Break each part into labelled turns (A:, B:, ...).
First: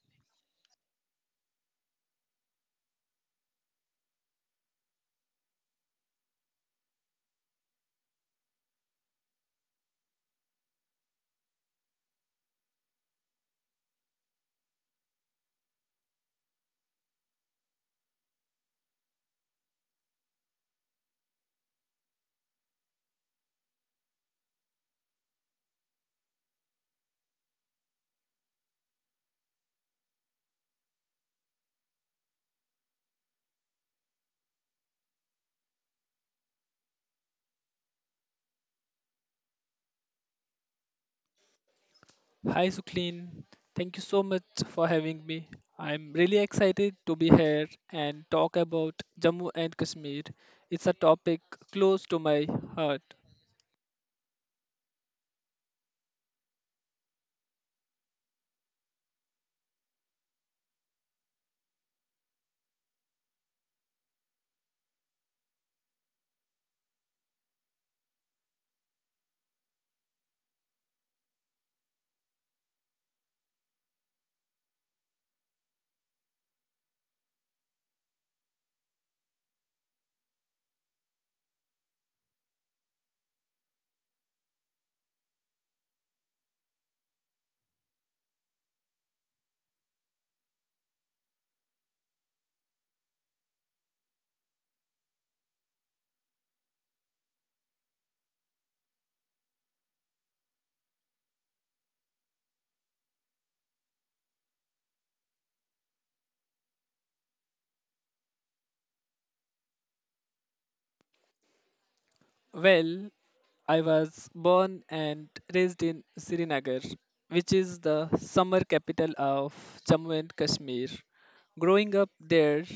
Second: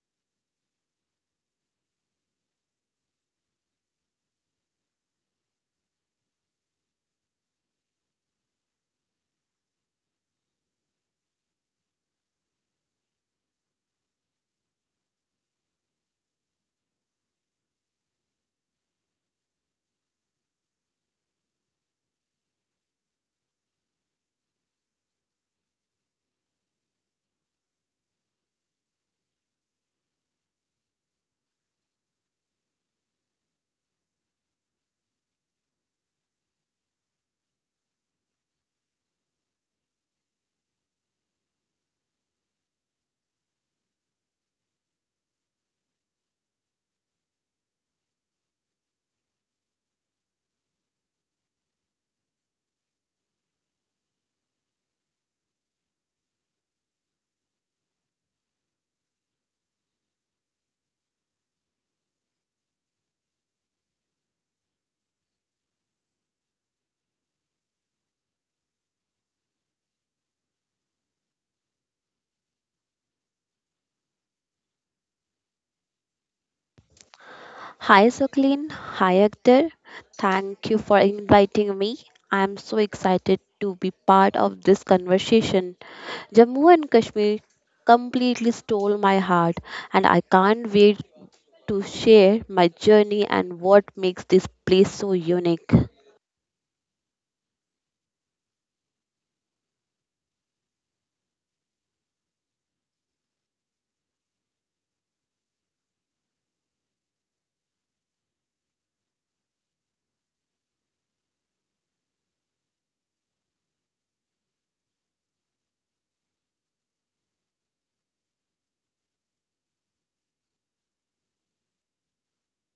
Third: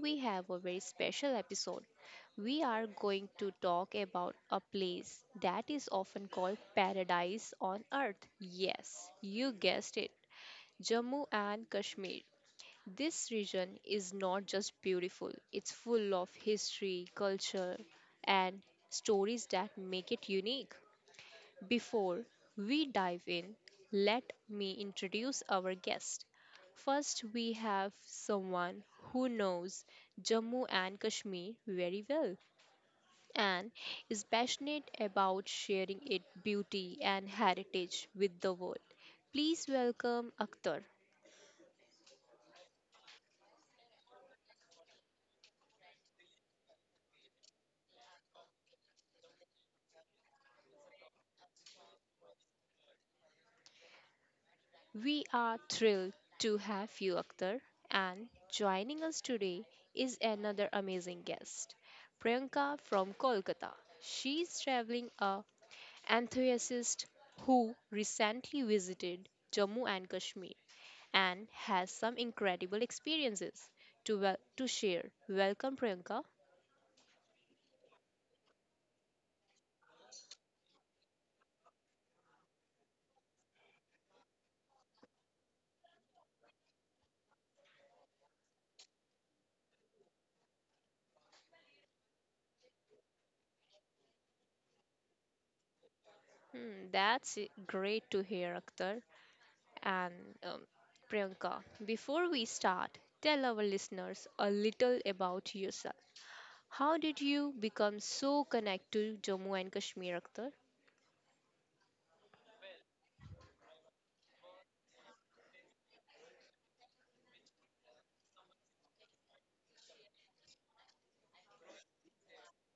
A: we have a very special episode. We are going to talk about a place that is often called paradise on earth. Yes, you guessed it, Jammu and Kashmir. This region is not just beautiful, it's full of history, culture, and stories that make it unique. Before we dive in, let me introduce our guest. First, we have someone who knows Jammu and Kashmir very well and is passionate about sharing its beauty and heritage with the world. Please welcome Akhtar.
B: Hi Suklin, thank you so much for having me. I'm really excited to be here and talk about Jammu and Kashmir. It's a topic close to my heart.
A: We are thrilled to have you, Akhtar, and joining us today is another amazing guest, Priyanka from Kolkata. She's traveling a enthusiast who recently visited Jammu and Kashmir and has some incredible experiences to, to share. Welcome, Priyanka.
C: Hi Jacqueline, hi Akhtar. Thank you for inviting me. I am so excited to be part of this conversation. Jammu and Kashmir completely stole my heart, and I can't wait to share my journey and what makes this place so unique.
A: Hmm, that's great to hear, Akhtar. And um, Priyanka, before we start, tell our listeners a little about yourself. How did you become so connected to Jammu and Kashmir, Akhtar?
B: Well, I was born and raised in Srinagar, which is the summer capital of Jammu and Kashmir. Growing up there,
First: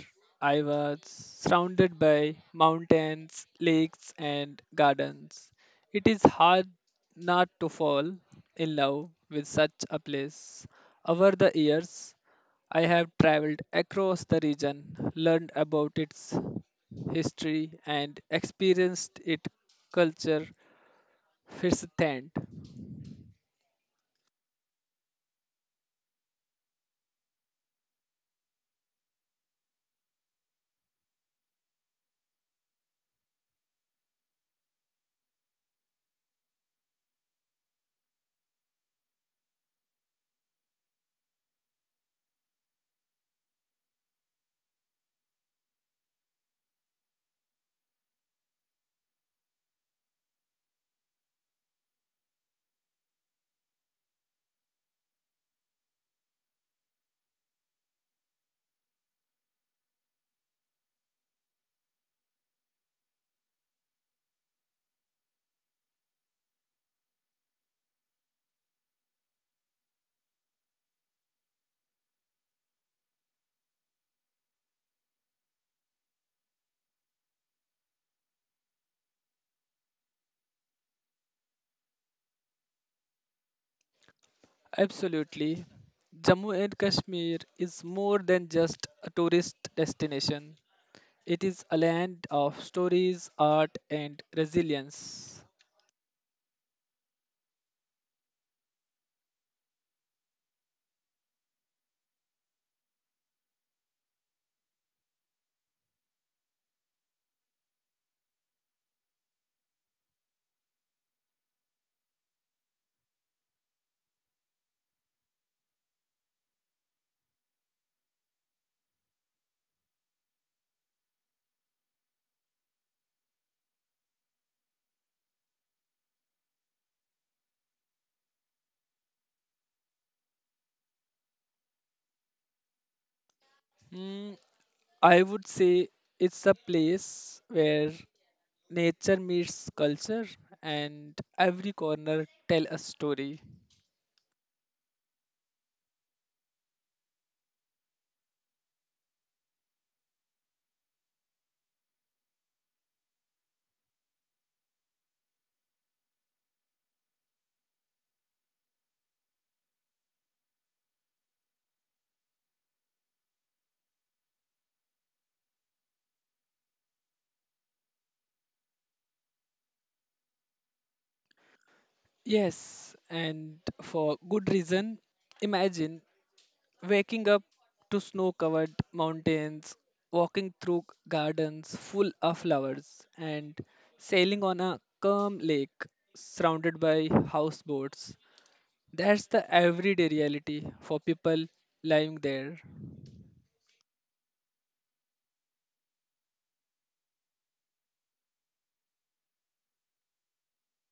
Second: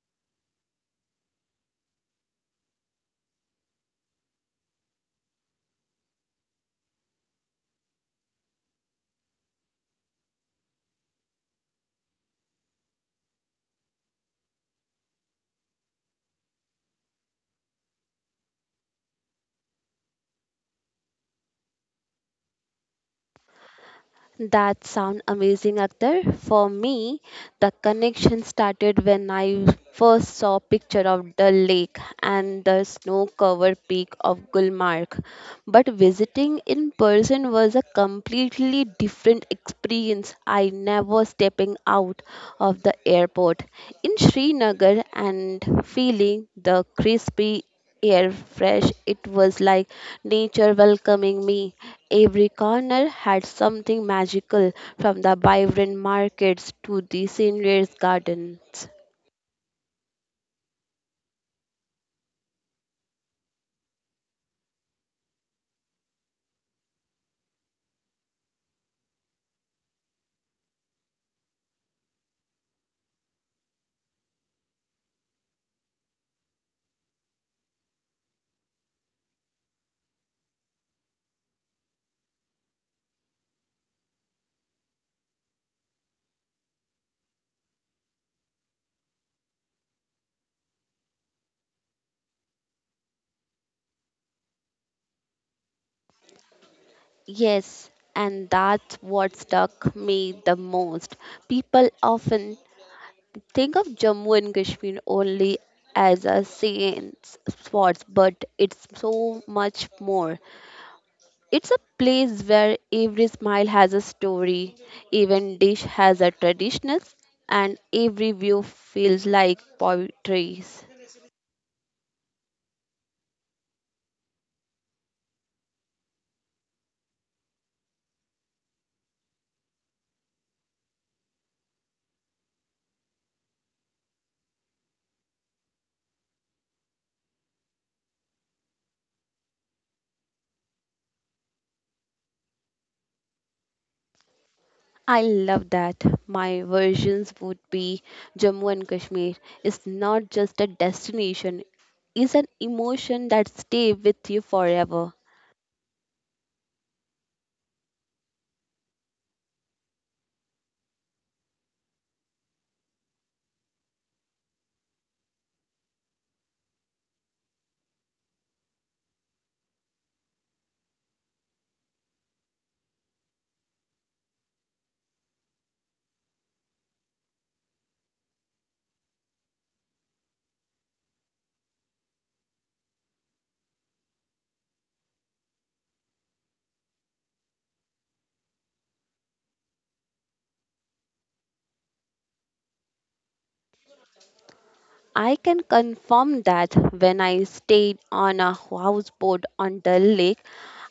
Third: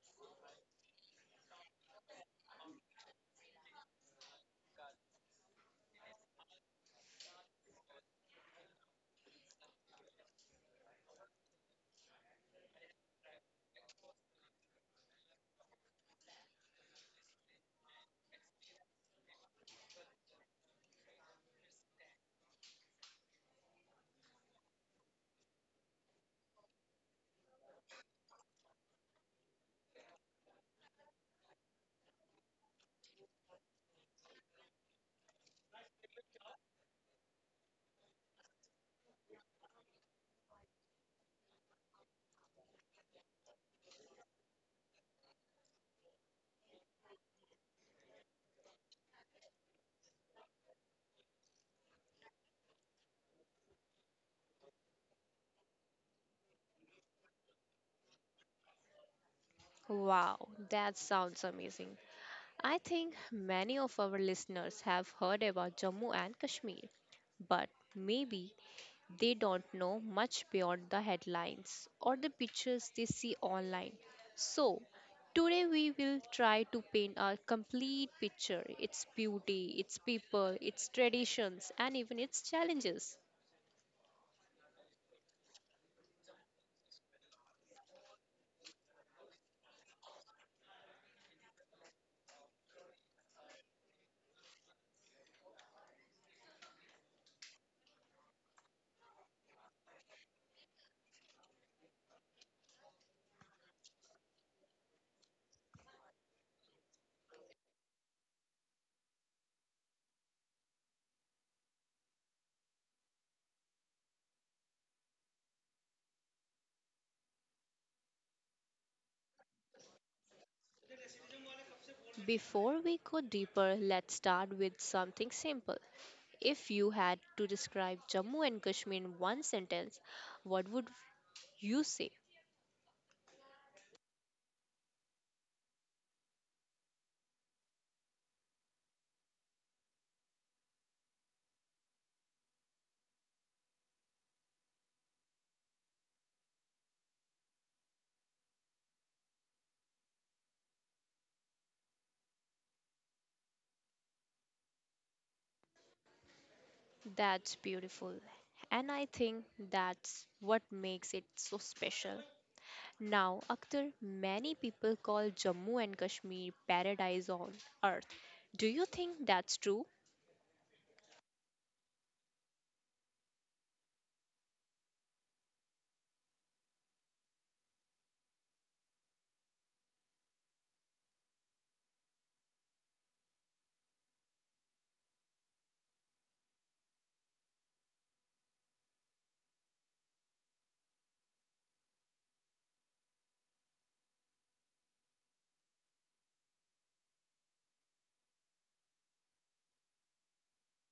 B: I was surrounded by mountains, lakes, and gardens. It is hard not to fall in love with such a place. Over the years, I have traveled across the region, learned about its history, and experienced its culture. It's a
C: That sounds amazing, Akhtar. For me, the connection started when I first saw picture of Dal Lake and the snow covered peak of Gulmarg. But visiting in person was a completely different experience. I never stepping out of the airport in Srinagar and feeling the crispy air fresh it was like nature welcoming me every corner had something magical from the vibrant markets to the scenery gardens.
A: Wow, that sounds amazing. I think many of our listeners have heard about Jammu and Kashmir, but maybe they don't know much beyond the headlines or the pictures they see online. So, today we will try to paint a complete picture its beauty, its people, its traditions, and even its challenges.
B: Absolutely. Jammu and Kashmir is more than just a tourist destination. It is a land of stories, art, and resilience.
C: Yes, and that's what stuck me the most. People often think of Jammu and Kashmir only as a scene spot, but it's so much more. It's a place where every smile has a story, even dish has a tradition, and every view feels like poetry.
A: Before we go deeper, let's start with something simple. If you had to describe Jammu and Kashmir in one sentence, what would you say?
B: Hmm, I would say it's a place where nature meets culture and every corner tell a story.
C: I love that. My versions would be Jammu and Kashmir is not just a destination, it's an emotion that stays with you forever.
A: That's beautiful, and I think that's what makes it so special. Now, Akhtar, many people call Jammu and Kashmir paradise on earth. Do you think that's true?
B: Yes, and for good reason. Imagine waking up to snow covered mountains, walking through gardens full of flowers, and sailing on a calm lake surrounded by houseboats. That's the everyday reality for people lying there.
C: I can confirm that when I stayed on a houseboat on Dal Lake,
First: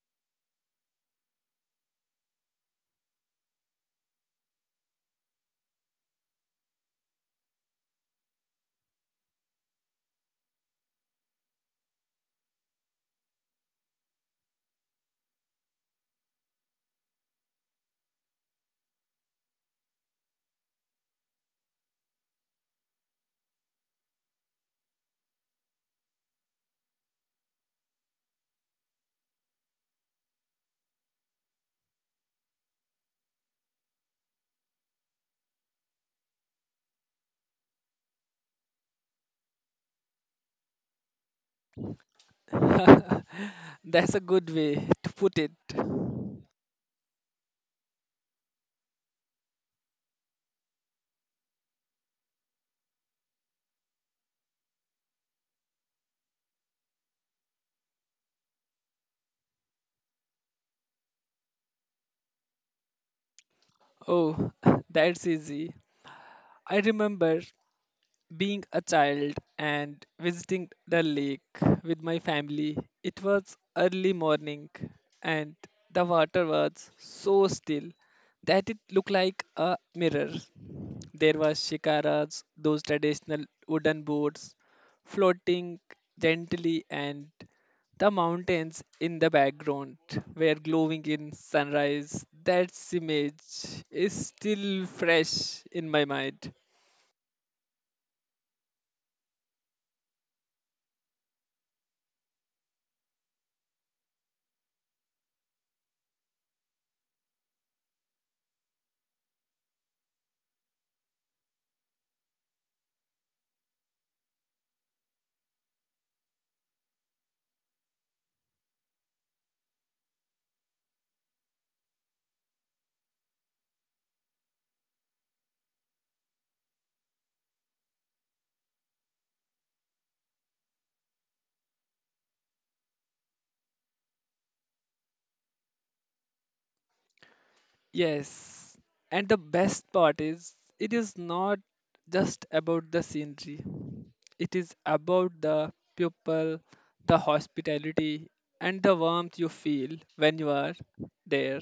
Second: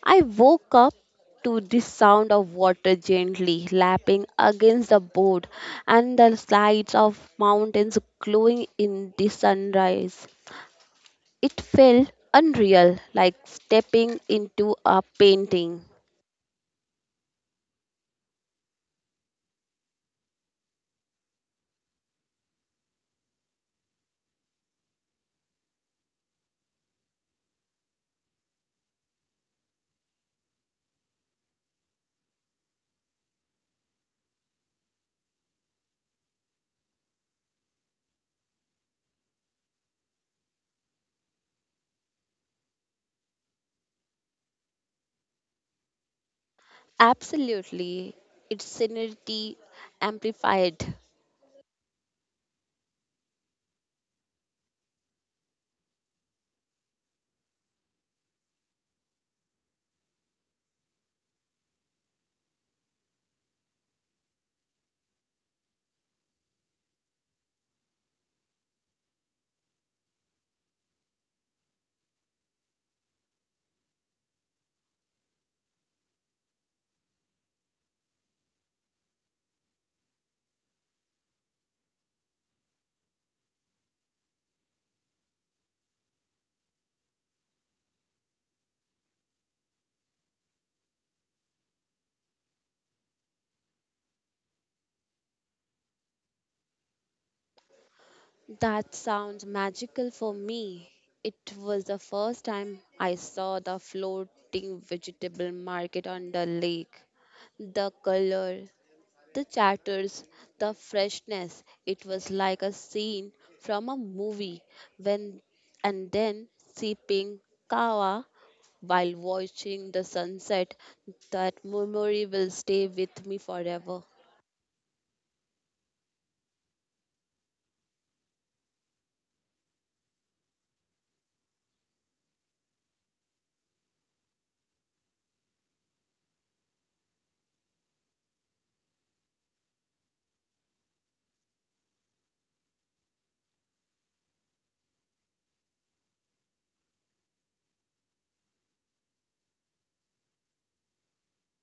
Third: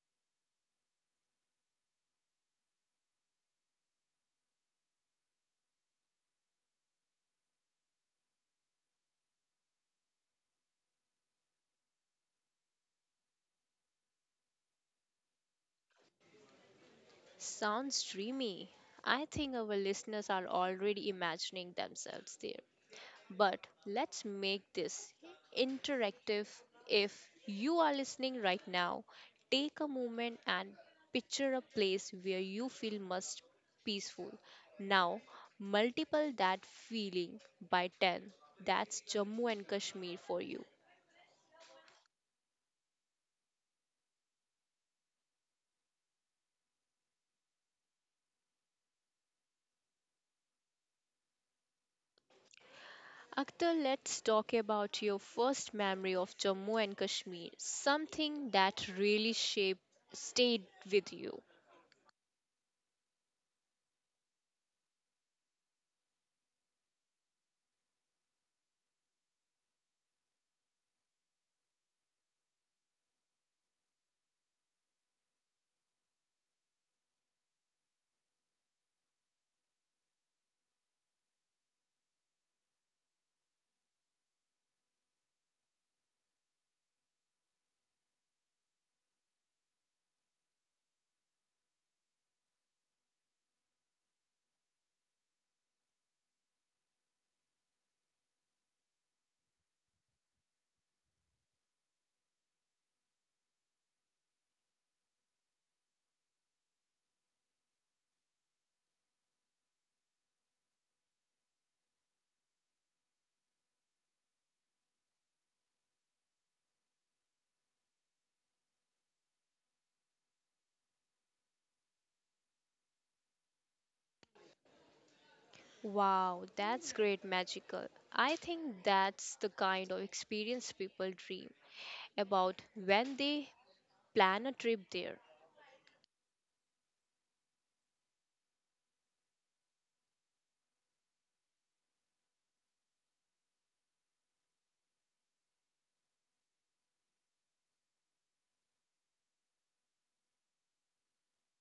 C: I woke up to the sound of water gently lapping against the board and the sides of mountains glowing in the sunrise. It felt unreal, like stepping into a painting.
A: Sounds dreamy. I think our listeners are already imagining themselves there. But let's make this interactive. If you are listening right now, take a moment and picture a place where you feel most peaceful. Now, multiple that feeling by 10. That's Jammu and Kashmir for you.
B: That's a good way to put it.
C: Absolutely, its scenery amplified.
A: Akhtar, let's talk about your first memory of Jammu and Kashmir, something that really shaped stayed with you.
B: Oh, that's easy. I remember being a child and visiting the lake with my family. It was early morning and the water was so still that it looked like a mirror. There were shikaras, those traditional wooden boats floating gently, and the mountains in the background were glowing in sunrise. That image is still fresh in my mind.
C: That sounds magical for me. It was the first time I saw the floating vegetable market on the lake. The color, the chatters, the freshness, it was like a scene from a movie when and then sipping kawa while watching the sunset, that memory will stay with me forever.
A: Wow, that's great magical. I think that's the kind of experience people dream about when they plan a trip there.
B: Yes, and the best part is it is not just about the scenery, it is about the people, the hospitality, and the warmth you feel when you are there.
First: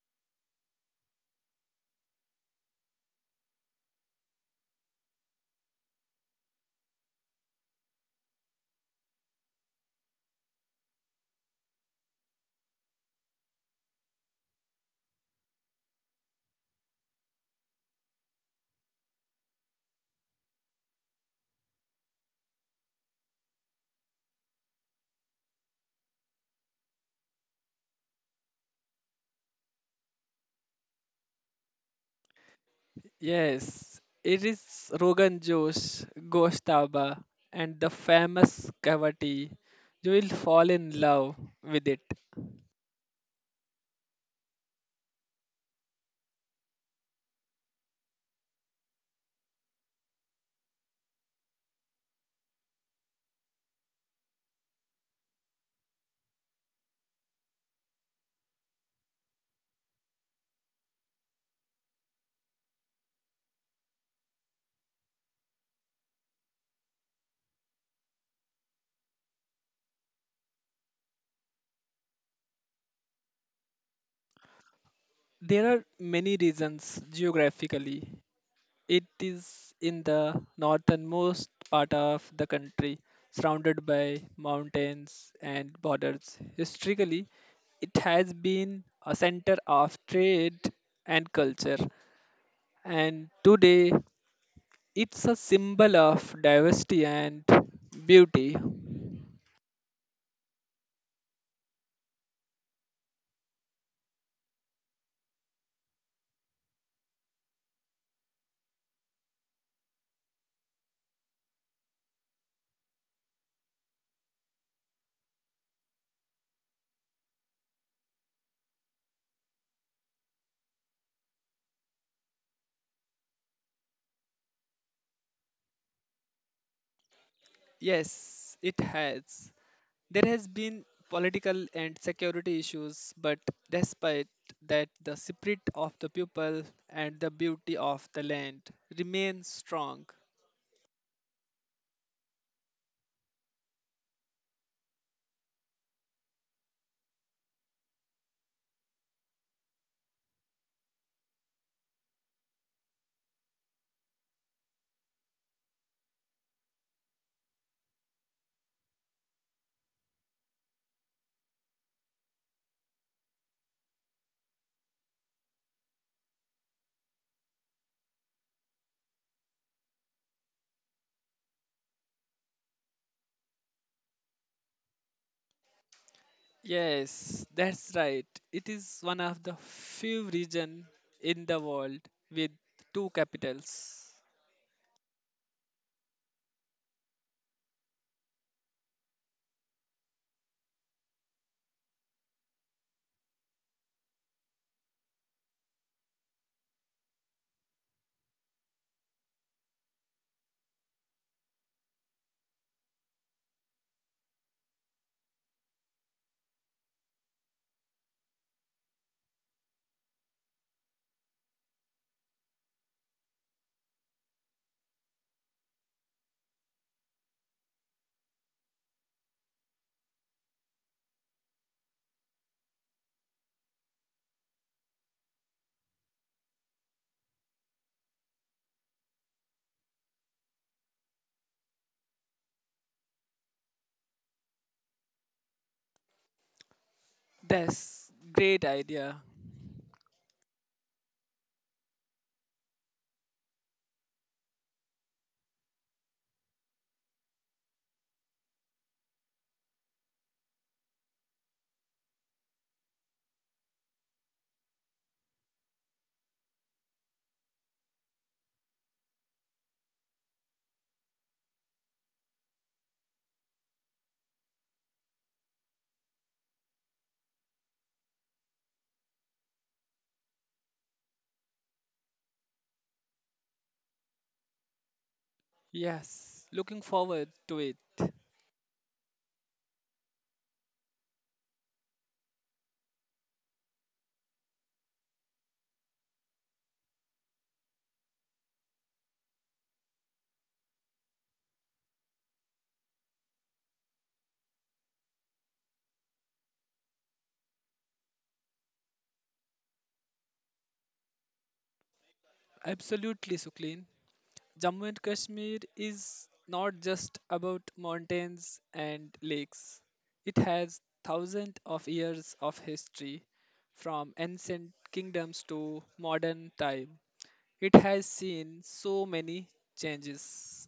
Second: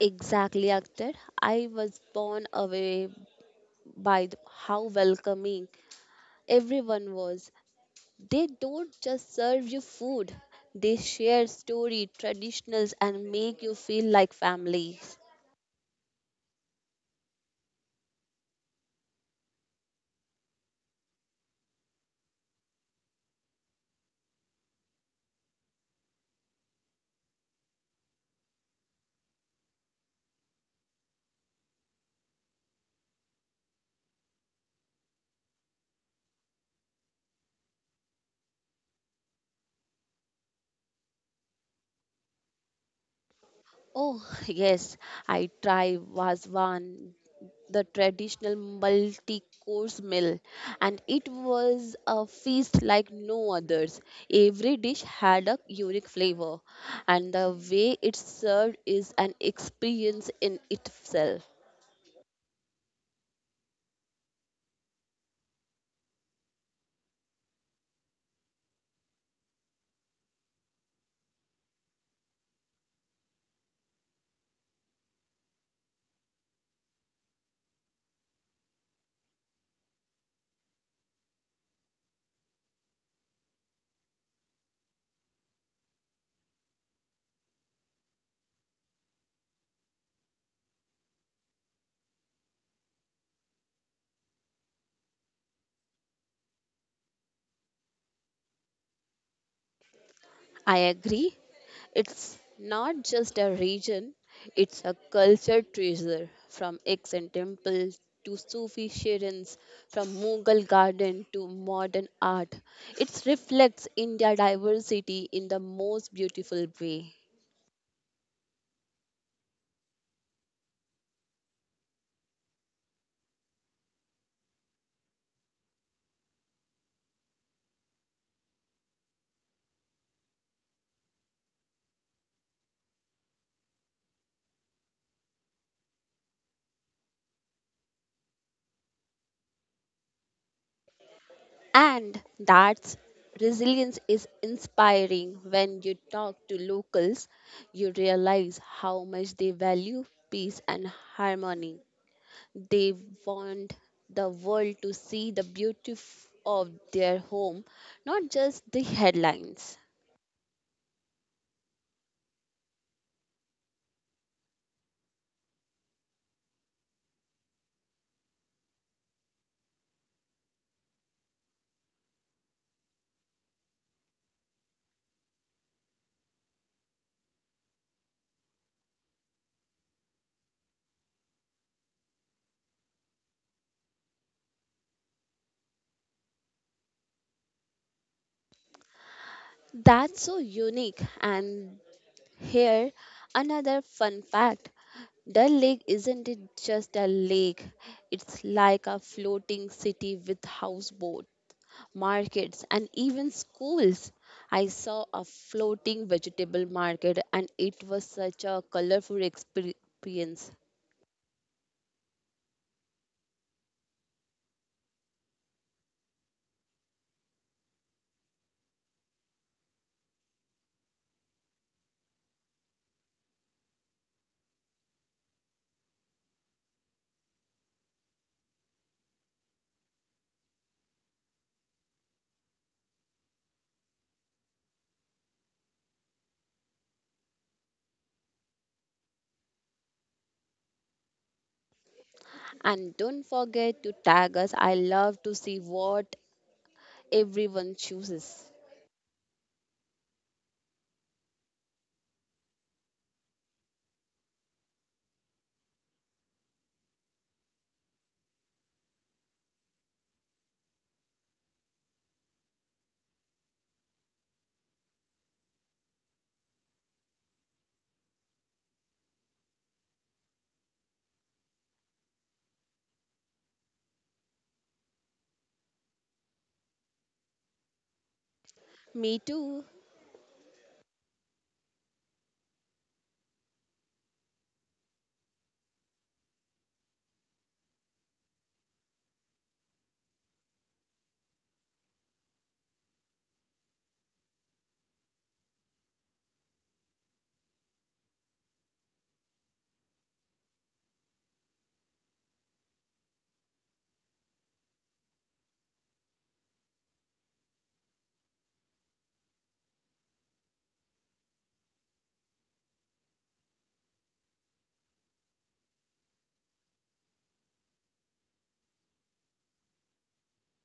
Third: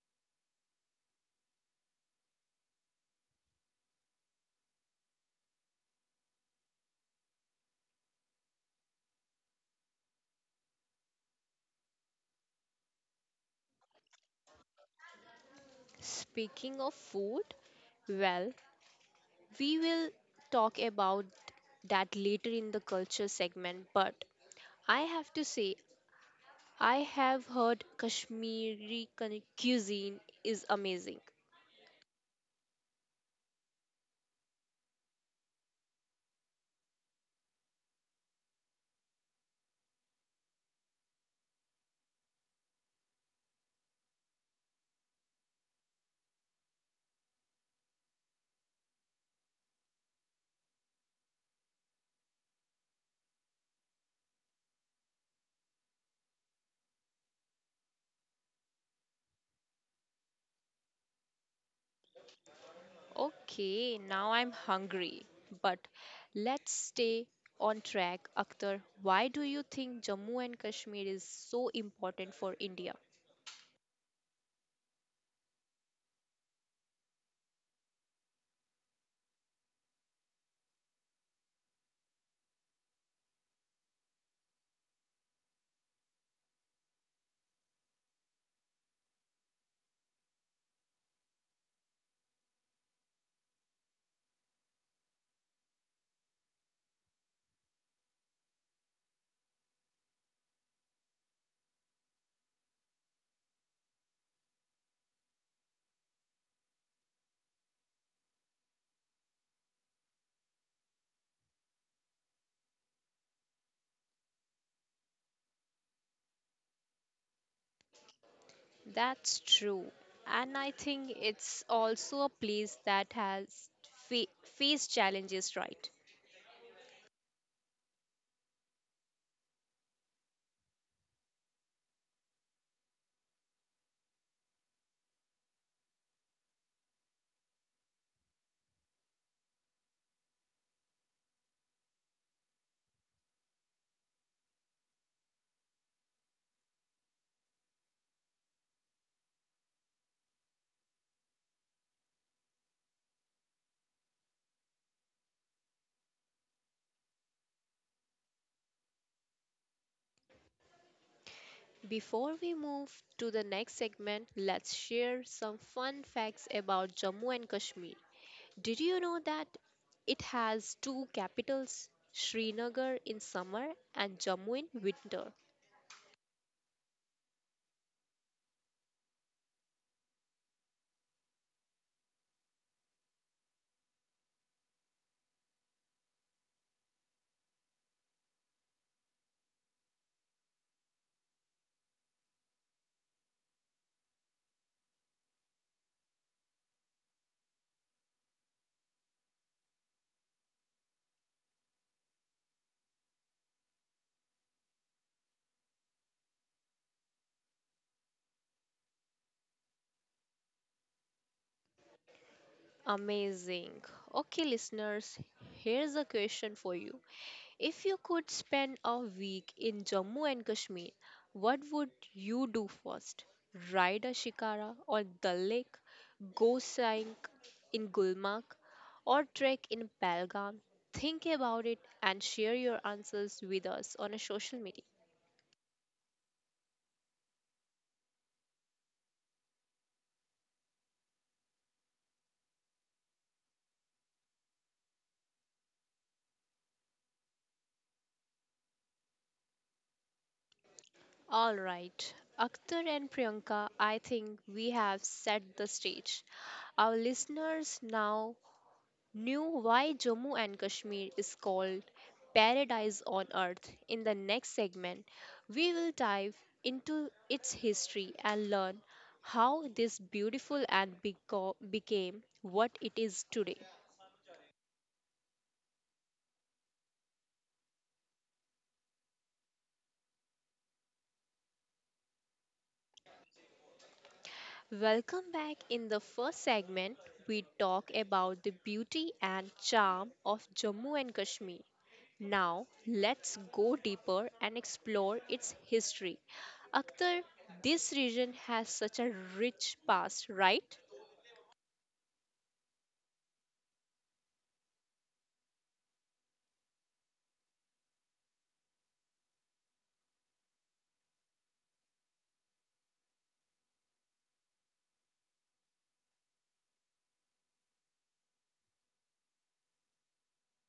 C: Exactly, acted. I was blown away by how welcoming everyone was. They don't just serve you food; they share story, traditionals, and make you feel like family.
A: Speaking of food, well, we will talk about that later in the culture segment, but I have to say, I have heard Kashmiri cuisine is amazing.
B: Yes, it is Rogan Josh, Ghosh Taba, and the famous cavity. You will fall in love with it.
C: Oh, yes, I try Vazwan, the traditional multi course meal, and it was a feast like no others. Every dish had a unique flavor, and the way it's served is an experience in itself.
A: Okay, now I'm hungry. But let's stay on track, Akhtar. Why do you think Jammu and Kashmir is so important for India?
B: There are many reasons. Geographically, it is in the northernmost part of the country, surrounded by mountains and borders. Historically, it has been a center of trade and culture, and today it's a symbol of diversity and beauty.
C: I agree. It's not just a region, it's a culture treasure from ancient temples to Sufi shrines, from Mughal garden to modern art. It reflects India's diversity in the most beautiful way.
A: That's true. And I think it's also a place that has fa- faced challenges, right?
B: Yes, it has. There has been political and security issues, but despite that, the spirit of the people and the beauty of the land remain strong.
C: And that's resilience is inspiring. When you talk to locals, you realize how much they value peace and harmony. They want the world to see the beauty of their home, not just the headlines.
A: Before we move to the next segment, let's share some fun facts about Jammu and Kashmir. Did you know that it has two capitals, Srinagar in summer and Jammu in winter?
B: Yes, that's right. It is one of the few regions in the world with two capitals.
C: That's so unique. And here, another fun fact: Dal Lake isn't it just a lake? It's like a floating city with houseboats, markets, and even schools. I saw a floating vegetable market and it was such a colorful experience.
A: Amazing. Okay, listeners, here's a question for you. If you could spend a week in Jammu and Kashmir, what would you do first? Ride a shikara on Dal Lake, go sightseeing in Gulmarg, or trek in Pahalgam? Think about it and share your answers with us on a social media.
B: That's great idea.
C: And don't forget to tag us. I love to see what everyone chooses.
A: All right, Akhtar and Priyanka, I think we have set the stage. Our listeners now knew why Jammu and Kashmir is called Paradise on Earth. In the next segment, we will dive into its history and learn how this beautiful and became what it is today.
B: Yes, looking forward to it.
C: Me too.
A: Welcome back. In the first segment, we talk about the beauty and charm of Jammu and Kashmir. Now, let's go deeper and explore its history. Akhtar, this region has such a rich past, right?
B: Absolutely, Suklin. Jammu and Kashmir is not just about mountains and lakes. It has thousands of years of history, from ancient kingdoms to modern time. It has seen so many changes.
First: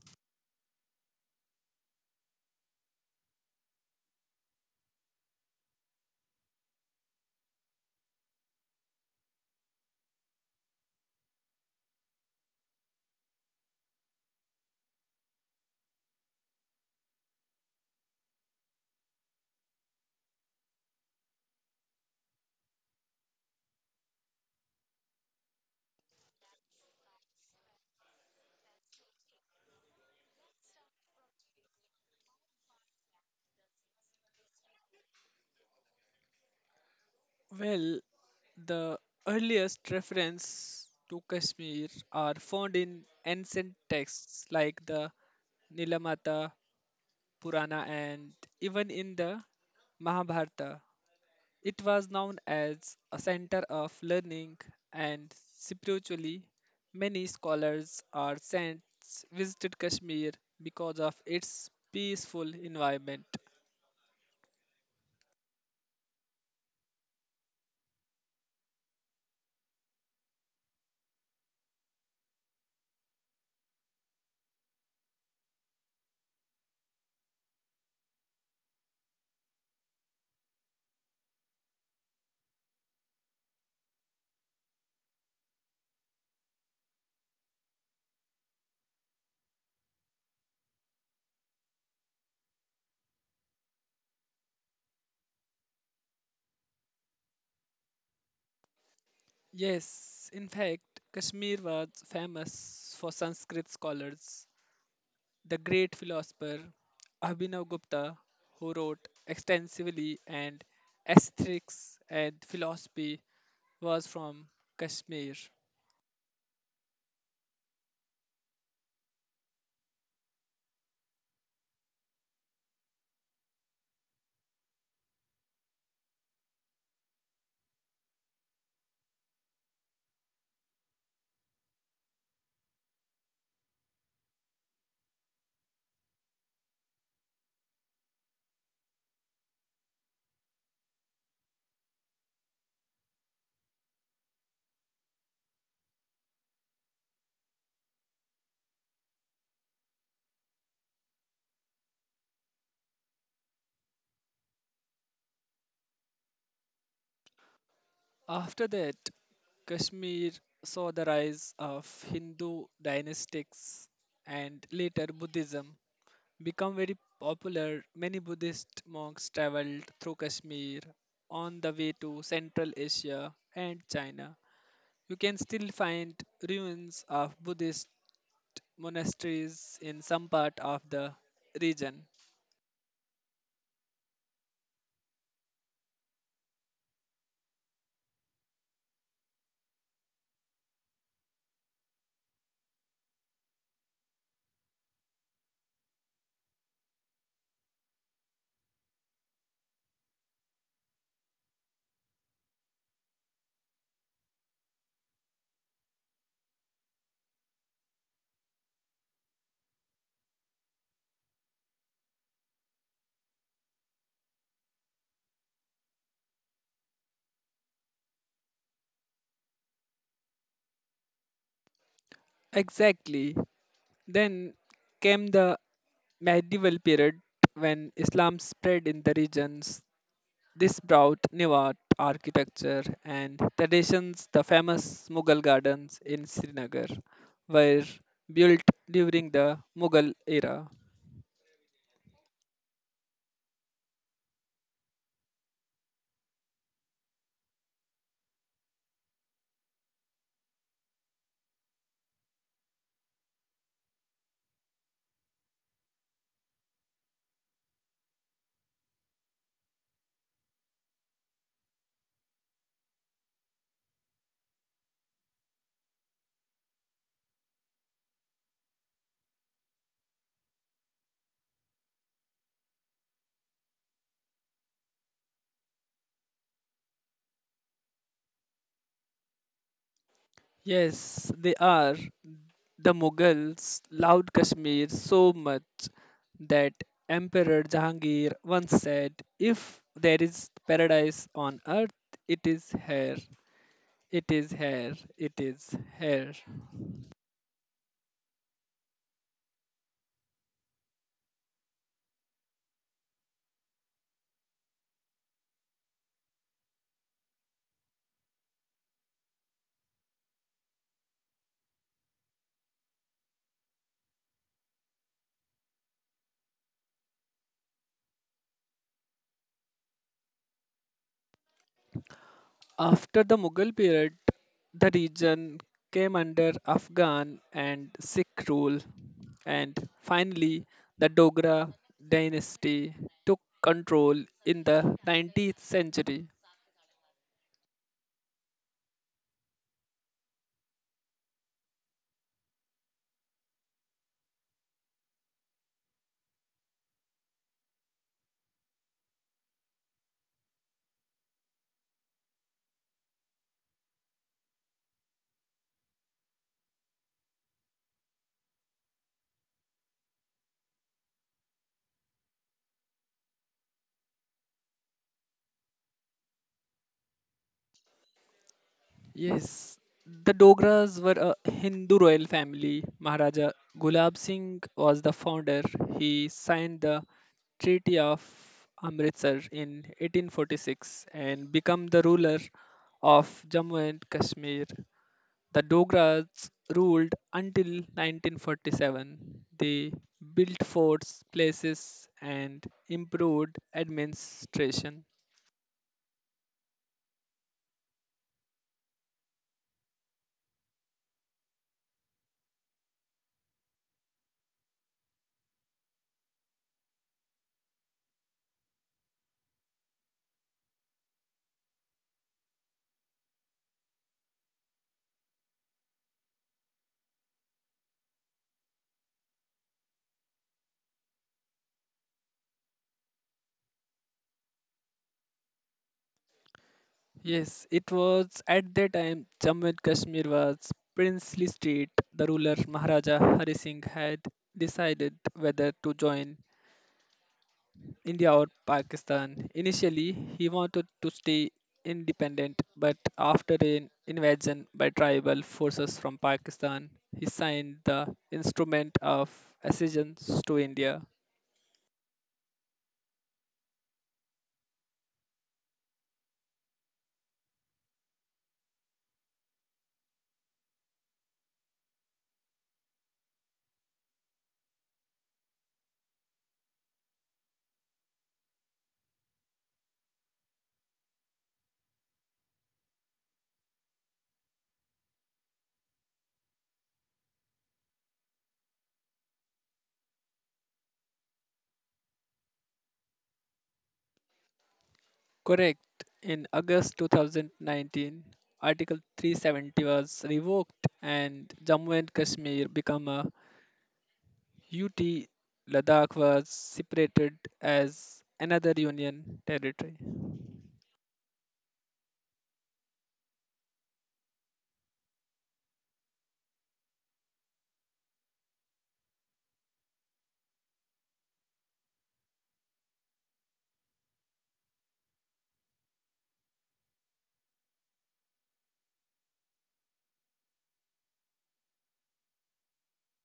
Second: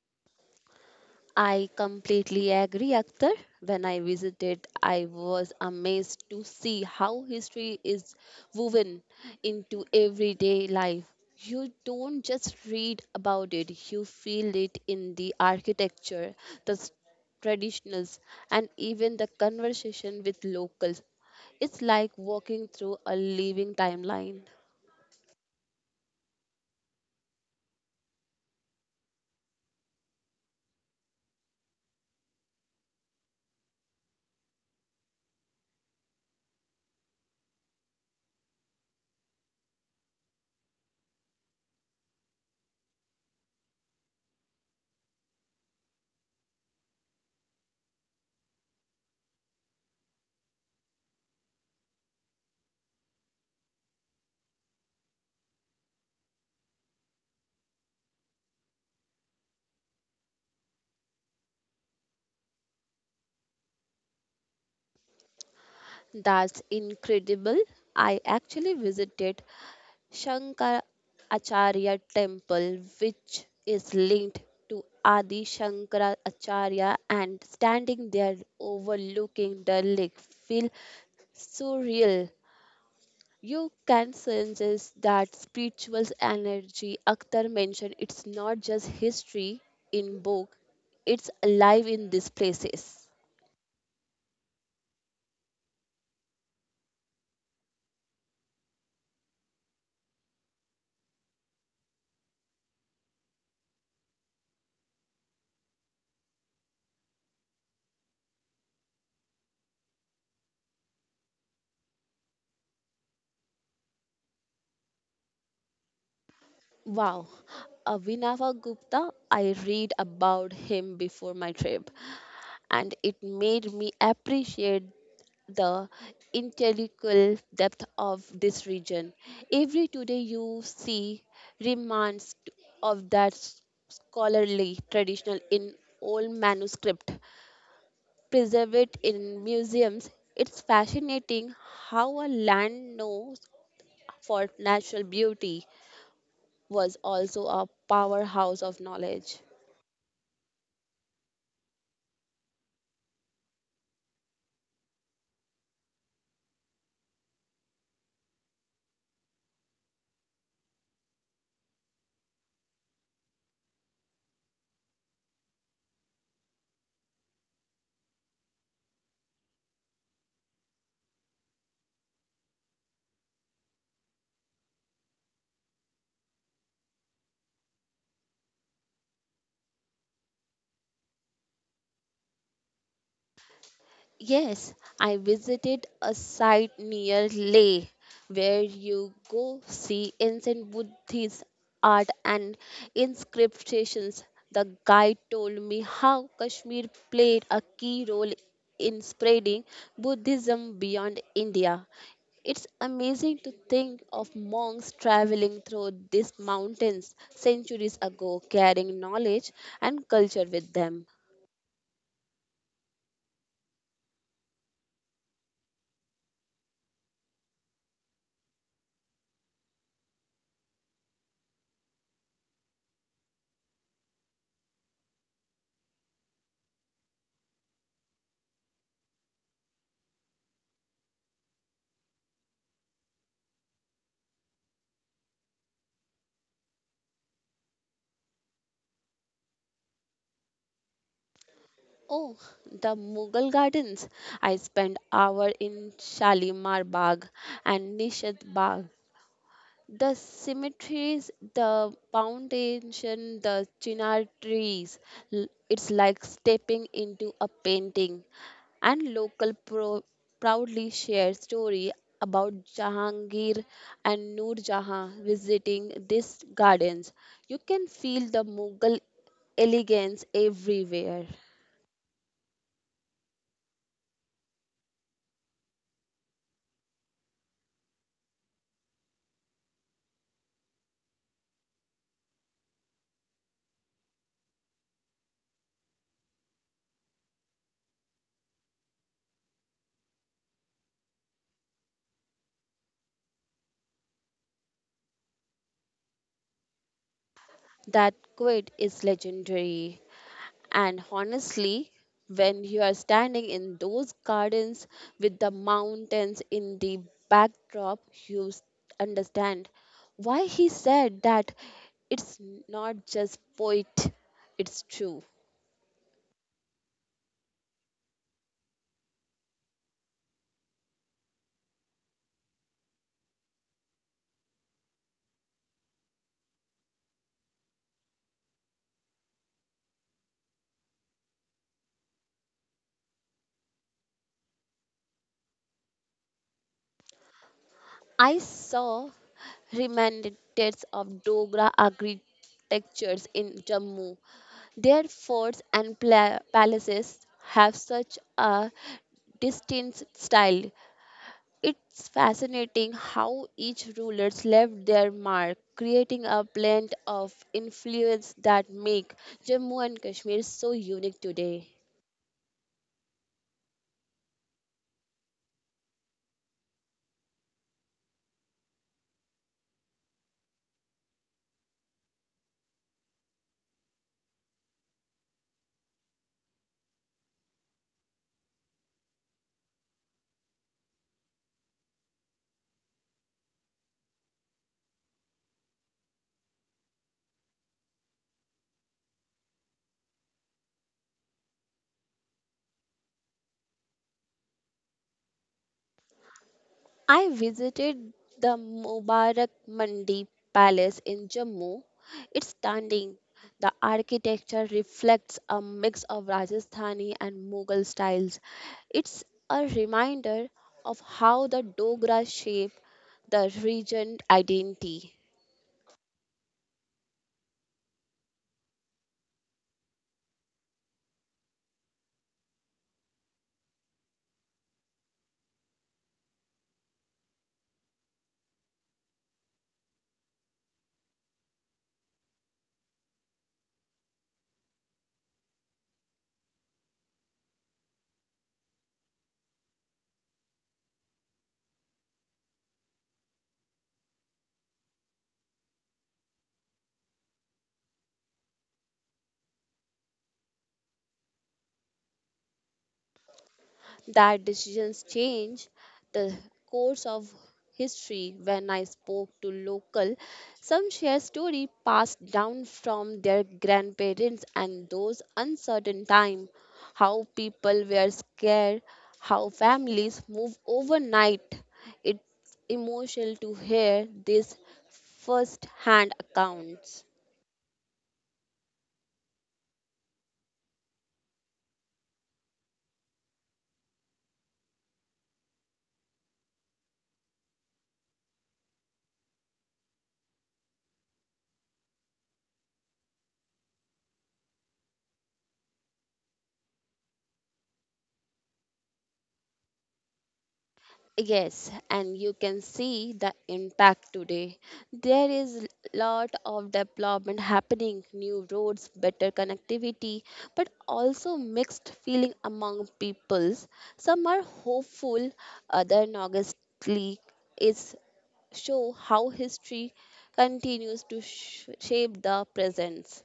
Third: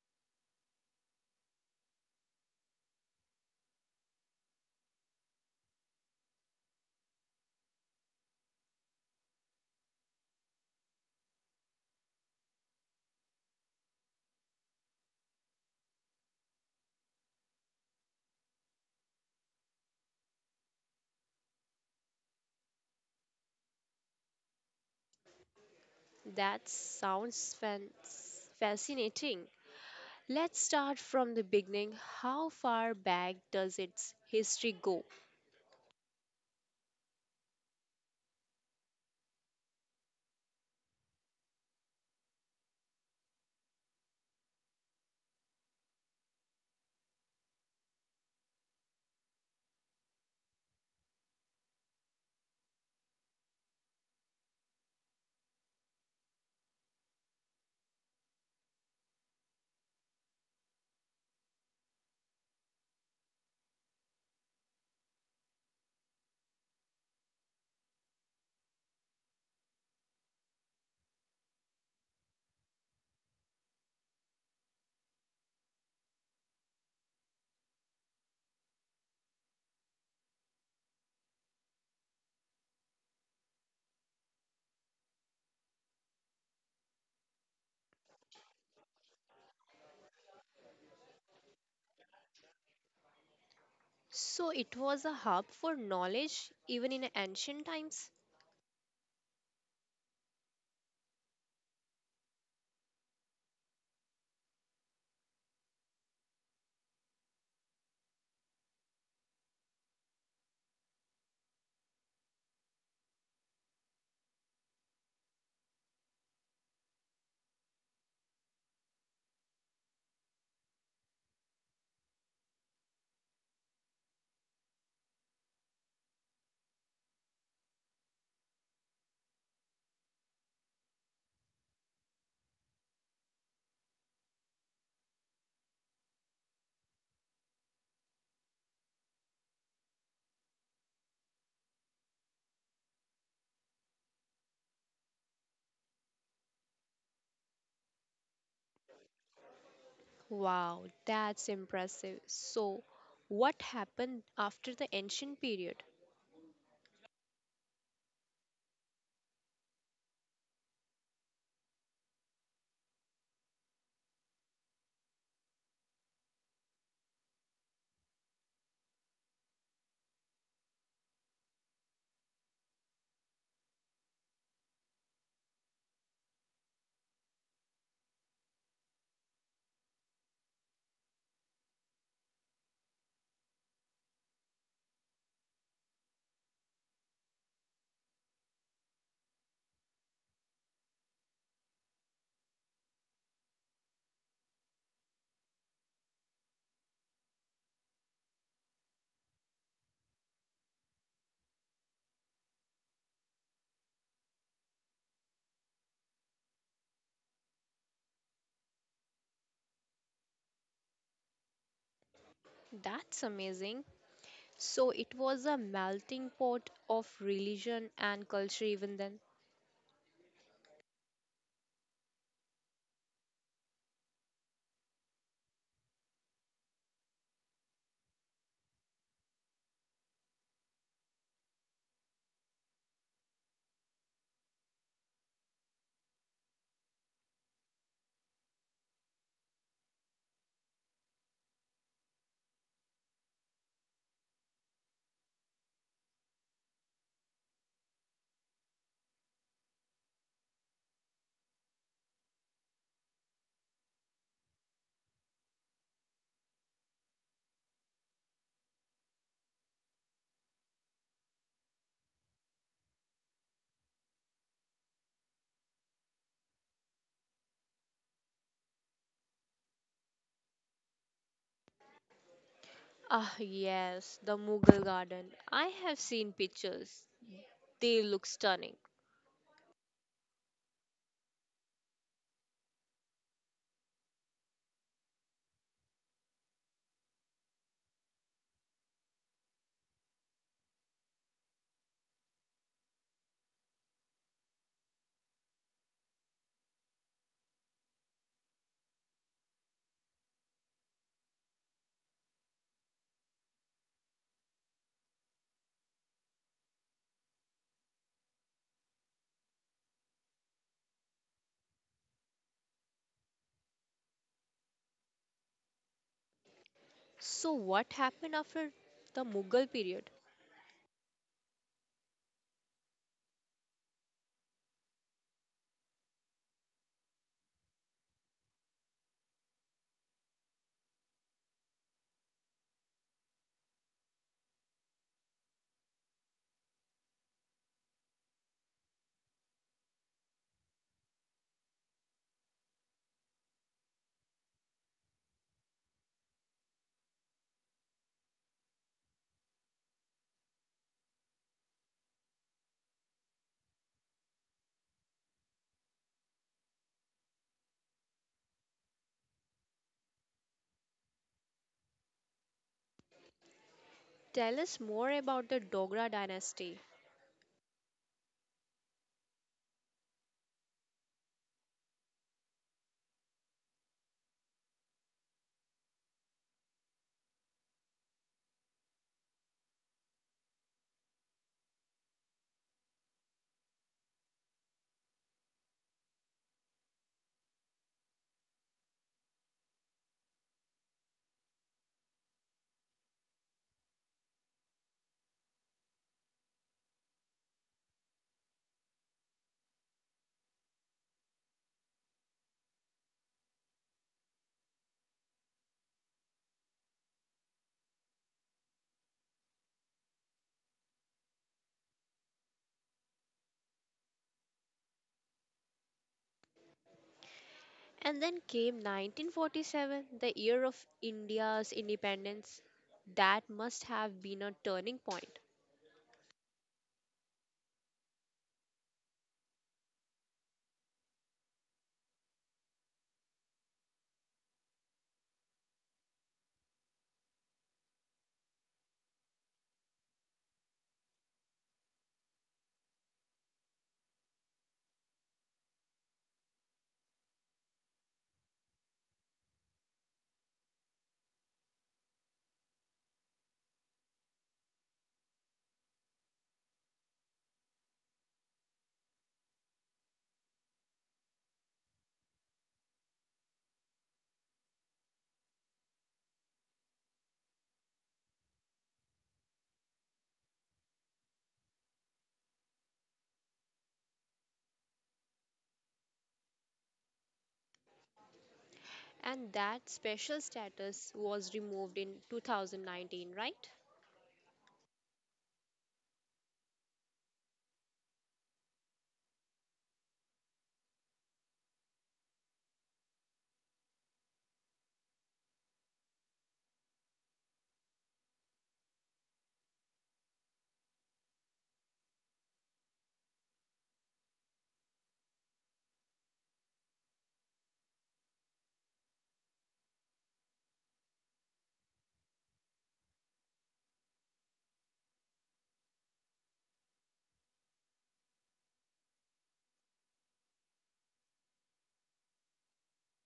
C: I completely agree, Akhtar. When I visited, I was amazed to see how history is woven into everyday life. You don't just read about it, you feel it in the architecture, the traditions, and even the conversation with locals. It's like walking through a living timeline.
A: That sounds fascinating. Let's start from the beginning. How far back does its history go?
B: Well, the earliest reference to Kashmir are found in ancient texts like the Nilamata Purana and even in the Mahabharata. It was known as a center of learning and spiritually many scholars or saints visited Kashmir because of its peaceful environment.
C: That's incredible. I actually visited Shankaracharya temple which is linked to Adi Shankaracharya, and standing there overlooking the lake feel surreal. You can sense that spiritual energy Akhtar mentioned. It's not just history in book, it's alive in these places.
A: So, it was a hub for knowledge even in ancient times?
B: Yes, in fact, Kashmir was famous for Sanskrit scholars. The great philosopher Abhinav Gupta, who wrote extensively and aesthetics and philosophy, was from Kashmir.
C: Wow, Avinava Gupta, I read about him before my trip, and it made me appreciate the intellectual depth of this region. Every today you see remnants of that scholarly tradition in old manuscript, preserved in museums. It's fascinating how a land knows for natural beauty was also a powerhouse of knowledge.
A: Wow, that's impressive. So, what happened after the ancient period?
B: After that, Kashmir saw the rise of Hindu dynastics and later Buddhism become very popular. Many Buddhist monks traveled through Kashmir on the way to Central Asia and China. You can still find ruins of Buddhist monasteries in some part of the region.
C: Yes, I visited a site near Leh where you go see ancient Buddhist art and inscriptions. The guide told me how Kashmir played a key role in spreading Buddhism beyond India. It's amazing to think of monks traveling through these mountains centuries ago, carrying knowledge and culture with them.
A: That's amazing. So it was a melting pot of religion and culture even then.
B: Exactly. Then came the medieval period when Islam spread in the regions. This brought new art, architecture, and traditions. The famous Mughal gardens in Srinagar were built during the Mughal era.
C: Oh, the Mughal gardens. I spent hour in Shalimar Bagh and Nishad Bagh. The cemeteries, the foundation, the chinar trees. It's like stepping into a painting. And local proudly share story about Jahangir and Noor Jahan visiting these gardens. You can feel the Mughal elegance everywhere.
A: Ah, yes, the Mughal garden. I have seen pictures. They look stunning.
B: Yes, they are. The Mughals loved Kashmir so much that Emperor Jahangir once said, "If there is paradise on earth, it is here, it is here, it is here."
C: That quid is legendary. And honestly, when you are standing in those gardens with the mountains in the backdrop, you understand why he said that. It's not just poet, it's true.
A: So what happened after the Mughal period?
B: After the Mughal period, the region came under Afghan and Sikh rule, and finally, the Dogra dynasty took control in the 19th century.
C: I saw remnants of Dogra architectures in Jammu. Their forts and palaces have such a distinct style. It's fascinating how each rulers left their mark, creating a blend of influence that make Jammu and Kashmir so unique today.
A: Tell us more about the Dogra dynasty.
B: Yes, the Dogras were a Hindu royal family. Maharaja Gulab Singh was the founder. He signed the Treaty of Amritsar in 1846 and became the ruler of Jammu and Kashmir. The Dogra's ruled until 1947. They built forts, places, and improved administration.
C: I visited the Mubarak Mandi Palace in Jammu. It's stunning. The architecture reflects a mix of Rajasthani and Mughal styles. It's a reminder of how the Dogra shape the region identity.
A: And then came 1947, the year of India's independence. That must have been a turning point.
B: Yes, it was at that time Jammu and Kashmir was princely state. The ruler Maharaja Hari Singh had decided whether to join India or Pakistan. Initially, he wanted to stay independent, but after an invasion by tribal forces from Pakistan, he signed the Instrument of Accessions to India.
C: That decisions change the course of history. When I spoke to local, some share story passed down from their grandparents and those uncertain time, how people were scared, how families move overnight. It's emotional to hear these first hand accounts.
A: And that special status was removed in 2019, right?
B: Correct. In August 2019, Article 370 was revoked and Jammu and Kashmir became a UT. Ladakh was separated as another union territory.
C: Yes, and you can see the impact today. There is lot of development happening, new roads, better connectivity, but also mixed feeling among peoples. Some are hopeful, other negatively. Is show how history continues to shape the present.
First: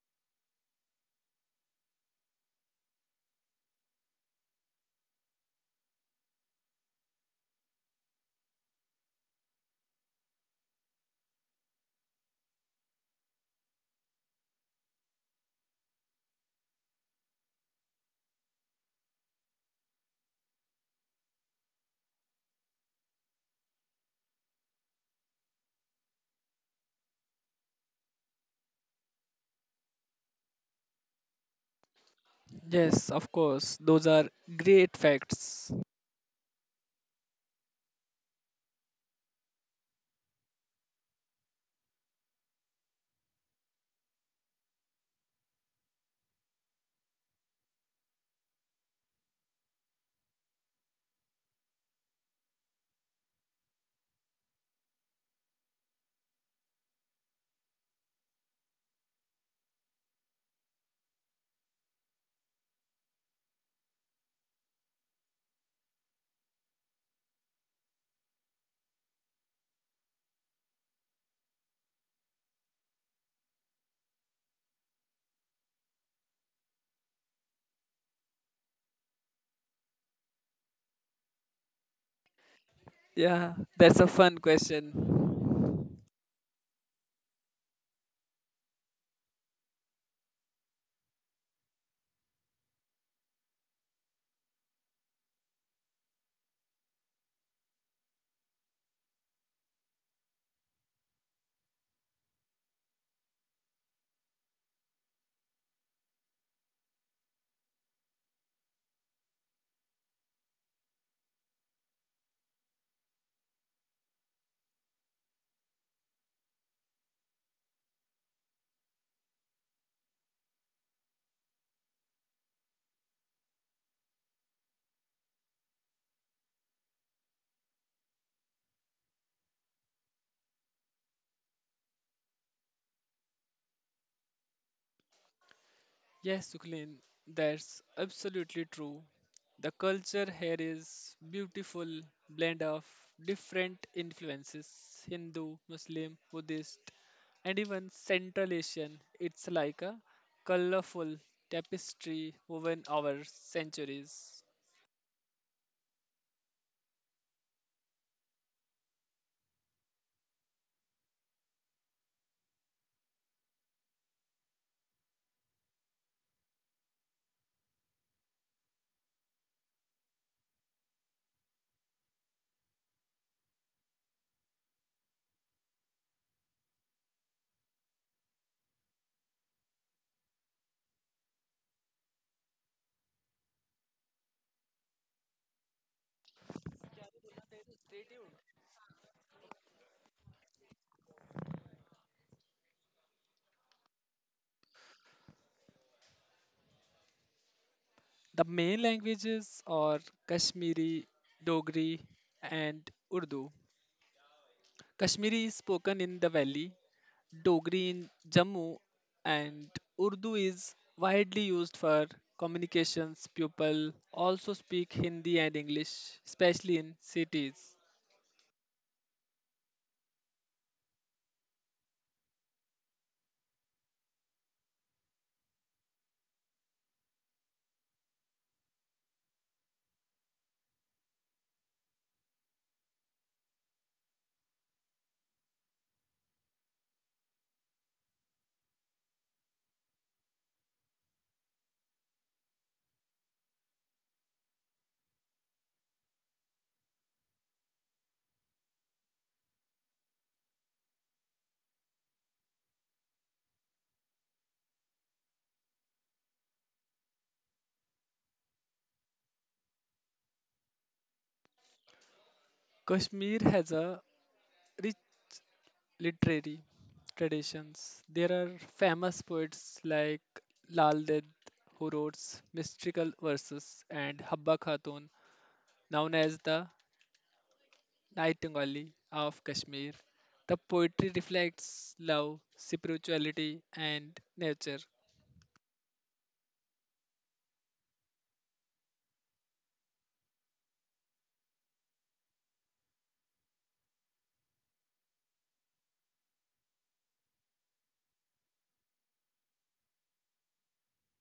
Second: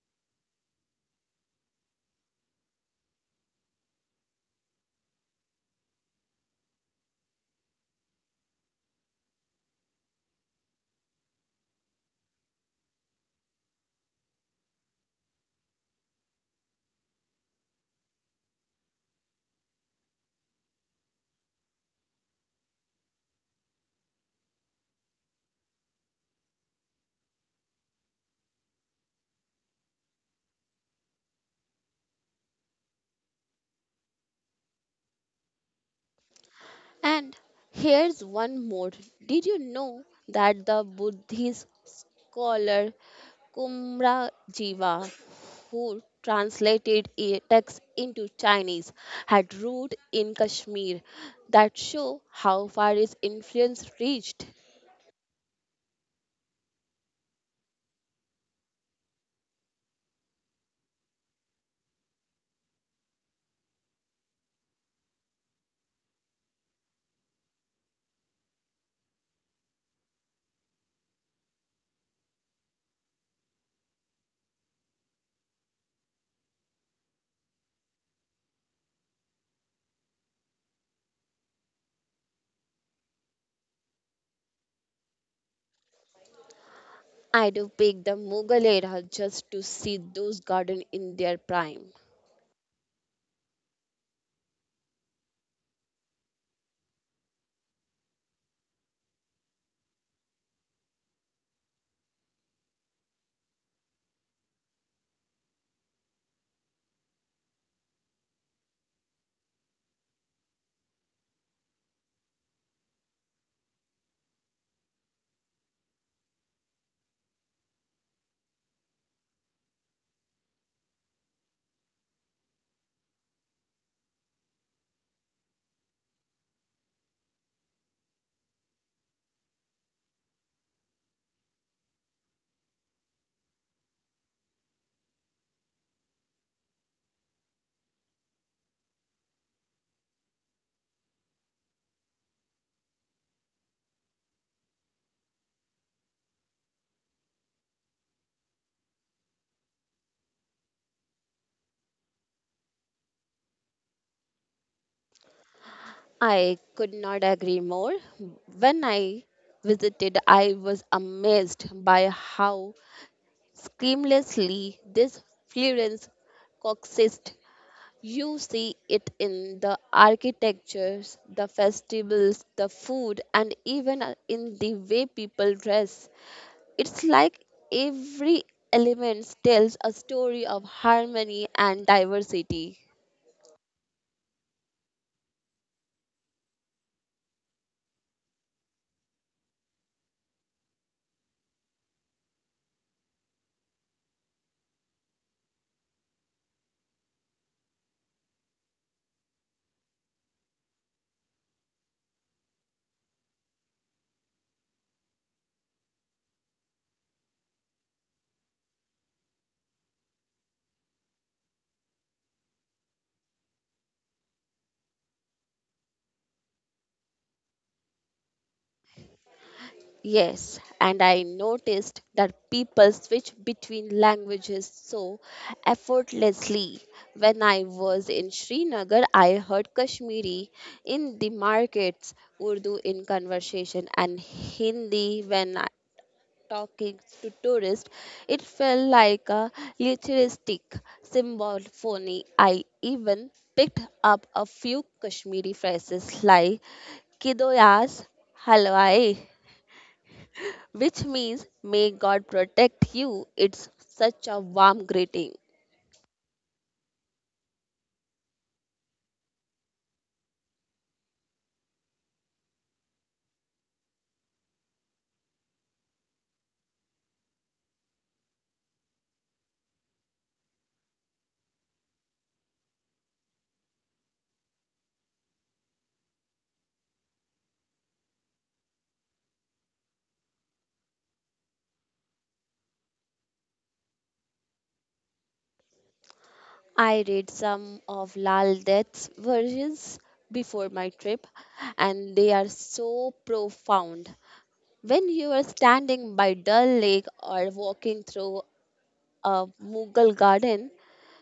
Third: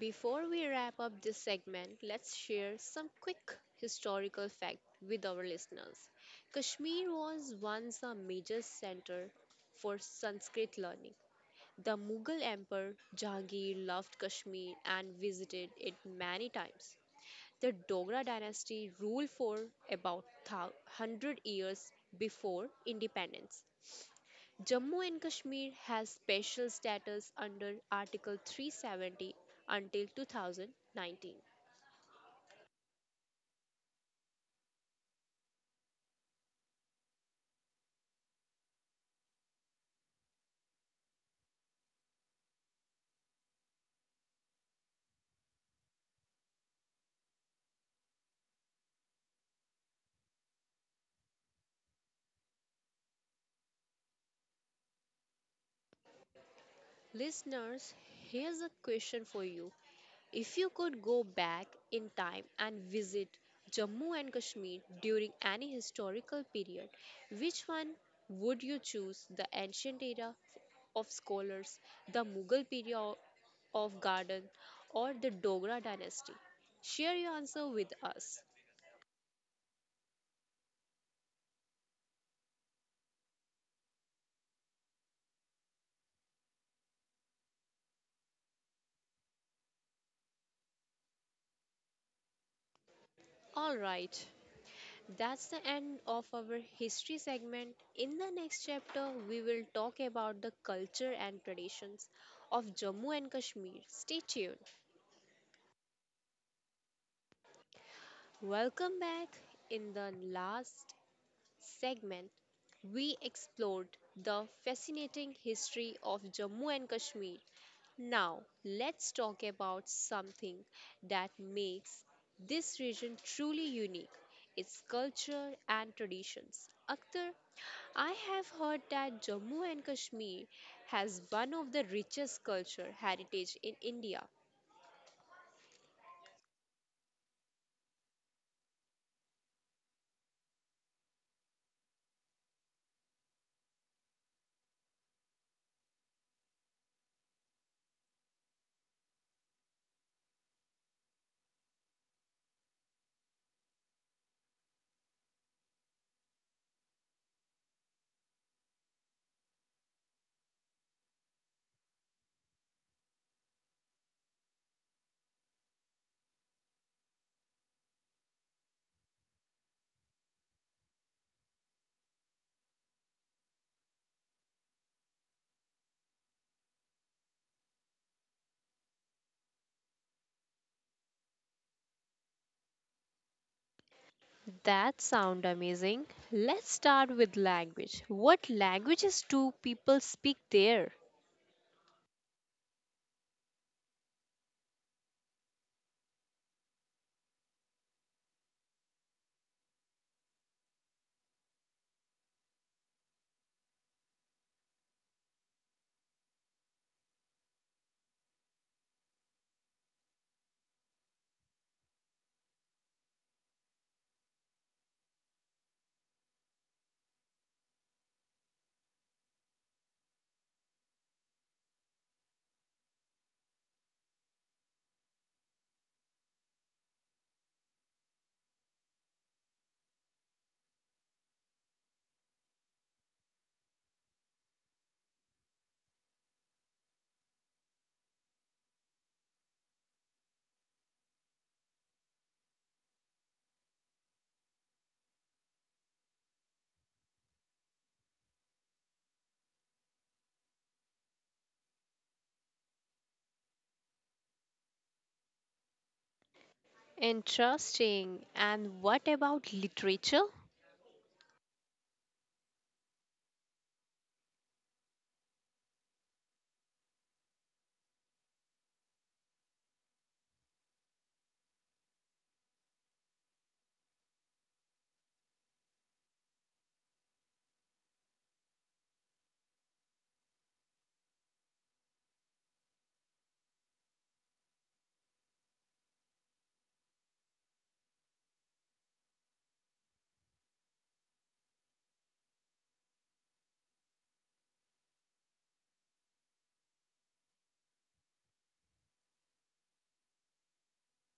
A: Before we wrap up this segment, let's share some quick historical fact with our listeners. Kashmir was once a major center for Sanskrit learning. The Mughal Emperor Jahangir loved Kashmir and visited it many times. The Dogra dynasty ruled for about 100 years before independence. Jammu and Kashmir has special status under Article 370 until 2019.
B: Yes, of course. Those are great facts.
C: And here's one more. Did you know that the Buddhist scholar Kumra Jiva, who translated a text into Chinese, had root in Kashmir that show how far his influence reached?
A: Listeners, here's a question for you. If you could go back in time and visit Jammu and Kashmir during any historical period, which one would you choose? The ancient era of scholars, the Mughal period of garden, or the Dogra dynasty? Share your answer with us.
B: Yeah, that's a fun question.
C: I'd have picked the Mughal era just to see those gardens in their prime.
A: All right, that's the end of our history segment. In the next chapter, we will talk about the culture and traditions of Jammu and Kashmir. Stay tuned. Welcome back. In the last segment, we explored the fascinating history of Jammu and Kashmir. Now, let's talk about something that makes this region truly unique its culture and traditions. Akhtar, I have heard that Jammu and Kashmir has one of the richest culture heritage in India.
B: Yes, Suklin, that's absolutely true. The culture here is beautiful blend of different influences, Hindu, Muslim, Buddhist, and even Central Asian. It's like a colorful tapestry woven over centuries.
C: I could not agree more. When I visited, I was amazed by how seamlessly, this fluence coexists. You see it in the architectures, the festivals, the food, and even in the way people dress. It's like every element tells a story of harmony and diversity.
A: That sound amazing. Let's start with language. What languages do people speak there?
B: The main languages are Kashmiri, Dogri, and Urdu. Kashmiri is spoken in the valley, Dogri in Jammu, and Urdu is widely used for communications. People also speak Hindi and English, especially in cities.
C: Yes, and I noticed that people switch between languages so effortlessly. When I was in Srinagar, I heard Kashmiri in the markets, Urdu in conversation, and Hindi when talking to tourists. It felt like a literaristic symphony. I even picked up a few Kashmiri phrases like Kido Yas Halwai, which means may God protect you. It's such a warm greeting.
A: Interesting. And what about literature?
B: Kashmir has a rich literary traditions. There are famous poets like Lal Ded, who wrote mystical verses, and Habba Khatun, known as the Nightingale of Kashmir. The poetry reflects love, spirituality, and nature.
C: I read some of Lal Deth's versions before my trip, and they are so profound. When you are standing by Dal Lake or walking through a Mughal garden,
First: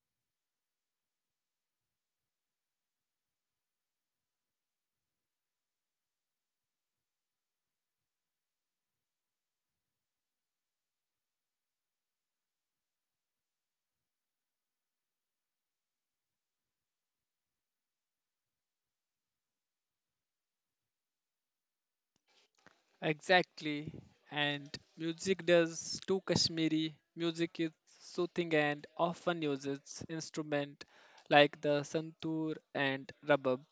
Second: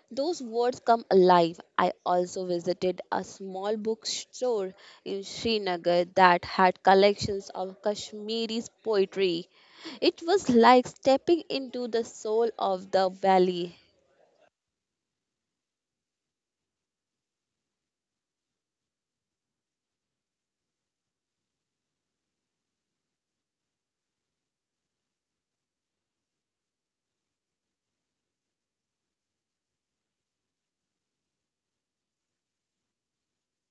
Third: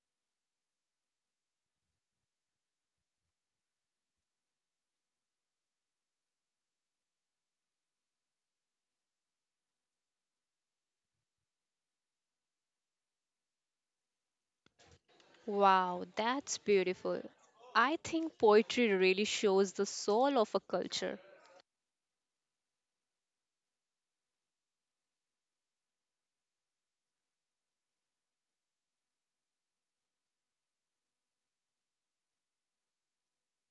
C: those words come alive. I also visited a small bookstore in Srinagar that had collections of Kashmiri poetry. It was like stepping into the soul of the valley.
A: Wow, that's beautiful. I think poetry really shows the soul of a culture.
B: Exactly. And music does too. Kashmiri music is soothing and often uses instruments like the santoor and rabab.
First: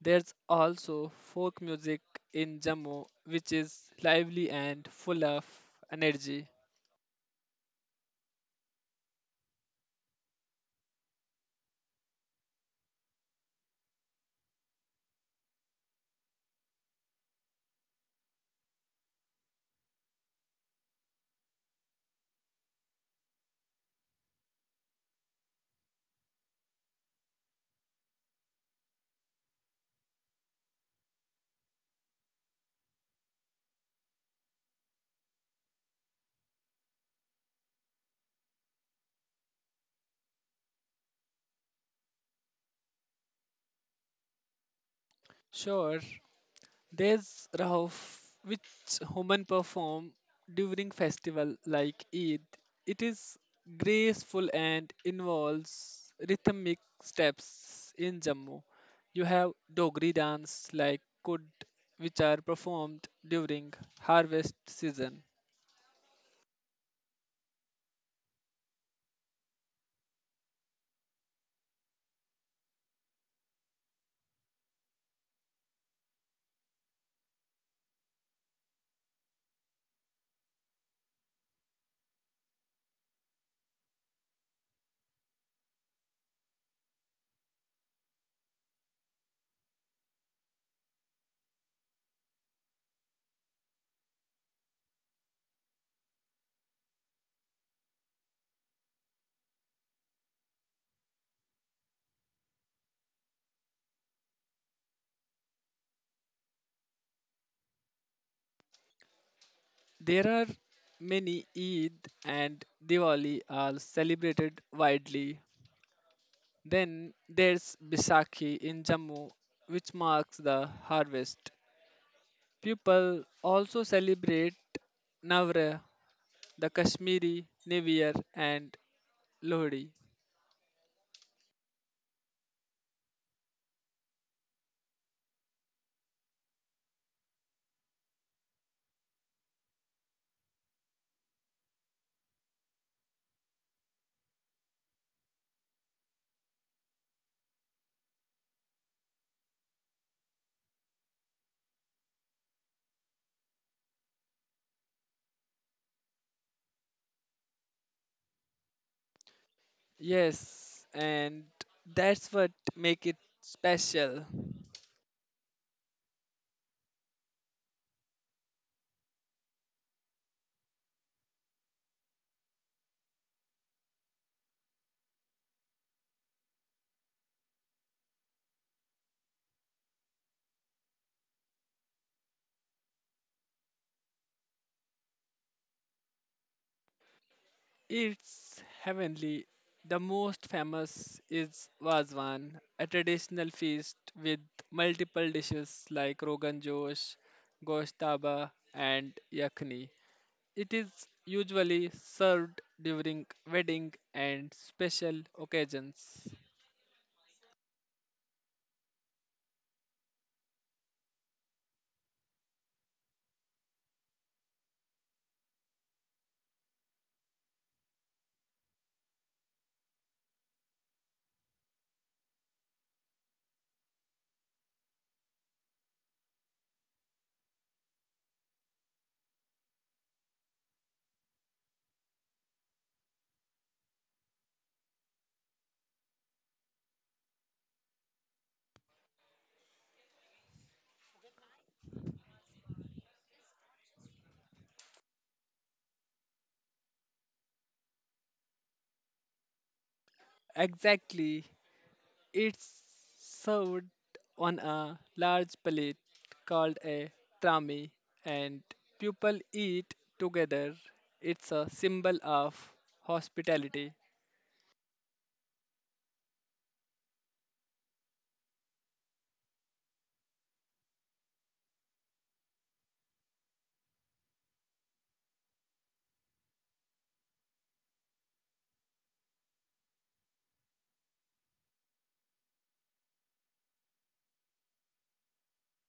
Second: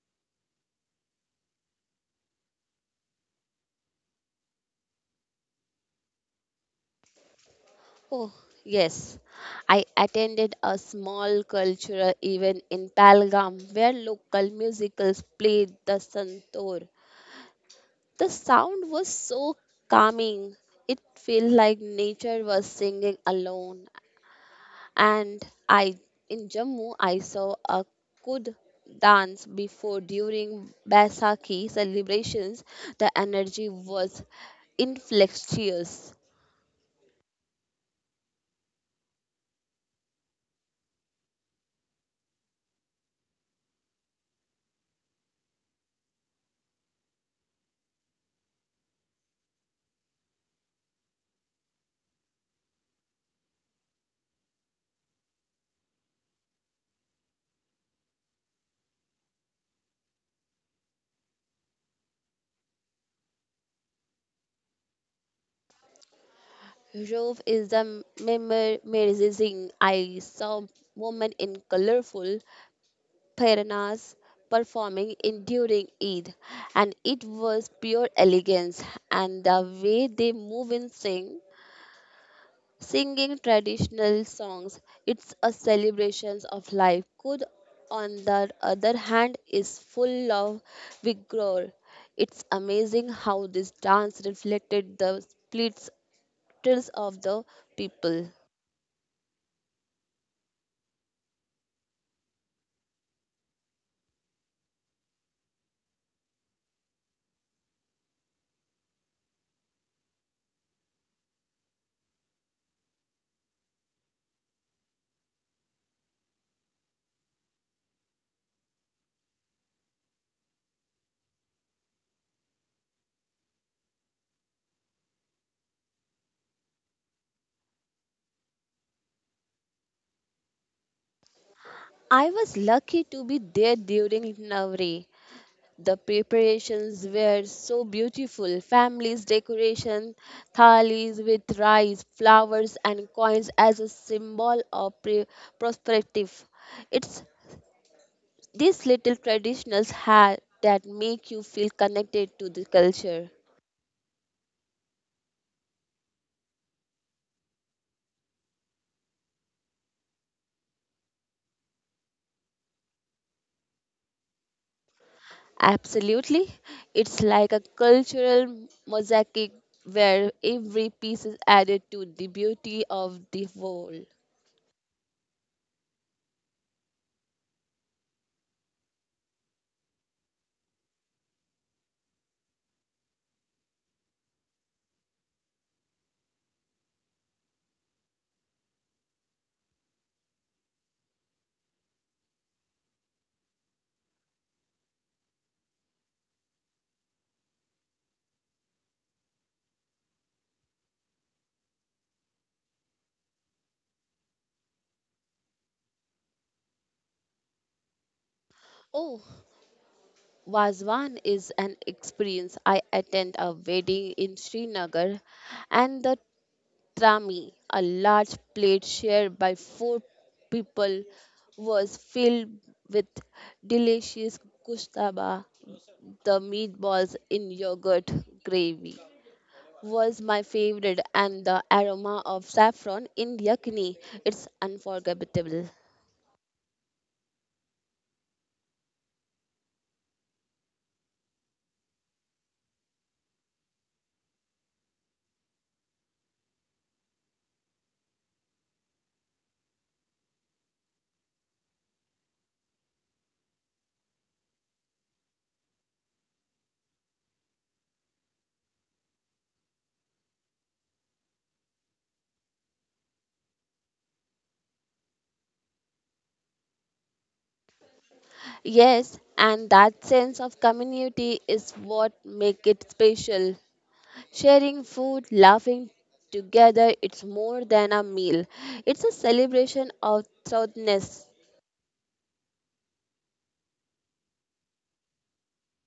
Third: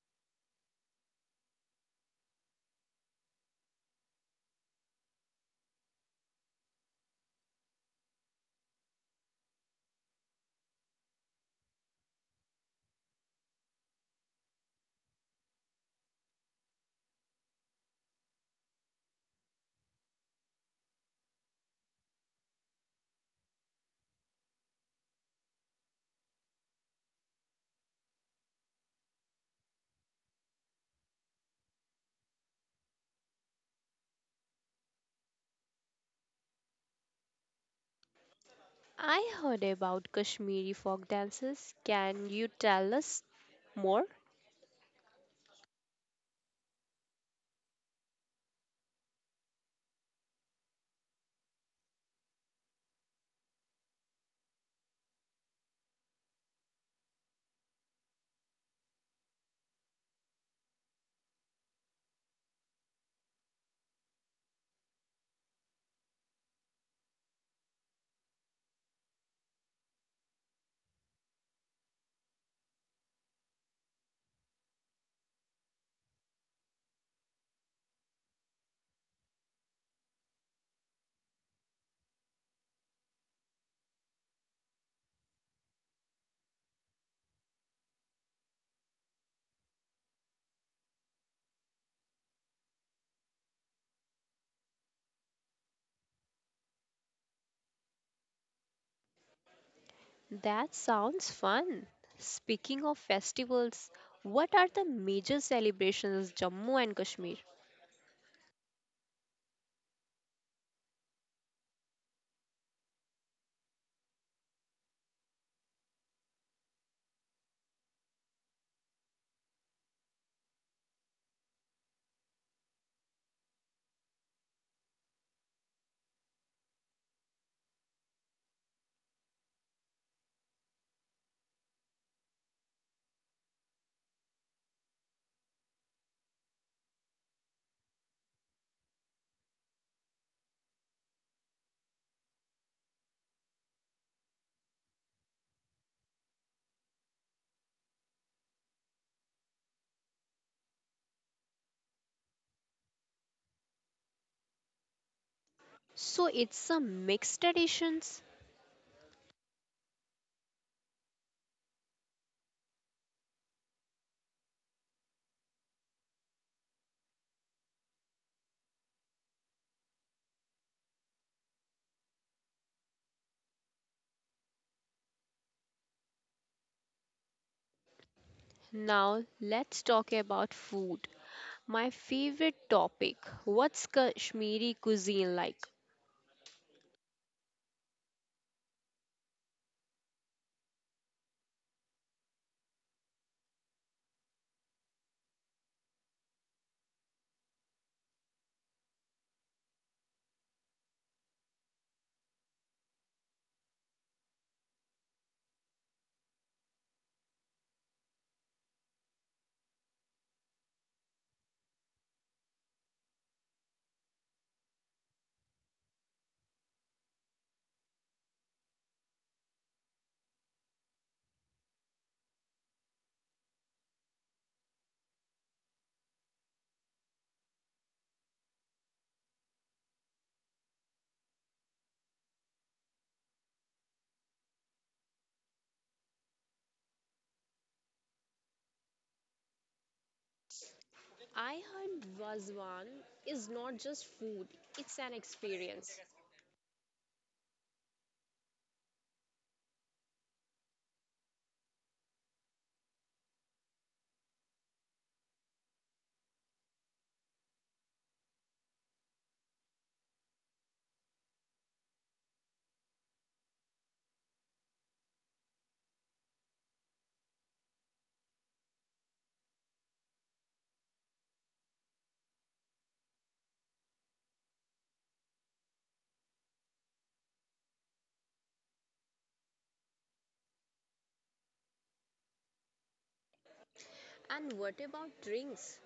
B: There's also folk music in Jammu which is lively and full of energy.
C: Oh, yes. I attended a small cultural event in Palgam where local musicals played the Santoor. The sound was so calming. It felt like nature was singing alone, and I in Jammu I saw a Kud dance before during Baisakhi celebrations. The energy was infectious.
A: I heard about Kashmiri folk dances. Can you tell us more?
B: Sure, there's Rahof, which women perform during festival like Eid. It is graceful and involves rhythmic steps. In Jammu, you have Dogri dance like Kud, which are performed during harvest season.
C: Rove is the memorizing. I saw women in colorful paranas performing in during Eid, and it was pure elegance. And the way they move and sing singing traditional songs. It's a celebration of life. Could, on the other hand, is full of vigor. It's amazing how this dance reflected the splits of the people.
A: That sounds fun. Speaking of festivals, what are the major celebrations in Jammu and Kashmir?
B: There are many. Eid and Diwali are celebrated widely. Then there's Bisakhi in Jammu, which marks the harvest. People also celebrate Navra, the Kashmiri New Year, and Lohri.
C: I was lucky to be there during Navratri. The preparations were so beautiful. Families decoration thalis with rice, flowers, and coins as a symbol of prosperity. It's these little traditions that make you feel connected to the culture.
A: So it's a mixed traditions.
B: Yes, and that's what make it special.
C: Absolutely. It's like a cultural mosaic where every piece is added to the beauty of the whole.
A: Now let's talk about food. My favorite topic. What's Kashmiri cuisine like?
B: It's heavenly. The most famous is Vazwan, a traditional feast with multiple dishes like Rogan Josh, Gosh Taba, and Yakhni. It is usually served during wedding and special occasions.
C: Oh, Vazwan is an experience. I attend a wedding in Srinagar and the trami, a large plate shared by four people, was filled with delicious kushtaba. The meatballs in yogurt gravy was my favorite and the aroma of saffron in yakni. It's unforgettable.
A: I heard Vazwan is not just food, it's an experience.
B: Exactly. It's served on a large plate called a trami and people eat together. It's a symbol of hospitality.
C: Yes, and that sense of community is what make it special. Sharing food, laughing together, it's more than a meal. It's a celebration of thoughtness.
A: And what about drinks?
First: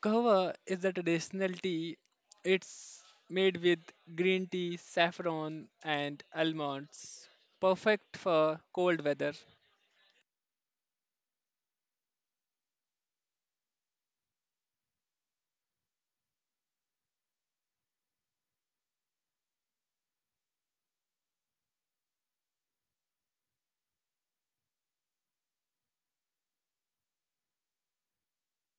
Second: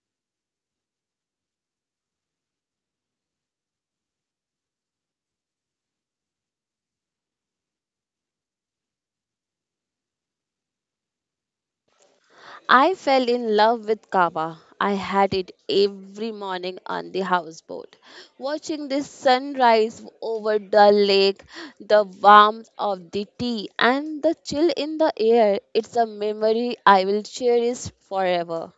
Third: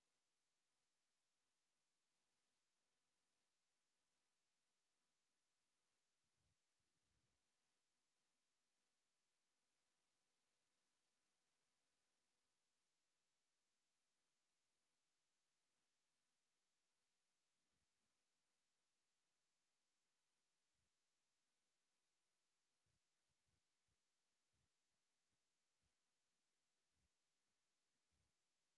B: Kahwa is the traditional tea. It's made with green tea, saffron, and almonds. Perfect for cold weather.
C: I fell in love with kava. I had it every morning on the houseboat. Watching the sunrise over the lake, the warmth of the tea, and the chill in the air, it's a memory I will cherish forever.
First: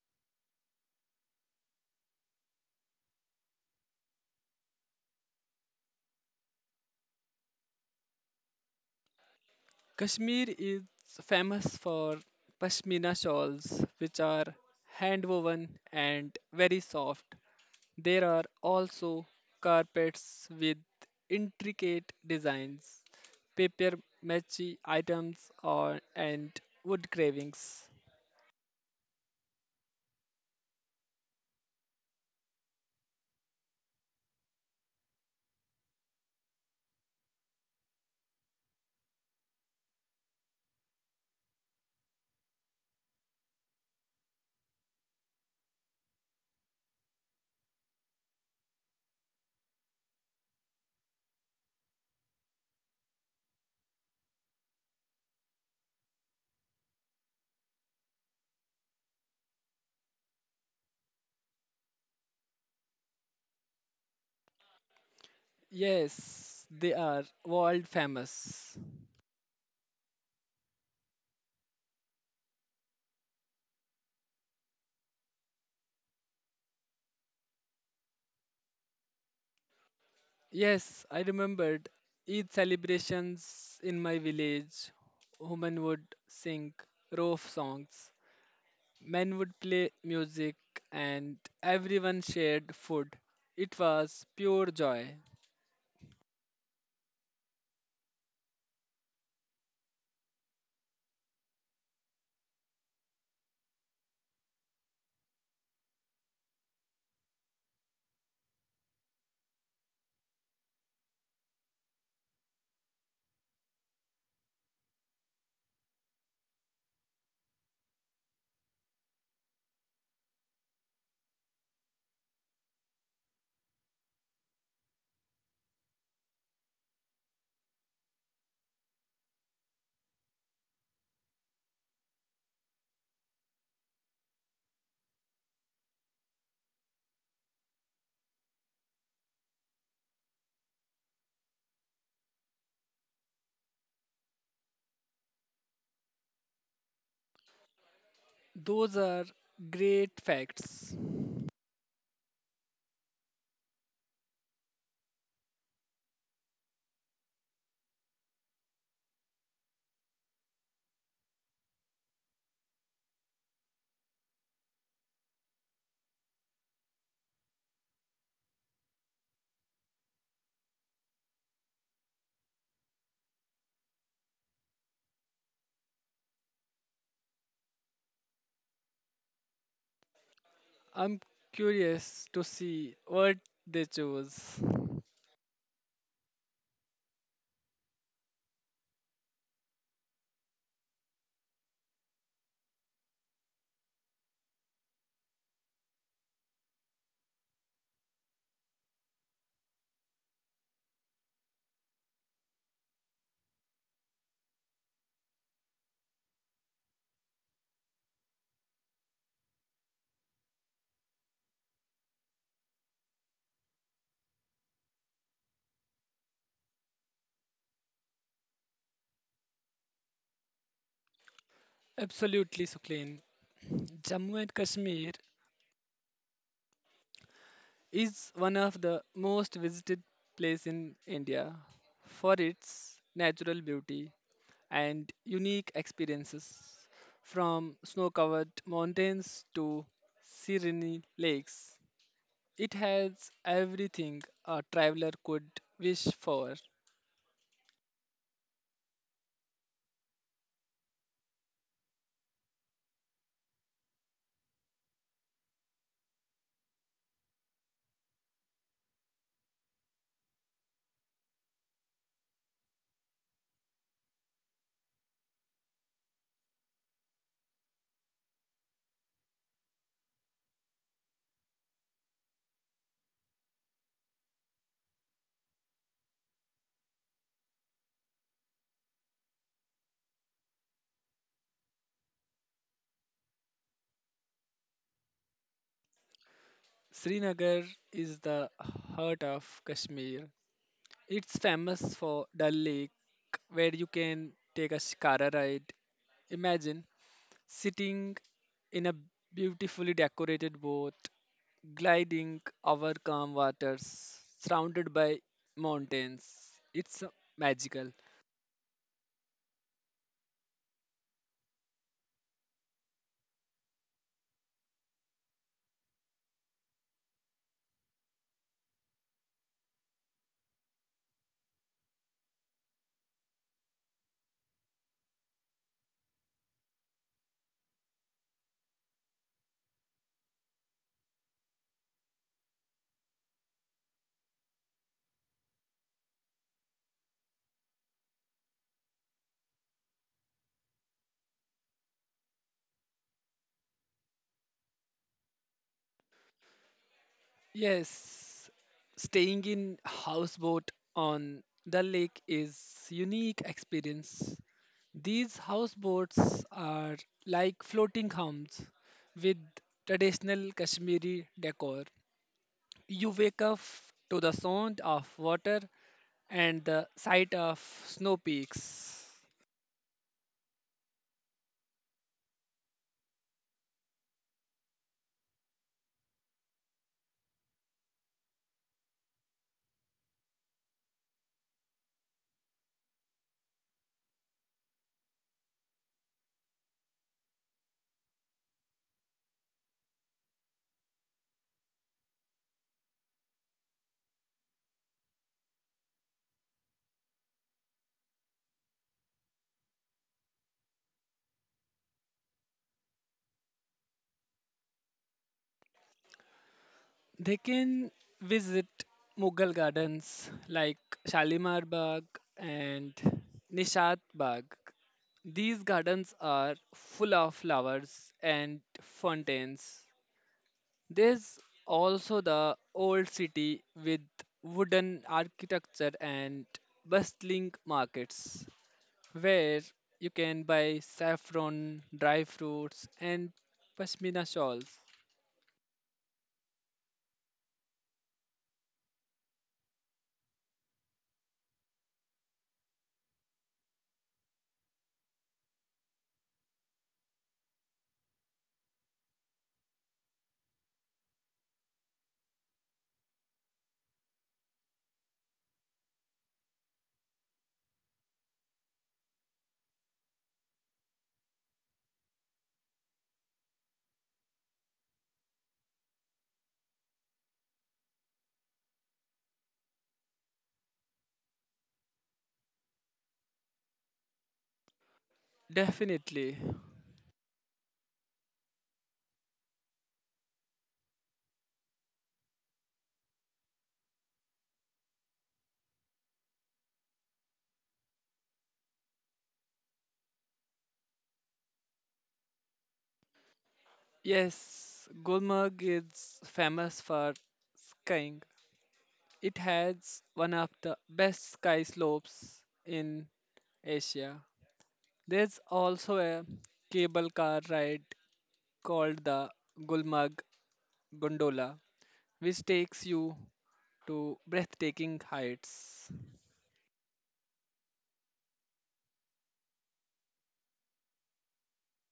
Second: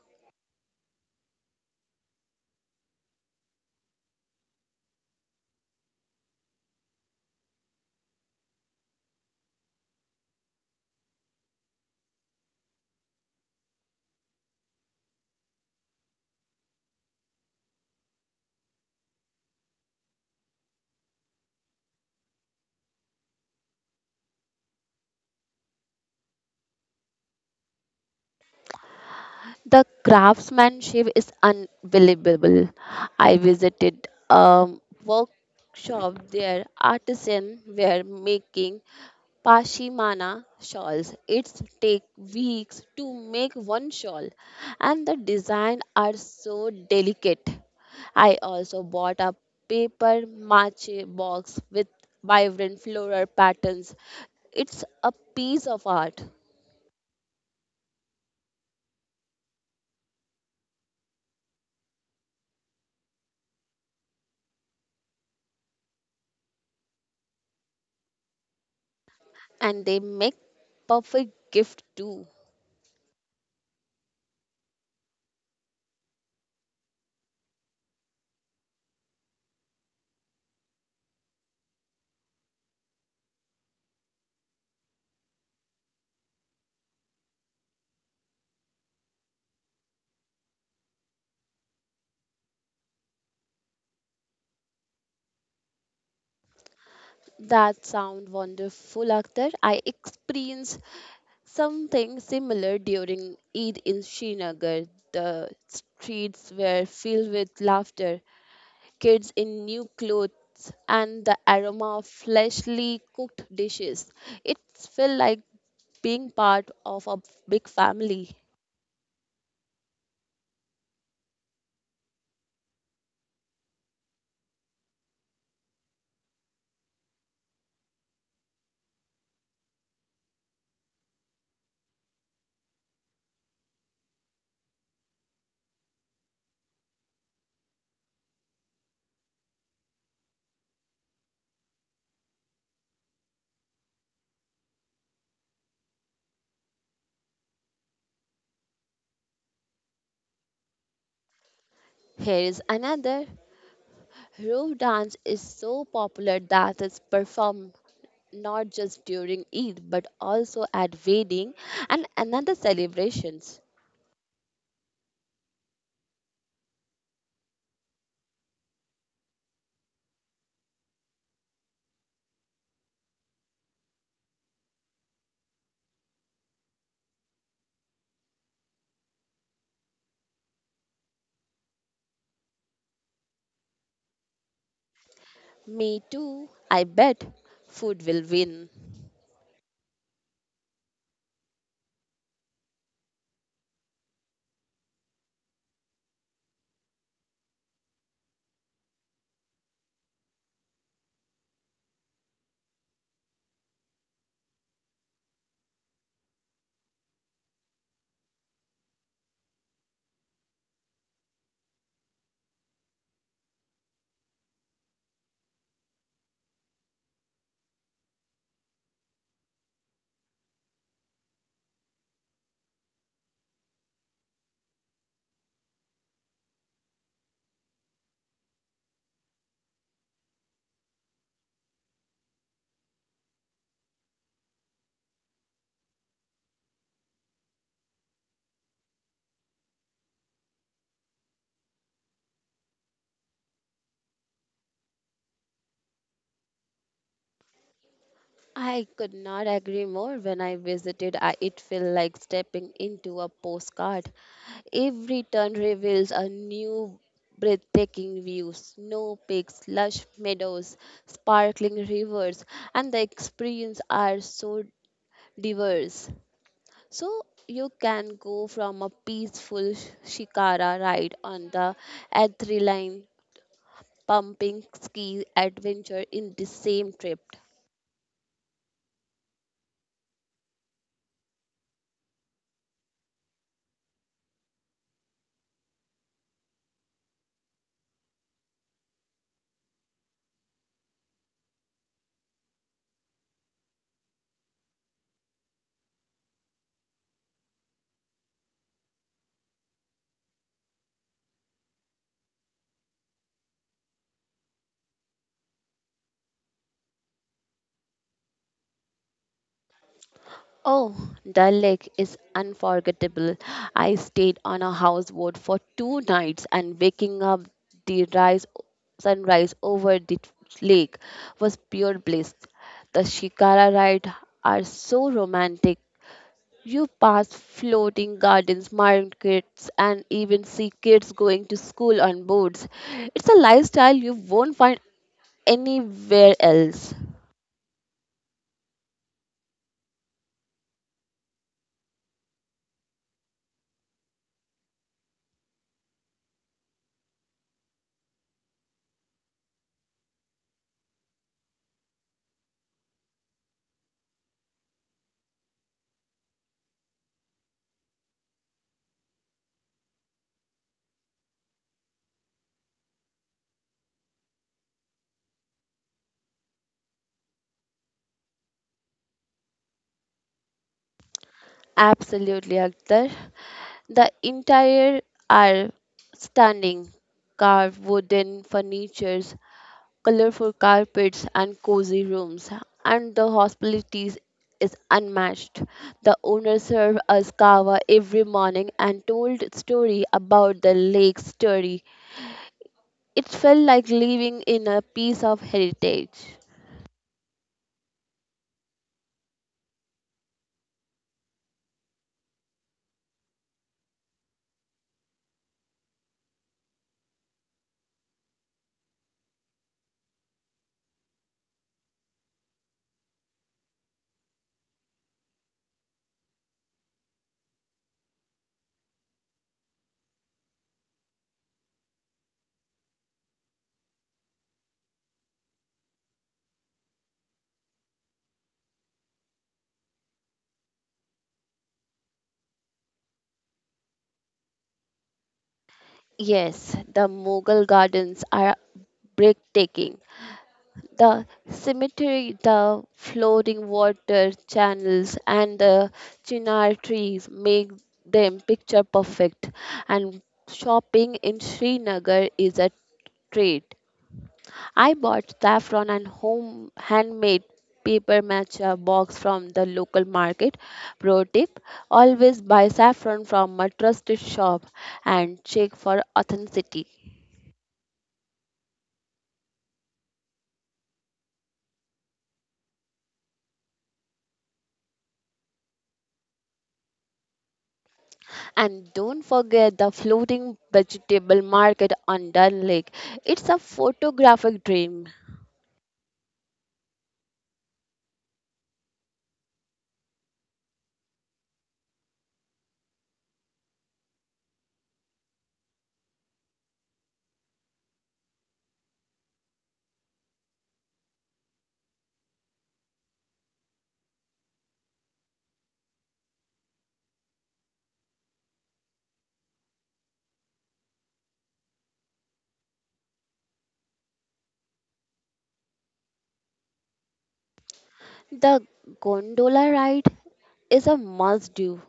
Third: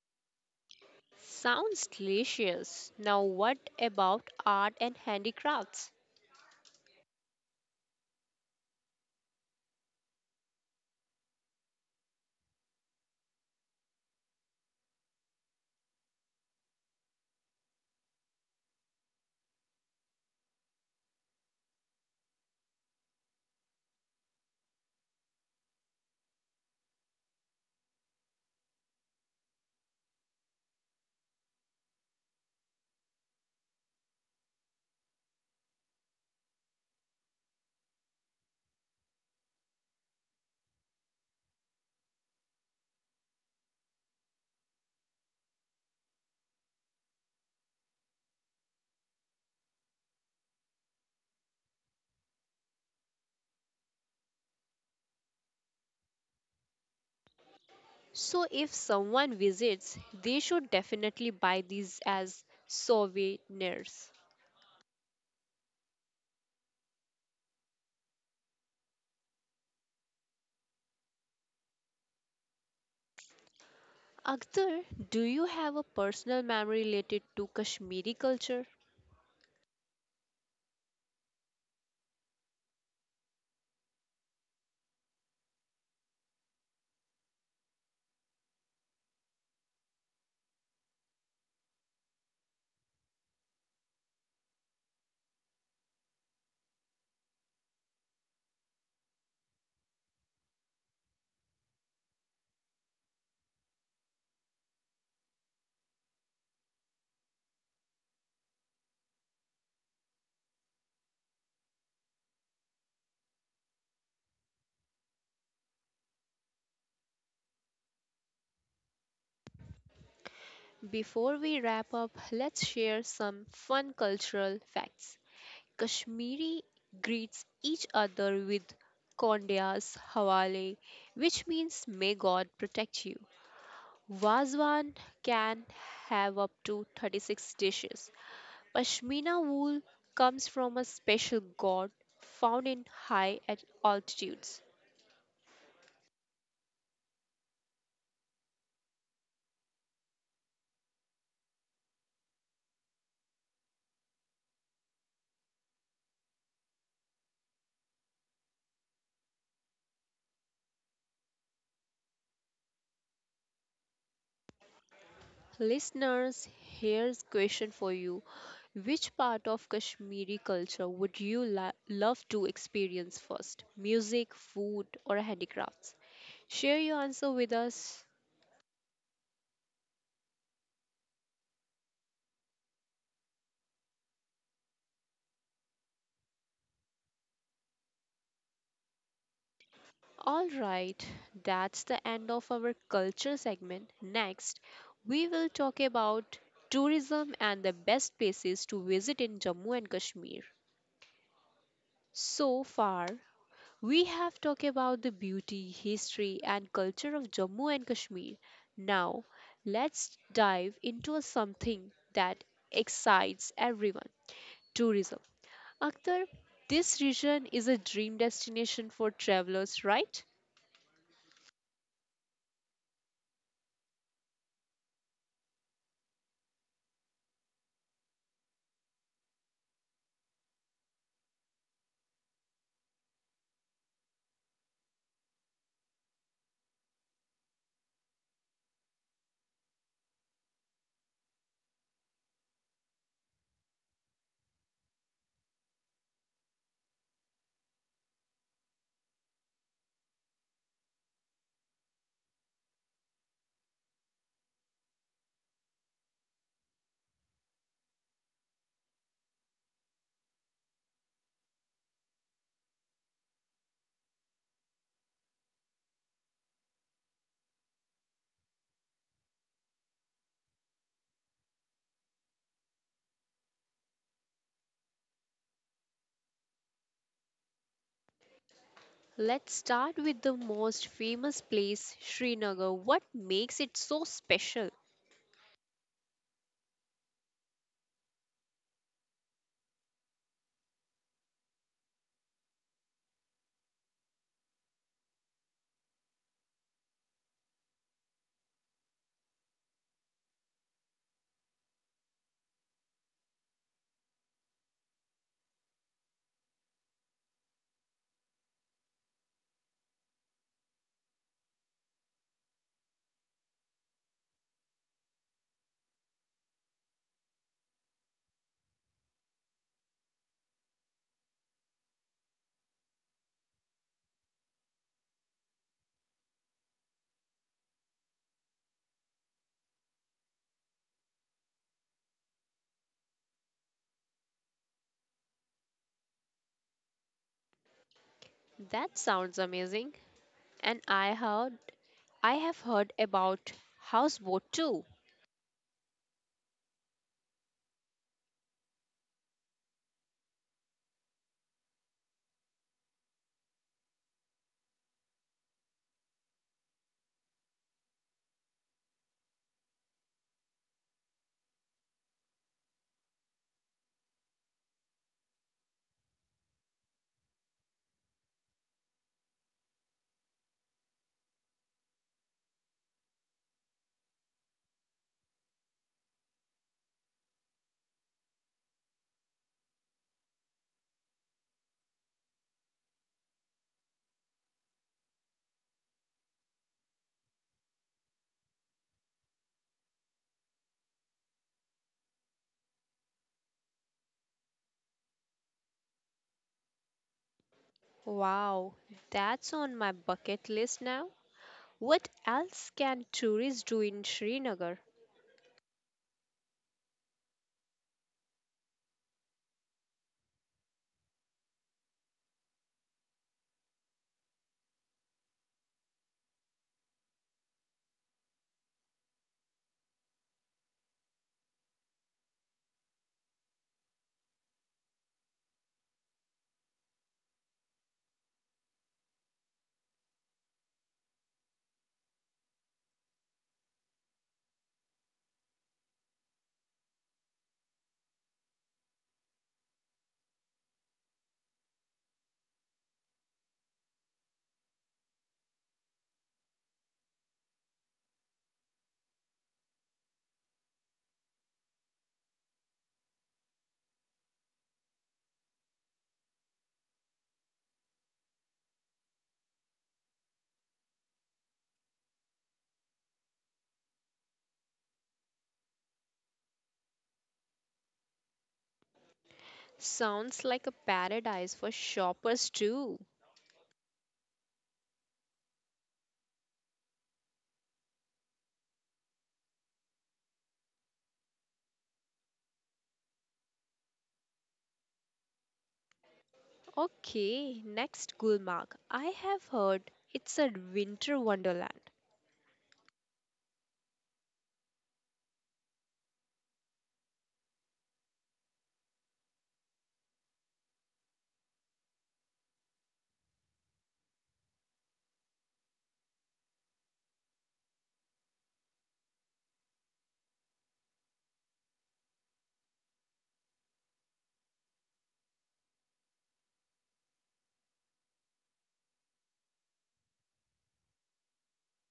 A: Sounds delicious. Now, what about art and handicrafts?
B: Kashmir is famous for pashmina shawls, which are hand woven and very soft. There are also carpets with intricate designs, paper mache items, or, and wood carvings.
C: The craftsmanship is unbelievable. I visited a workshop there. Artisans were making pashimana shawls. It takes weeks to make one shawl, and the design are so delicate. I also bought a paper mache box with vibrant floral patterns. It's a piece of art,
A: So if someone visits, they should definitely buy these as souvenirs.
B: Yes, they are world famous.
C: and they make perfect gift too.
A: Akhtar, do you have a personal memory related to Kashmiri culture?
B: Yes, I remembered Eid celebrations in my village. Women would sing roof songs, men would play music, and everyone shared food. It was pure joy.
C: That sound wonderful, Akhtar. I experienced something similar during Eid in Srinagar. The streets were filled with laughter, kids in new clothes, and the aroma of freshly cooked dishes. It felt like being part of a big family.
A: Before we wrap up, let's share some fun cultural facts. Kashmiri greets each other with Kondia's Hawale, which means may God protect you. Wazwan can have up to 36 dishes, Pashmina wool comes from a special god found in high at altitudes.
B: Those are great facts.
C: Here is another. Rope dance is so popular that it's performed not just during Eid but also at wedding and another celebrations.
A: Listeners, here's question for you. Which part of Kashmiri culture would you love to experience first? Music, food, or handicrafts? Share your answer with us.
B: I'm curious to see what they chose.
C: Me too, I bet food will win.
A: All right, that's the end of our culture segment. Next, we will talk about tourism and the best places to visit in Jammu and Kashmir. So far, we have talked about the beauty, history, and culture of Jammu and Kashmir. Now, let's dive into something that excites everyone tourism. Akhtar, this region is a dream destination for travelers, right?
B: Absolutely, Sukleen. Jammu and Kashmir is one of the most visited place in India for its natural beauty and unique experiences, from snow-covered mountains to serene lakes. It has everything a traveler could wish for.
C: I could not agree more. When I visited, it felt like stepping into a postcard. Every turn reveals a new breathtaking view snow peaks, lush meadows, sparkling rivers, and the experience are so diverse. So you can go from a peaceful shikara ride on the adrenaline pumping ski adventure in the same trip.
A: Let's start with the most famous place, Srinagar. What makes it so special?
B: Srinagar is the heart of Kashmir. It's famous for Dal Lake, where you can take a shikara ride. Imagine sitting in a beautifully decorated boat, gliding over calm waters, surrounded by mountains. It's magical.
C: Oh, the lake is unforgettable. I stayed on a houseboat for two nights, and waking up the rise sunrise over the lake was pure bliss. The shikara ride are so romantic. You pass floating gardens, markets, and even see kids going to school on boats. It's a lifestyle you won't find anywhere else.
A: That sounds amazing. And I have heard about houseboat too.
B: Yes, staying in houseboat on the lake is unique experience. These houseboats are like floating homes with traditional Kashmiri decor. You wake up to the sound of water and the sight of snow peaks.
C: Absolutely, Akhtar. The entire are standing carved wooden furnitures, colorful carpets and cozy rooms, and the hospitality is unmatched. The owner served us kava every morning and told story about the lake's story. It felt like living in a piece of heritage.
A: Wow, that's on my bucket list now. What else can tourists do in Srinagar?
B: They can visit Mughal gardens like Shalimar Bagh and Nishat Bagh. These gardens are full of flowers and fountains. There's also the old city with wooden architecture and bustling markets where you can buy saffron, dry fruits, and pashmina shawls.
C: Yes, the Mughal gardens are breathtaking. The cemetery, the floating water channels, and the chinar trees make them picture perfect. And shopping in Srinagar is a treat. I bought saffron and home handmade paper matcha box from the local market. Pro tip: always buy saffron from a trusted shop and check for authenticity.
A: Sounds like a paradise for shoppers too.
B: Definitely.
C: And don't forget the floating vegetable market on Dun Lake. It's a photographic dream.
A: Okay, next Gulmarg. I have heard it's a winter wonderland.
B: Yes, Gulmarg is famous for skiing. It has one of the best ski slopes in Asia. There's also a cable car ride called the Gulmarg Gondola, which takes you to breathtaking heights.
C: The gondola ride is a must do.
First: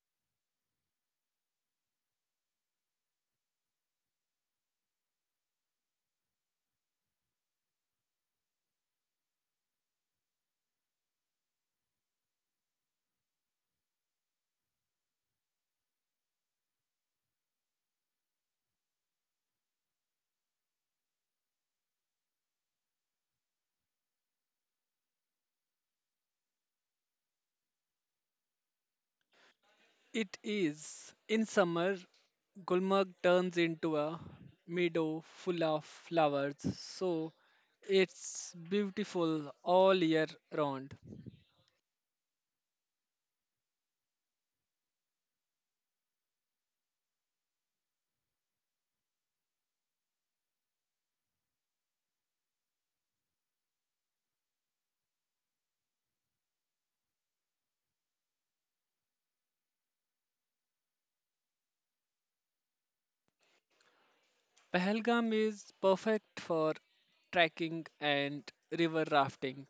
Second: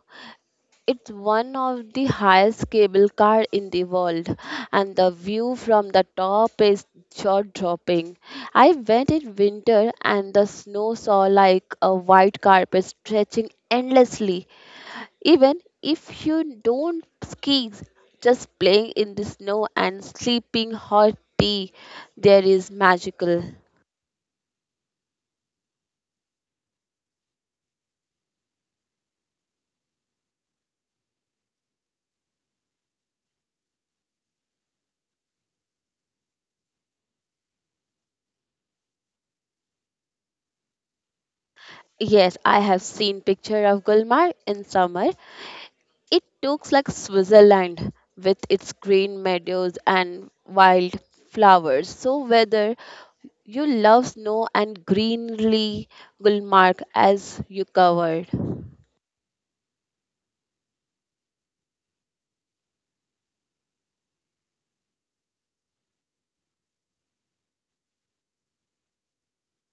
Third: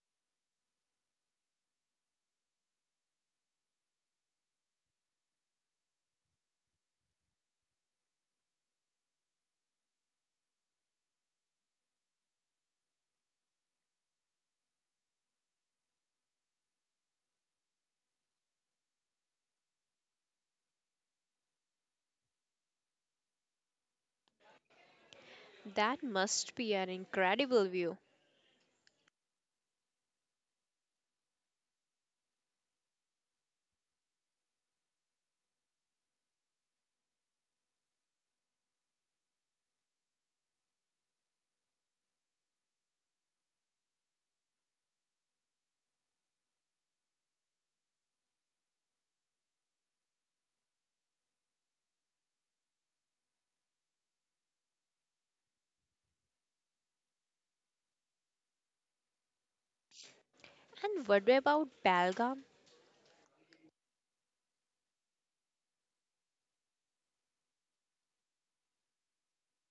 C: It's one of the highest cable car in the world, and the view from the top is jaw dropping. I went in winter, and the snow saw like a white carpet stretching endlessly. Even if you don't ski, just playing in the snow and sleeping hot tea there is magical.
A: That must be an incredible view.
B: It is. In summer Gulmarg turns into a meadow full of flowers, so it's beautiful all year round.
C: Yes, I have seen picture of Gulmar in summer. It looks like Switzerland with its green meadows and wild flowers. So whether you love snow and greenery, Gulmarg as you covered.
A: And what about Belgaum?
B: Pahalgam is perfect for trekking and river rafting.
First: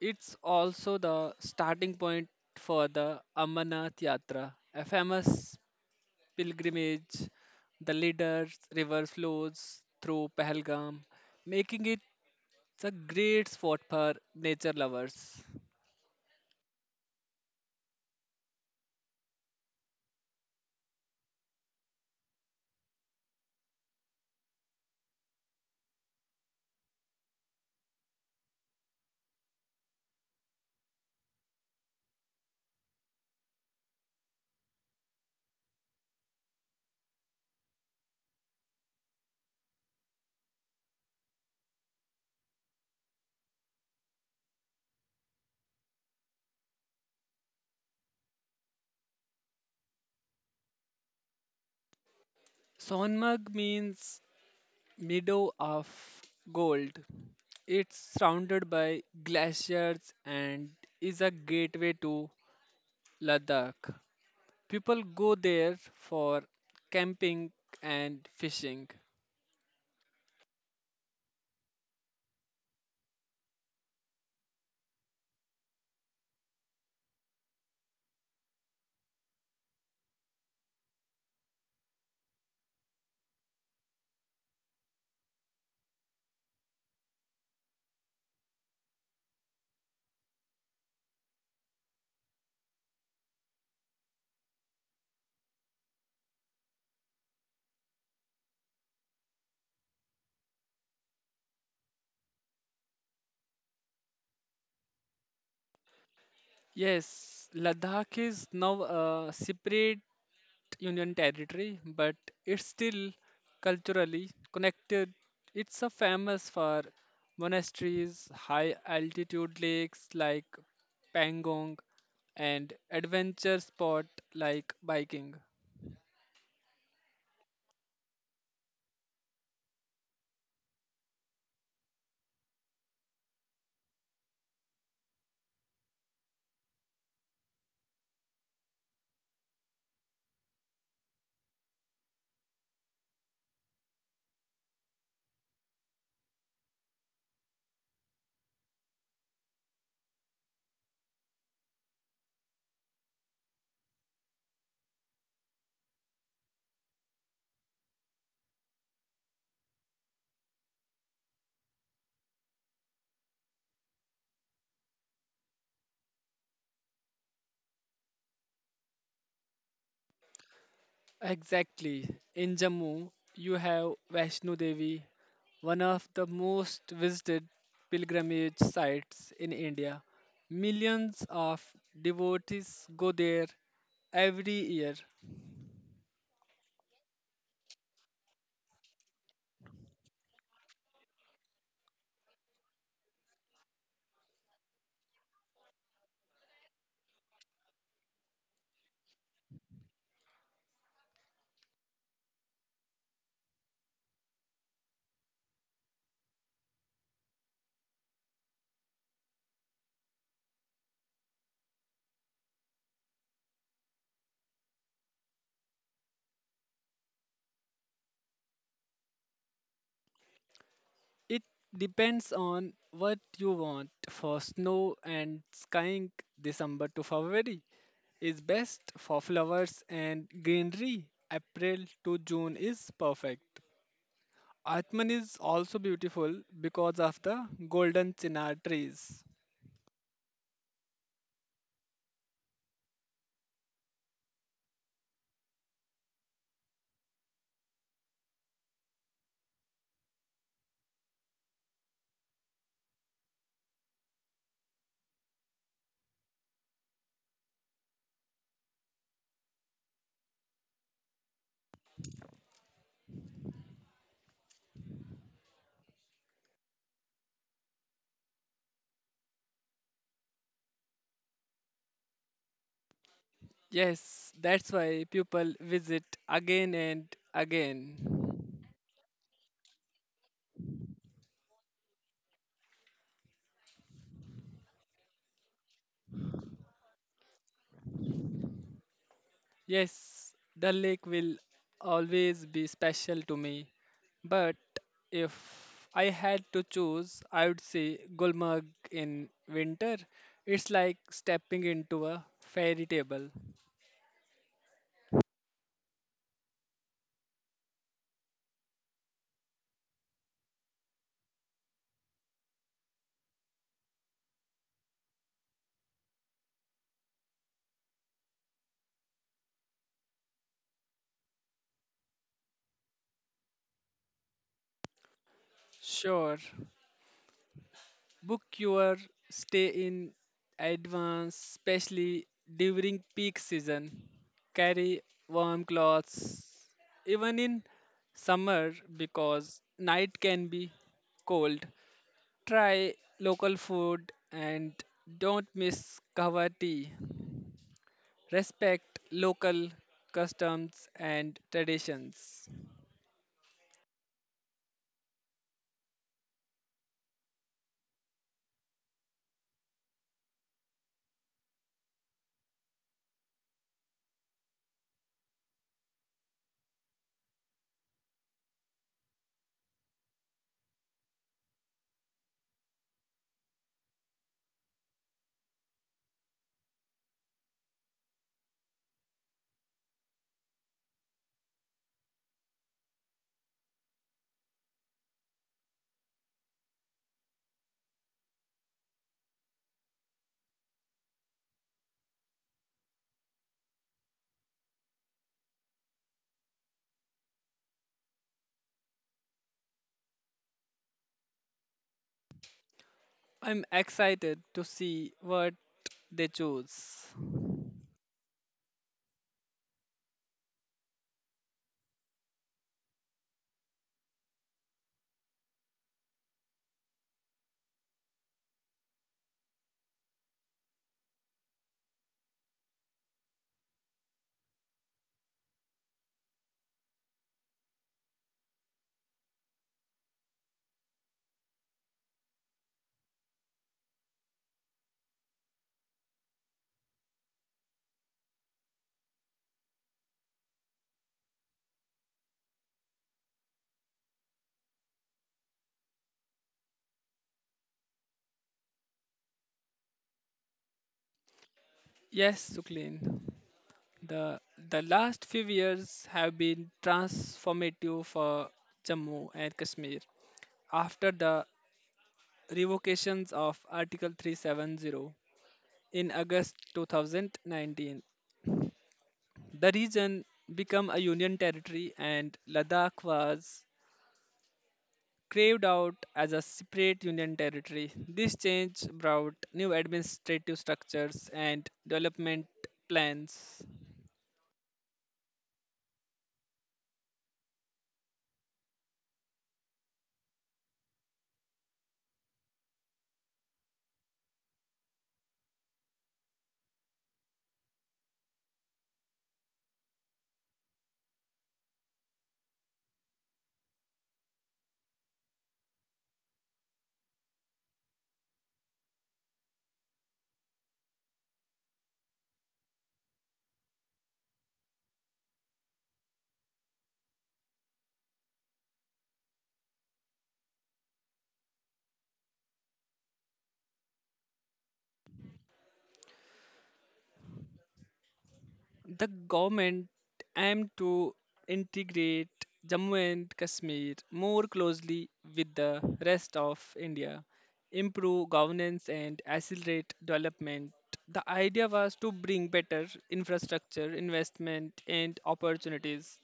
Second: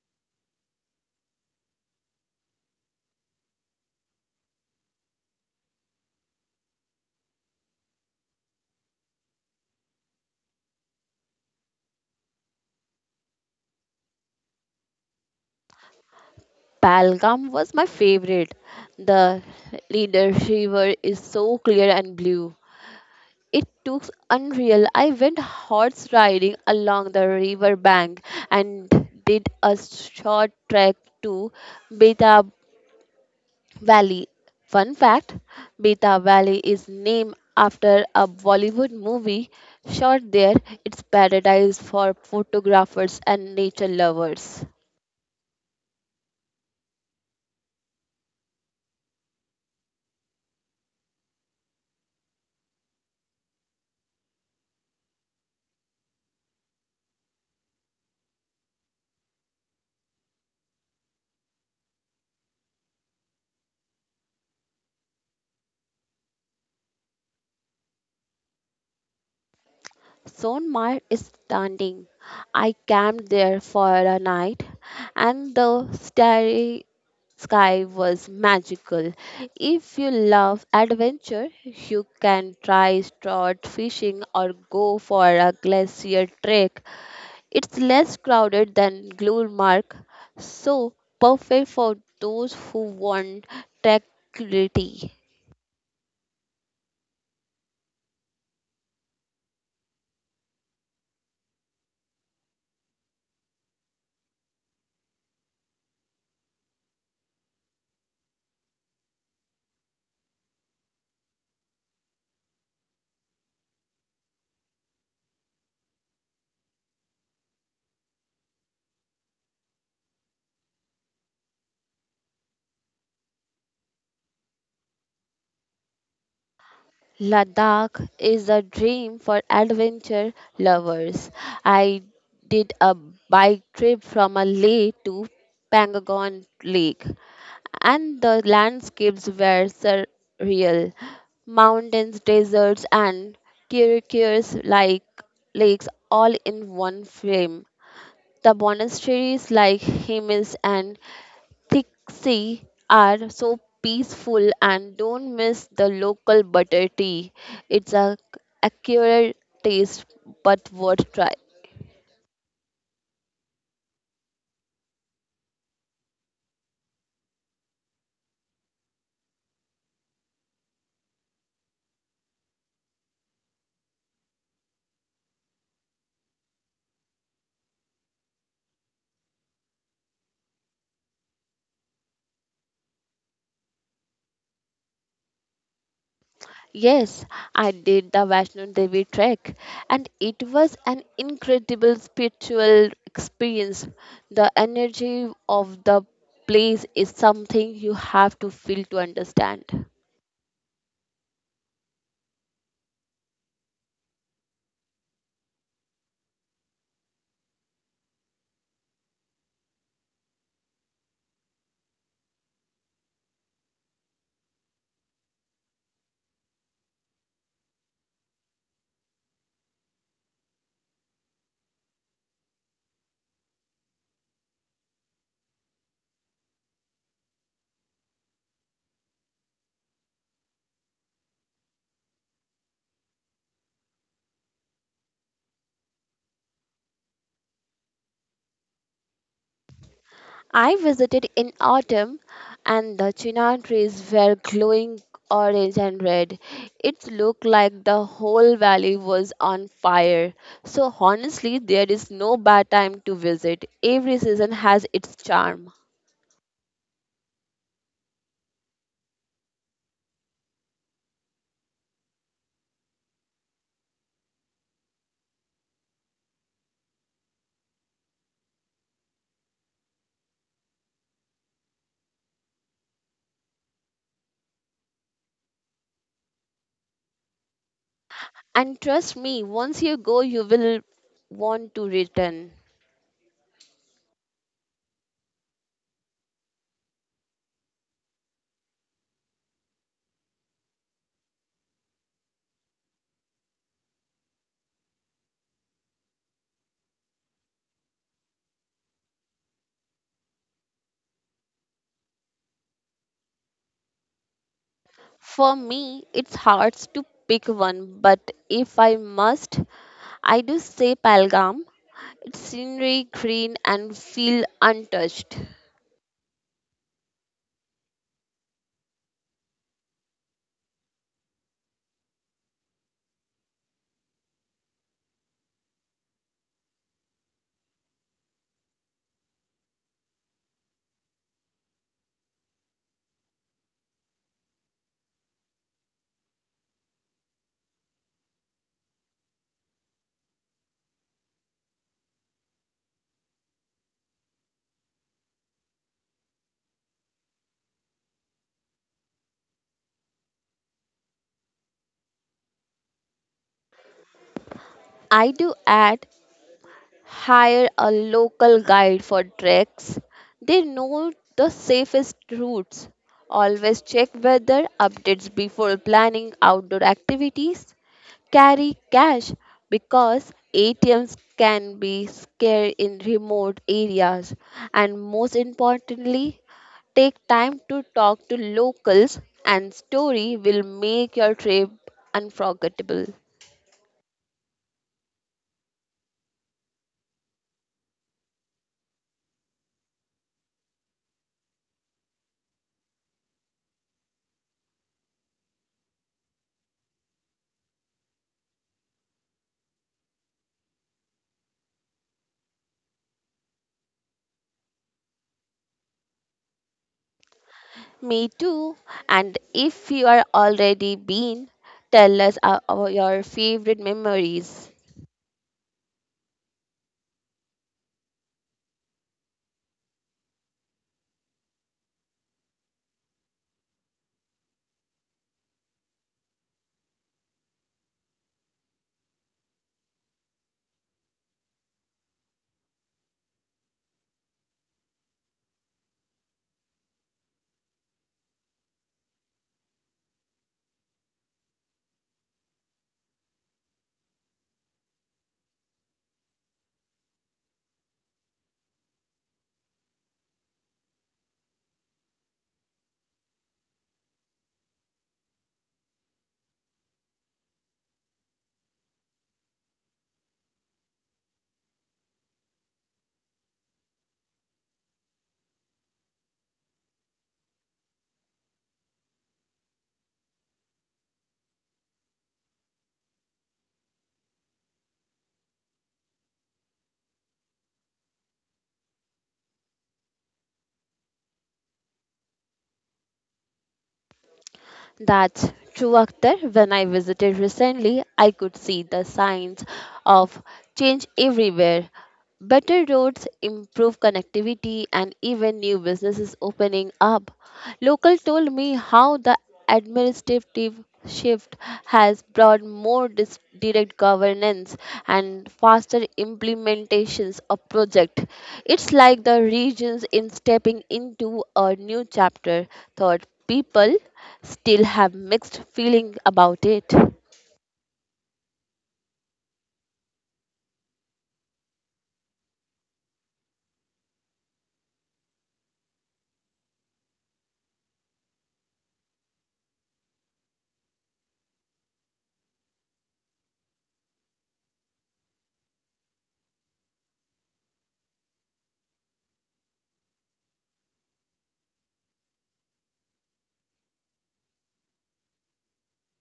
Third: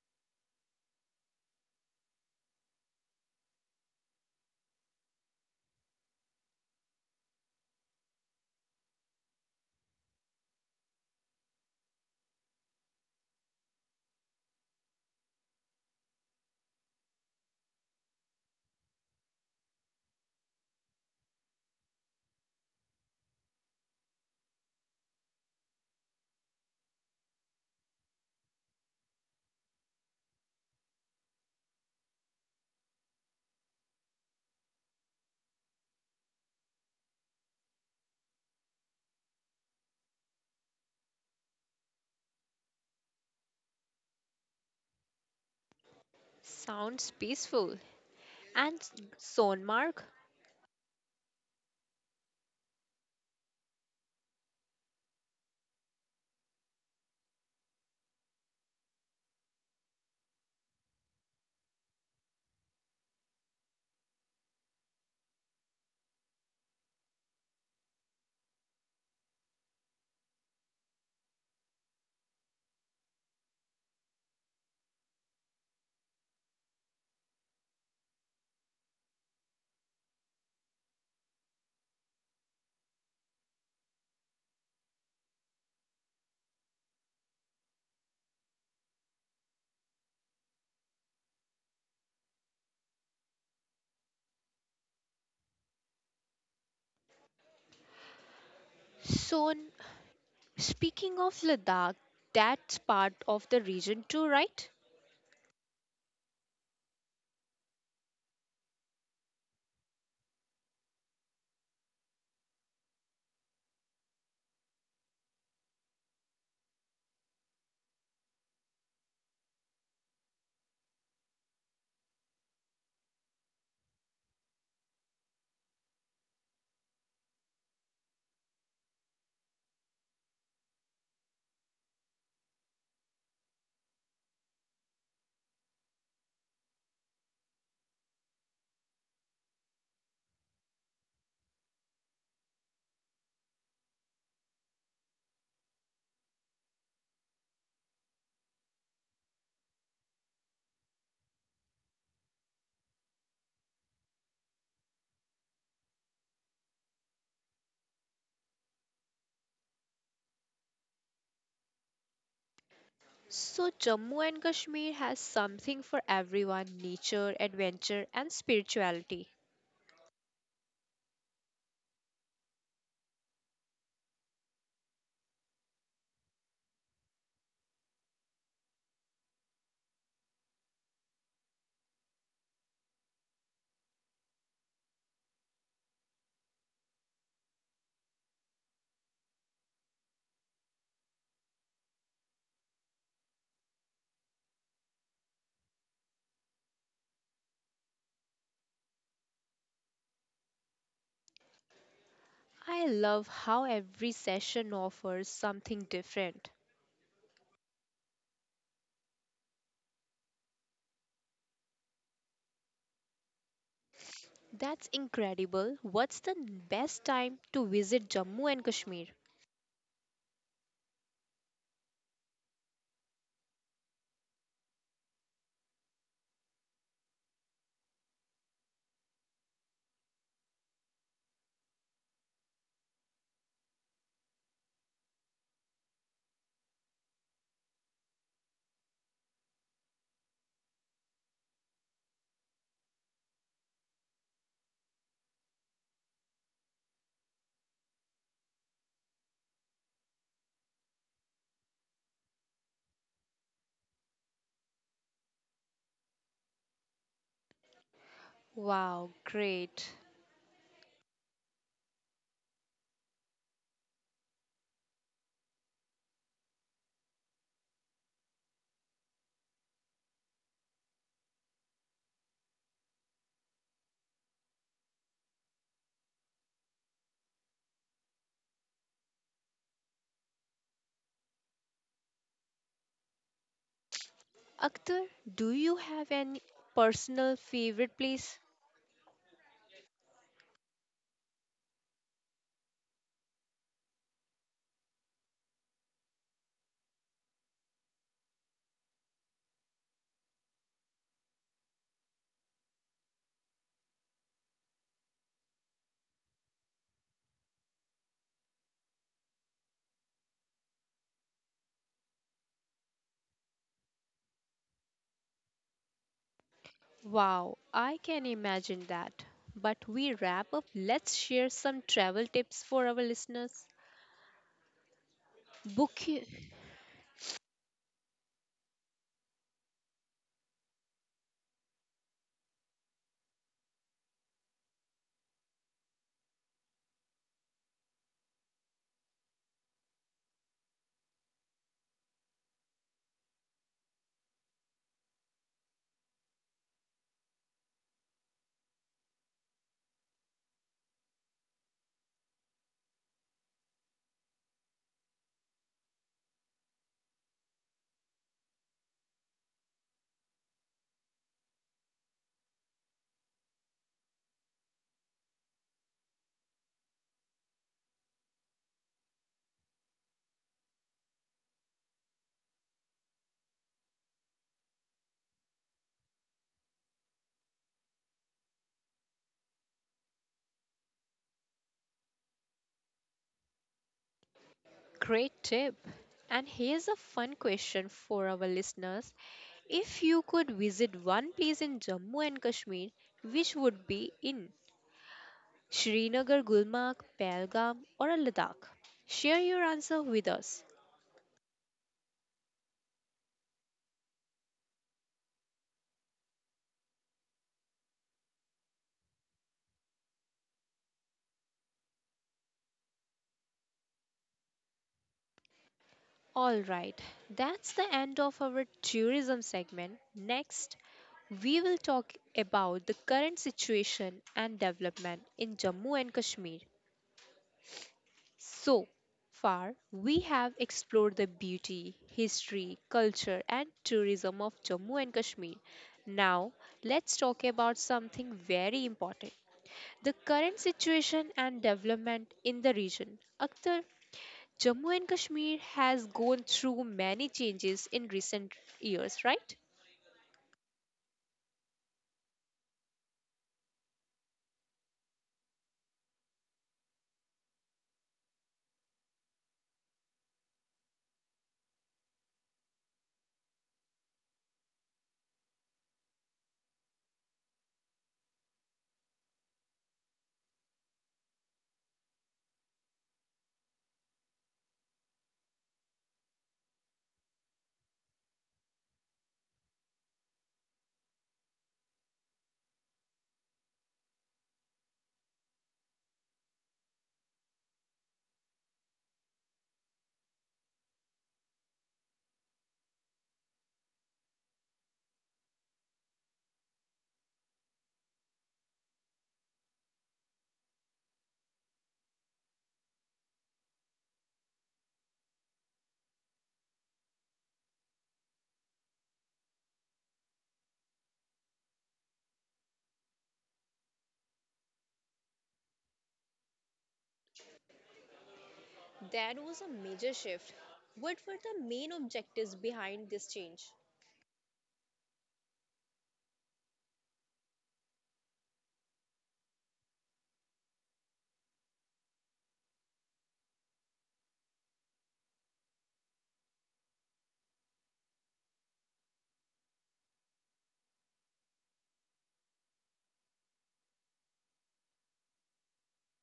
B: It's also the starting point for the Amarnath Yatra, a famous pilgrimage. The leaders river flows through Pahalgam, making it a great spot for nature lovers.
C: Palgam was my favorite. The leader shiver is so clear and blue. It looks unreal. I went horse riding along the river bank and did a short trek to Beta Valley. Fun fact: Beta Valley is named after a Bollywood movie shot there. It's paradise for photographers and nature lovers.
A: Sounds peaceful. And Sonmarg?
B: Sonmarg means meadow of gold. It's surrounded by glaciers and is a gateway to Ladakh. People go there for camping and fishing.
C: Sonmar is standing. I camped there for a night, and the starry sky was magical. If you love adventure, you can try trout fishing or go for a glacier trek. It's less crowded than Glenmark, so perfect for those who want tranquility.
A: Son, Speaking of Ladakh, that's part of the region too, right?
B: Yes, Ladakh is now a separate union territory, but it's still culturally connected. It's a famous for monasteries, high altitude lakes like Pangong, and adventure spot like biking.
C: Ladakh is a dream for adventure lovers. I did a bike trip from a Leh to Pangagon Lake, and the landscapes were surreal. Mountains, deserts, and turquoise like lakes all in one frame. The monasteries like Hemis and Thick sea are so peaceful, and don't miss the local butter tea. It's a accurate taste but worth try.
A: So, Jammu and Kashmir has something for everyone nature, adventure, and spirituality.
B: Exactly. In Jammu, you have Vaishno Devi, one of the most visited pilgrimage sites in India. Millions of devotees go there every year.
C: Yes, I did the Vaishno Devi trek, and it was an incredible spiritual experience. The energy of the place is something you have to feel to understand.
A: I love how every session offers something different. That's incredible. What's the best time to visit Jammu and Kashmir?
B: It depends on what you want. For snow and skiing, December to February is best. For flowers and greenery, April to June is perfect. Atman is also beautiful because of the golden chinar trees.
C: I visited in autumn, and the chinar trees were glowing orange and red. It looked like the whole valley was on fire. So honestly, there is no bad time to visit. Every season has its charm.
A: Wow, great.
B: Yes, that's why people visit again and again.
C: And trust me, once you go, you will want to return.
A: Akhtar, do you have any personal favorite place?
B: Yes, the lake will always be special to me, but if I had to choose, I would say Gulmarg in winter. It's like stepping into a fairy tale.
C: For me, it's hard to pick one, but if I must, I do say Palgam. It's scenery, green, and feel untouched.
A: Wow, I can imagine that. But we wrap up, let's share some travel tips for our listeners. Book,
B: Sure, book your stay in advance, especially during peak season. Carry warm clothes, even in summer, because night can be cold. Try local food and don't miss kahwa tea. Respect local customs and traditions.
C: I do add hire a local guide for treks. They know the safest routes. Always check weather updates before planning outdoor activities. Carry cash because ATMs can be scarce in remote areas. And most importantly, take time to talk to locals and story will make your trip unforgettable.
A: great tip. And here's a fun question for our listeners. If you could visit one place in Jammu and Kashmir, which would be in Srinagar, Gulmarg, Pahalgam, or Ladakh? Share your answer with us.
B: I'm excited to see what they choose.
C: Me too. And if you are already been, tell us your favorite memories.
A: All right, that's the end of our tourism segment. Next, we will talk about the current situation and development in Jammu and Kashmir. So far, we have explored the beauty, history, culture, and tourism of Jammu and Kashmir. Now, let's talk about something very important the current situation and development in the region. Akhtar, Jammu and Kashmir has gone through many changes in recent years, right?
B: Yes, Suklin. The the last few years have been transformative for Jammu and Kashmir. After the revocations of Article 370 in August 2019, the region became a union territory and Ladakh was carved out as a separate union territory. This change brought new administrative structures and development plans.
C: That's true, Akhtar. When I visited recently, I could see the signs of change everywhere. Better roads, improved connectivity, and even new businesses opening up. Local told me how the administrative shift has brought more direct governance and faster implementations of project. It's like the regions in stepping into a new chapter. Thought people still have mixed feeling about it.
A: That was a major shift. What were the main objectives behind this change?
B: The government aimed to integrate Jammu and Kashmir more closely with the rest of India, improve governance, and accelerate development. The idea was to bring better infrastructure, investment, and opportunities.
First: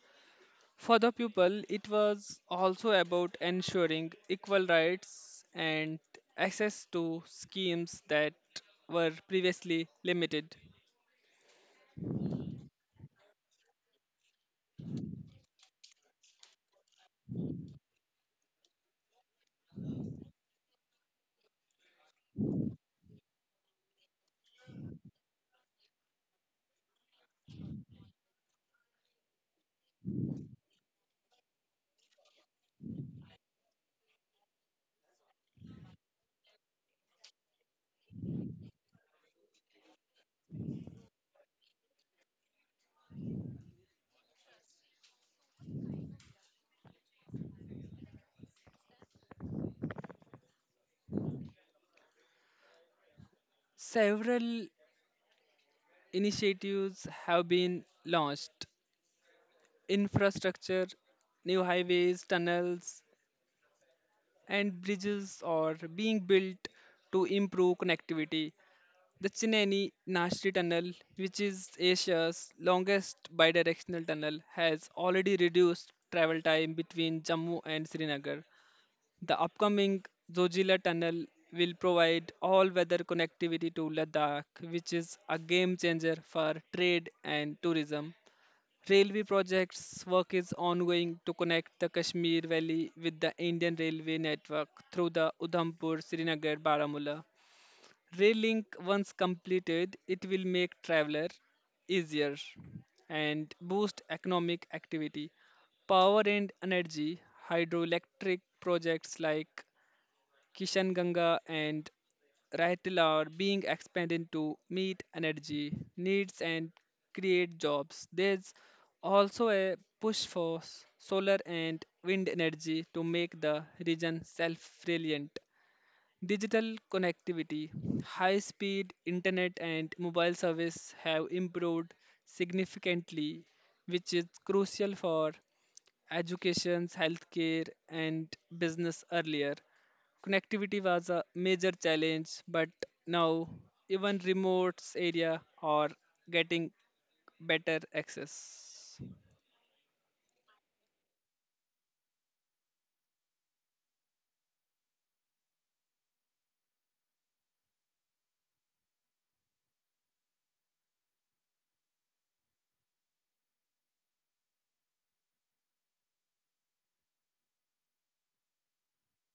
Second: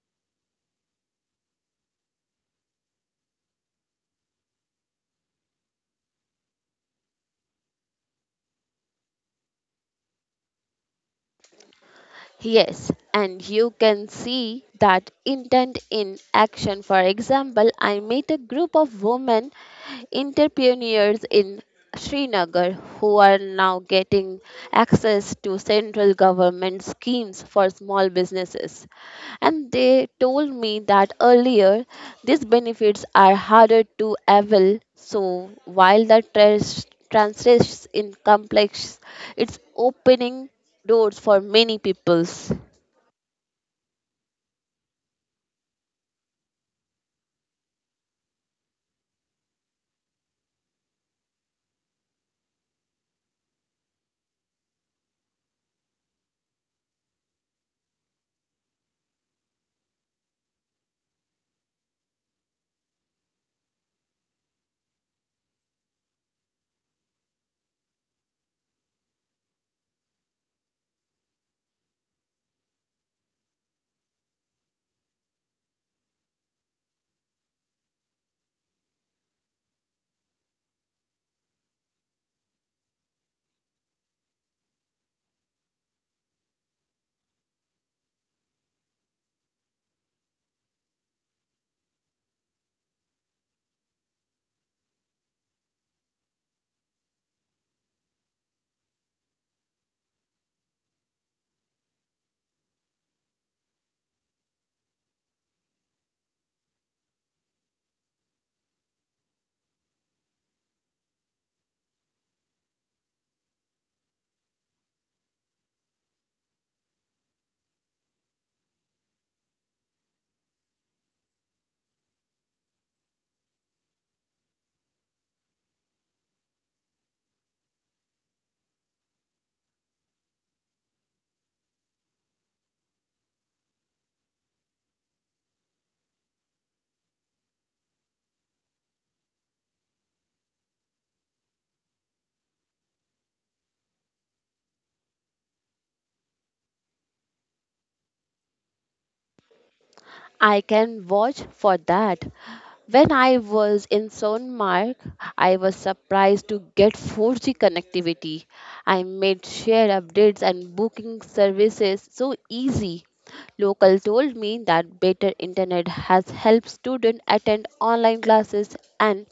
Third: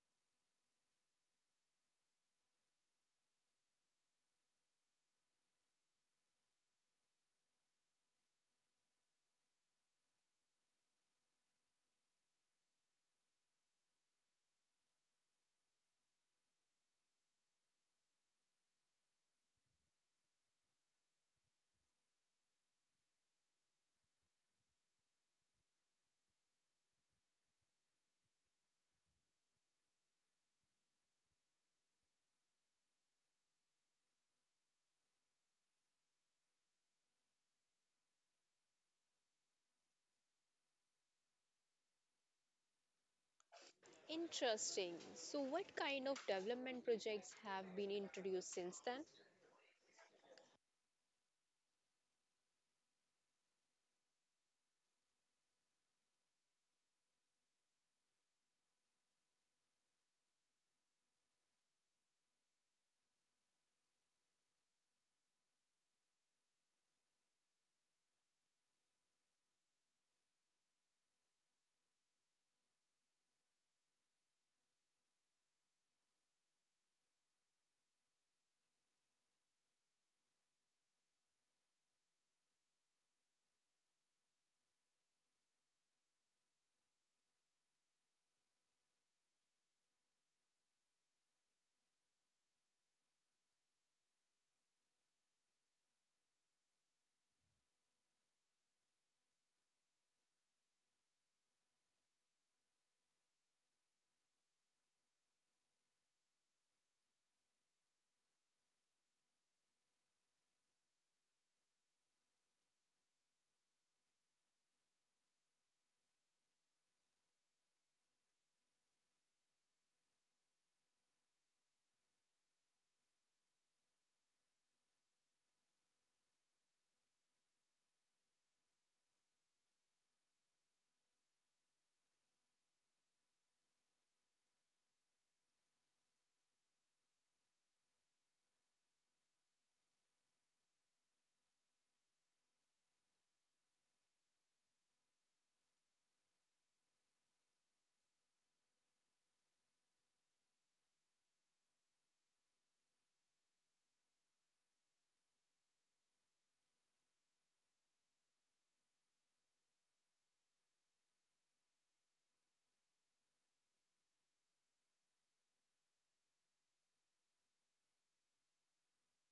B: For the people, it was also about ensuring equal rights and access to schemes that were previously limited.
C: Yes, and you can see that intent in action. For example, I met a group of women entrepreneurs in Srinagar who are now getting access to central government schemes for small businesses. And they told me that earlier these benefits are harder to avail. So while the translates in complex, it's opening doors for many peoples.
A: Interesting. So, what kind of development projects have been introduced since then?
B: Several initiatives have been launched. Infrastructure, new highways, tunnels, and bridges are being built to improve connectivity. The Chennai Nashri Tunnel, which is Asia's longest bidirectional tunnel, has already reduced travel time between Jammu and Srinagar. The upcoming Zojila Tunnel will provide all-weather connectivity to Ladakh, which is a game changer for trade and tourism. Railway projects work is ongoing to connect the Kashmir Valley with the Indian Railway network through the Udhampur Srinagar Baramulla. Rail link once completed, it will make traveler easier and boost economic activity. Power and energy hydroelectric projects like Kishanganga and Raital are being expanded to meet energy needs and create jobs. There's also a push for solar and wind energy to make the region self-reliant. Digital connectivity, high-speed internet and mobile service have improved significantly, which is crucial for education, healthcare, and business earlier. Connectivity was a major challenge, but now even remote area are getting better access.
C: I can vouch for that. When I was in Sonmark, I was surprised to get 4G connectivity. I made share updates and booking services so easy. Local told me that better internet has helped students attend online classes and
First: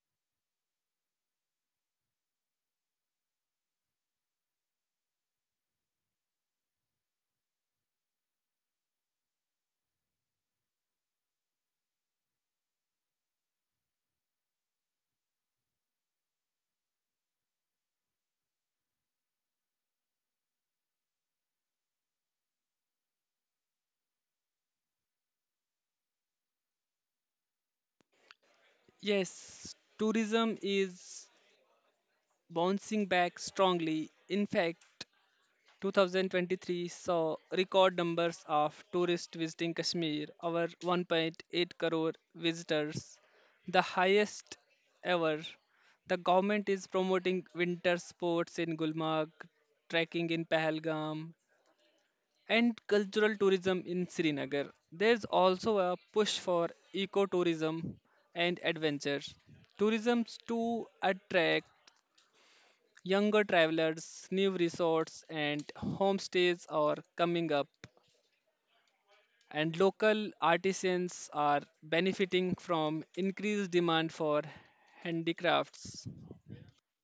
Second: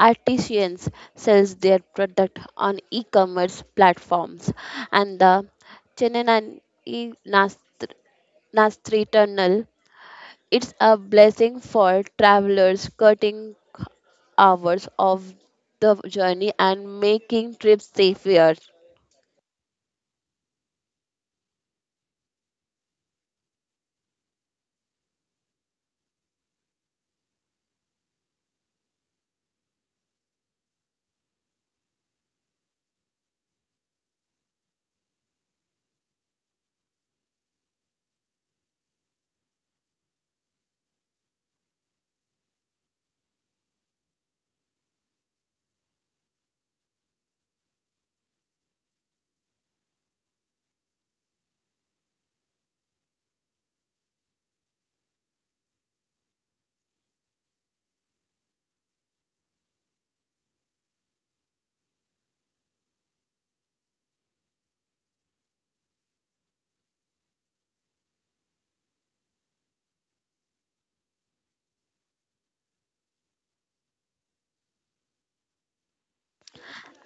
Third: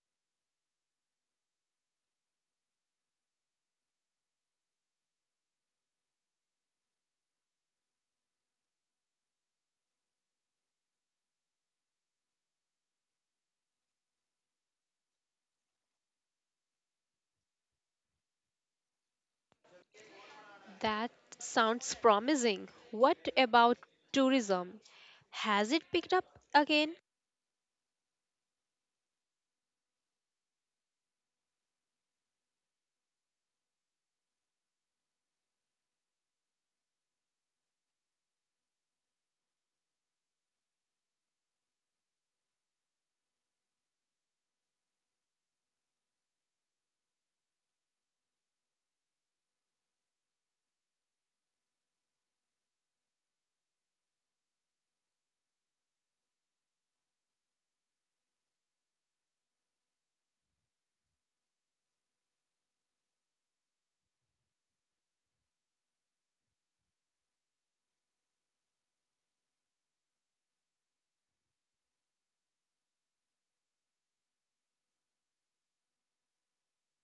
C: artisans sells their product on e-commerce platforms, and the Chennai Nastri Tunnel. It's a blessing for travelers, cutting hours of the journey and making trips safer.
A: That sounds promising. What about tourism? Has it picked up again?
B: Yes, tourism is bouncing back strongly. In fact, 2023 saw record numbers of tourists visiting Kashmir, over 1.8 crore visitors, the highest ever. The government is promoting winter sports in Gulmarg, trekking in Pahalgam, and cultural tourism in Srinagar. There's also a push for ecotourism and adventure. Tourism to attract younger travelers, new resorts, and homestays are coming up, and local artisans are benefiting from increased demand for handicrafts.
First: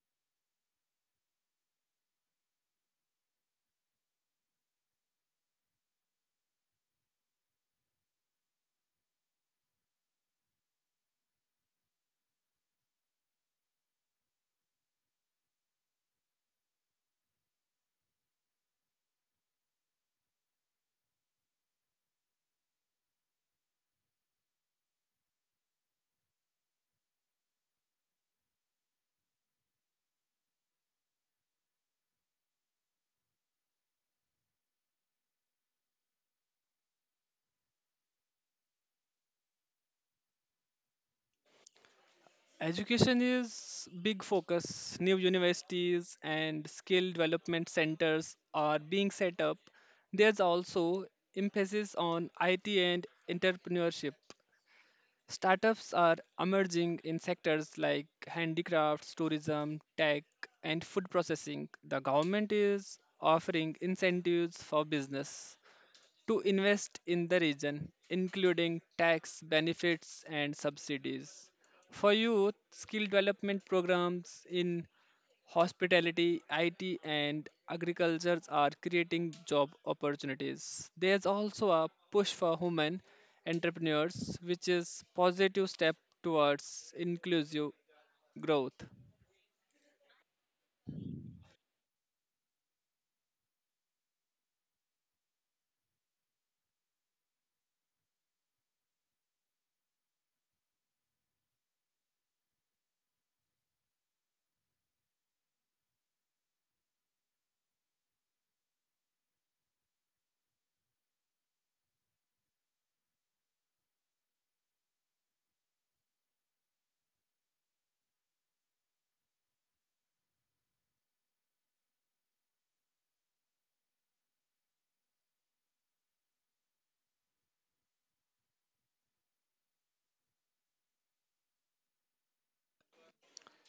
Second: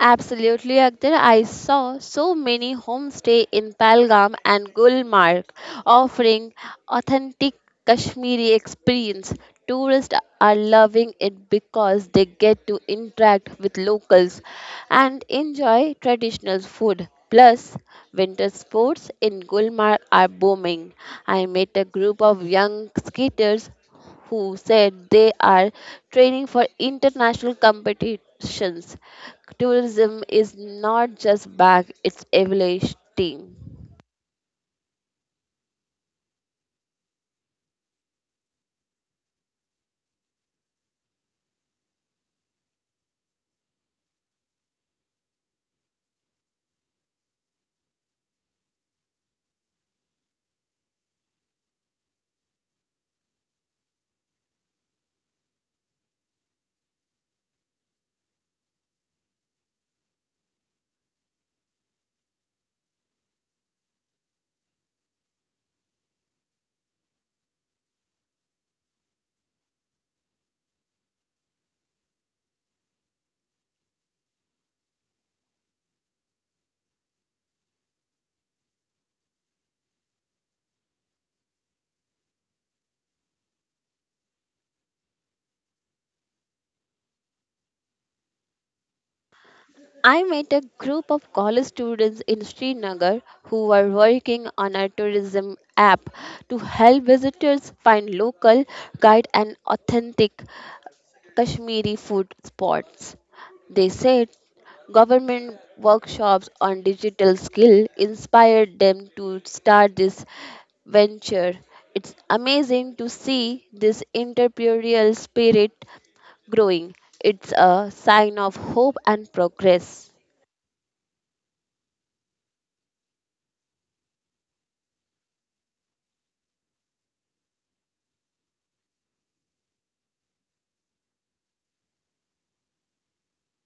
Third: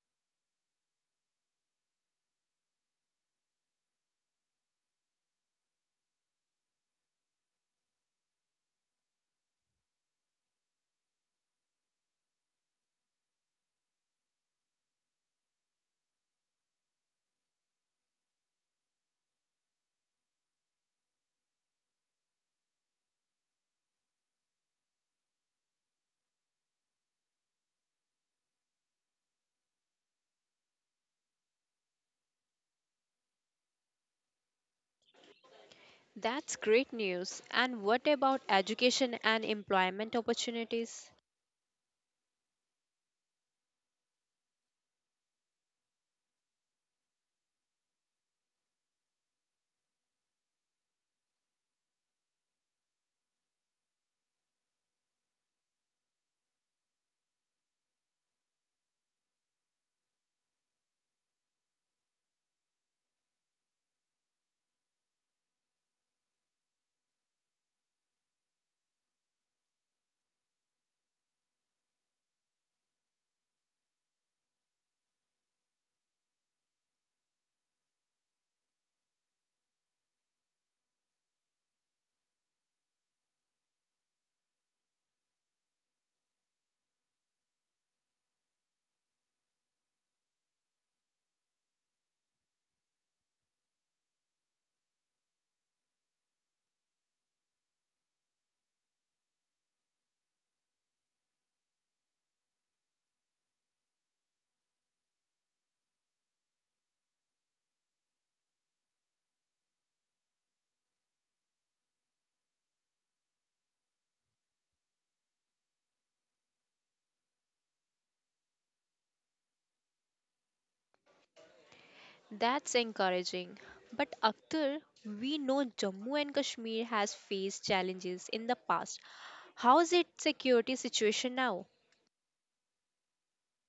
C: Absolutely, Akhtar. I saw so many homestay in Palgam and Gulmarg offering authentic Kashmiri experience. Tourists are loving it because they get to interact with locals and enjoy traditional food. Plus, winter sports in Gulmarg are booming. I met a group of young skaters who said they are training for international competitions. Tourism is not just back, it's evolutioning.
A: That's great news. And what about education and employment opportunities?
B: Education is big focus. New universities and skill development centers are being set up. There's also emphasis on IT and entrepreneurship. Startups are emerging in sectors like handicrafts, tourism, tech, and food processing. The government is offering incentives for business to invest in the region, including tax benefits and subsidies. For youth, skill development programs in hospitality, IT, and agriculture are creating job opportunities. There's also a push for women entrepreneurs, which is positive step towards inclusive growth.
C: I met a group of college students in Srinagar who were working on a tourism app to help visitors find local guide and authentic Kashmiri food spots. They said government workshops on digital skill inspired them to start this venture. It's amazing to see this entrepreneurial spirit growing. It's a sign of hope and progress.
A: That's encouraging. But Akhtar, we know Jammu and Kashmir has faced challenges in the past. How is its security situation now?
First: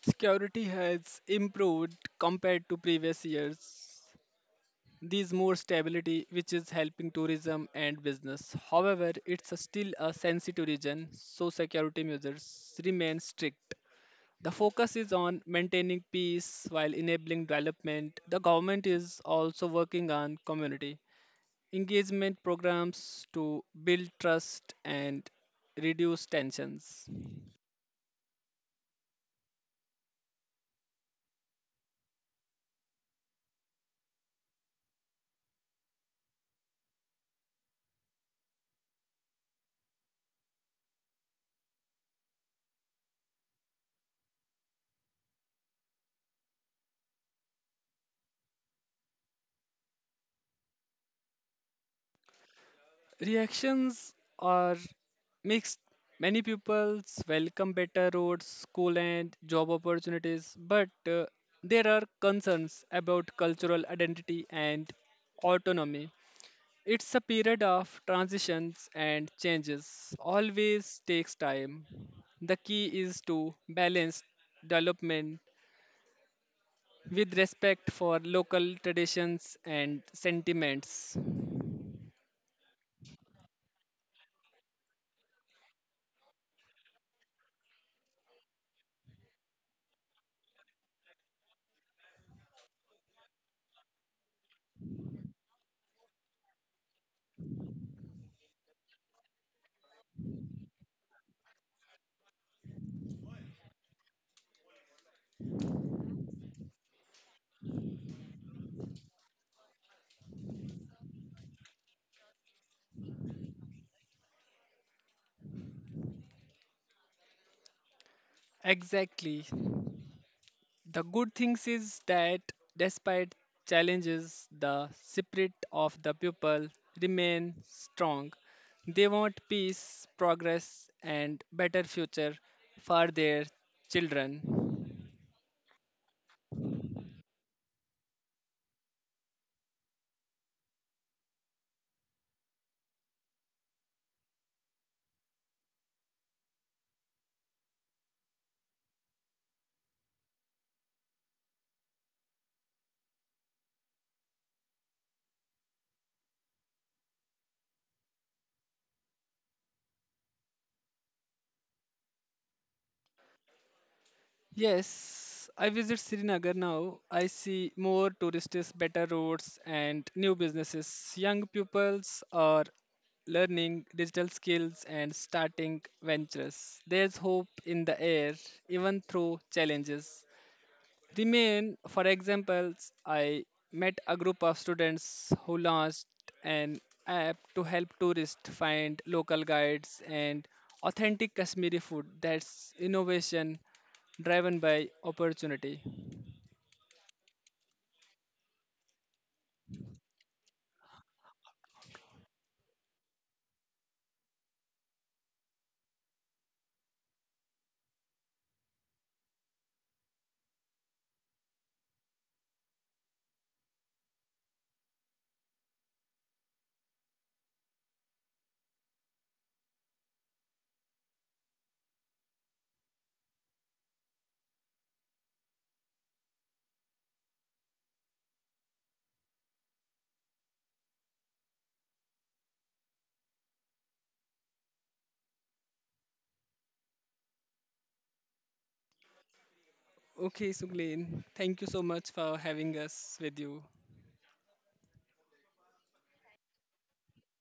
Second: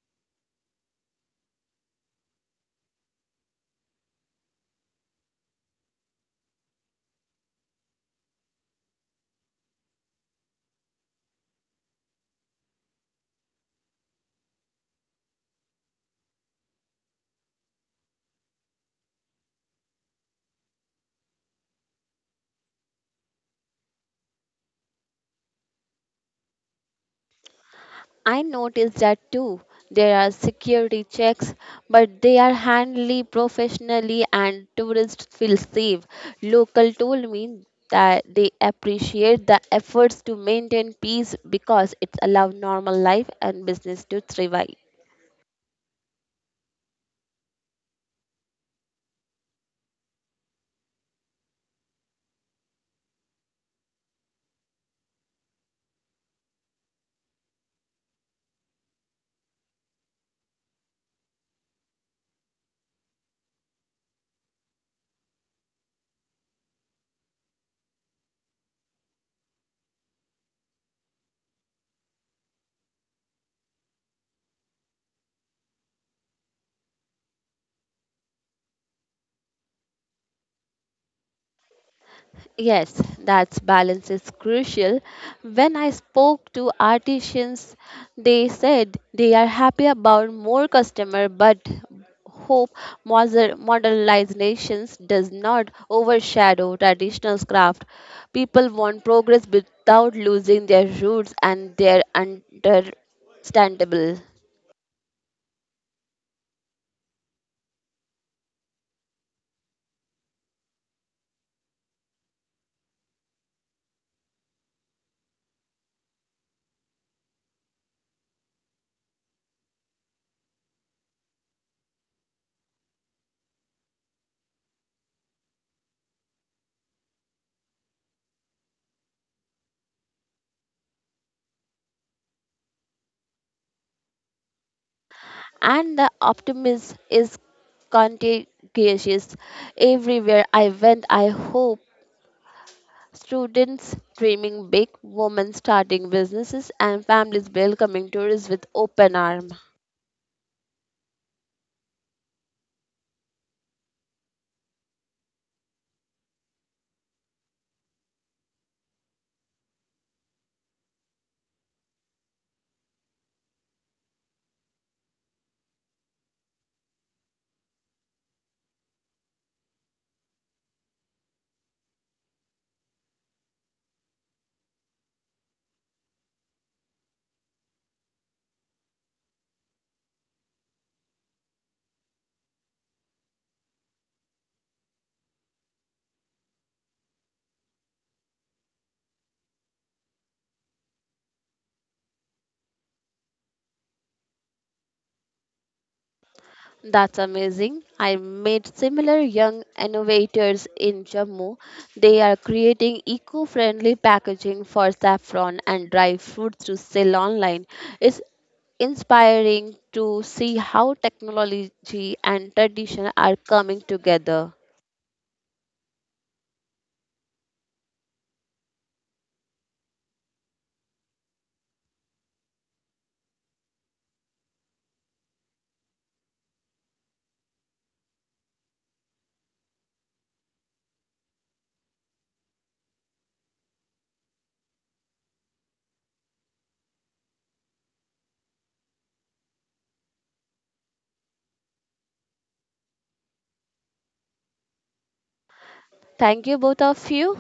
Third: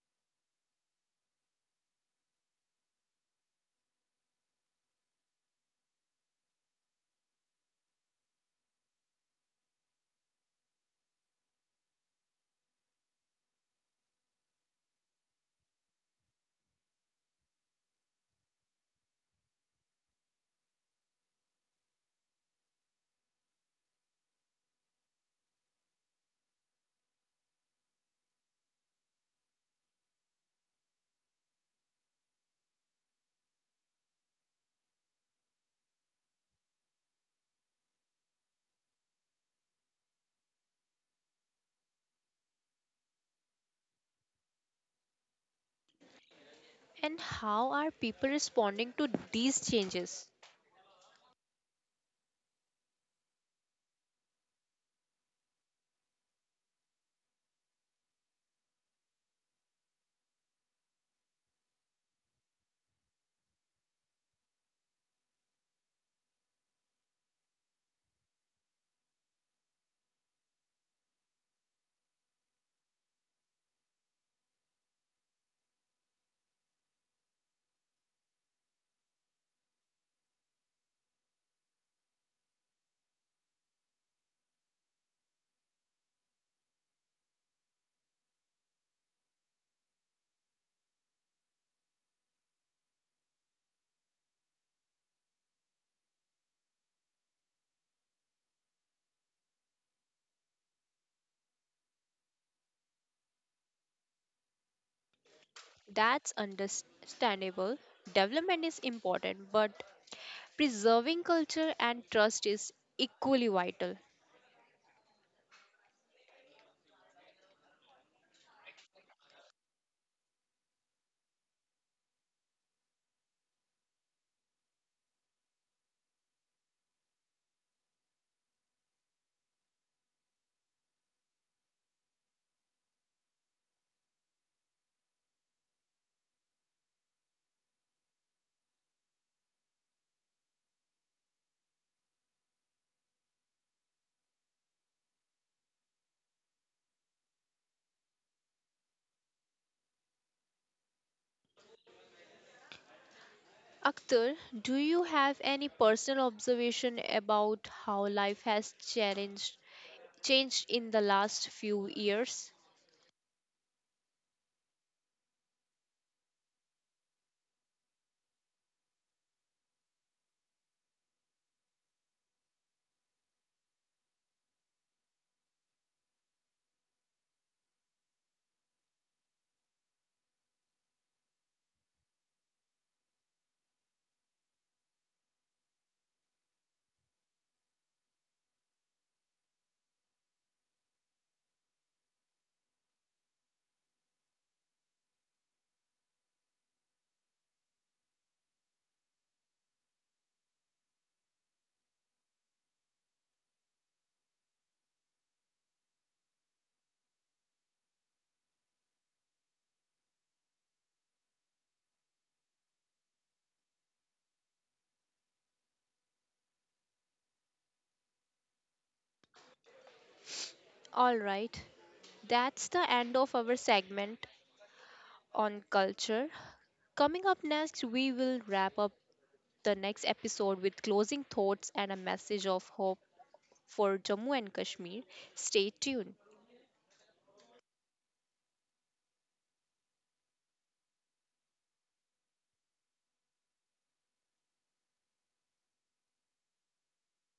B: Security has improved compared to previous years. These more stability, which is helping tourism and business. However, it's a still a sensitive region, so security measures remain strict. The focus is on maintaining peace while enabling development. The government is also working on community engagement programs to build trust and reduce tensions.
C: I noticed that too. There are security checks, but they are handled professionally and tourists feel safe. Local told me that they appreciate the efforts to maintain peace because it allows normal life and business to thrive.
A: And how are people responding to these changes?
B: Reactions are mixed. Many pupils welcome better roads, school, and job opportunities, but there are concerns about cultural identity and autonomy. It's a period of transitions and changes, always takes time. The key is to balance development with respect for local traditions and sentiments.
C: Yes, that balance is crucial. When I spoke to artisans, they said they are happy about more customer but hope modernizations does not overshadow traditional craft. People want progress without losing their roots and their understandable.
A: That's understandable. Development is important, but preserving culture and trust is equally vital.
B: Exactly. The good things is that despite challenges, the spirit of the people remain strong. They want peace, progress, and better future for their children.
C: And the optimism is contagious everywhere I went. I hope students dreaming big, women starting businesses, and families welcoming tourists with open arms.
A: Akhtar, do you have any personal observation about how life has challenged changed in the last few years?
B: Yes, I visit Srinagar now. I see more tourists, better roads, and new businesses. Young pupils are learning digital skills and starting ventures. There's hope in the air, even through challenges. Remain, for example, I met a group of students who launched an app to help tourists find local guides and authentic Kashmiri food. That's innovation driven by opportunity.
C: That's amazing. I met similar young innovators in Jammu. They are creating eco friendly packaging for saffron and dry fruits to sell online. It's inspiring to see how technology and tradition are coming together.
A: All right. That's the end of our segment on culture. Coming up next, we will wrap up the next episode with closing thoughts and a message of hope for Jammu and Kashmir. Stay tuned.
B: Okay, Suglin, thank you so much for having us with you.
C: Thank you, both of you.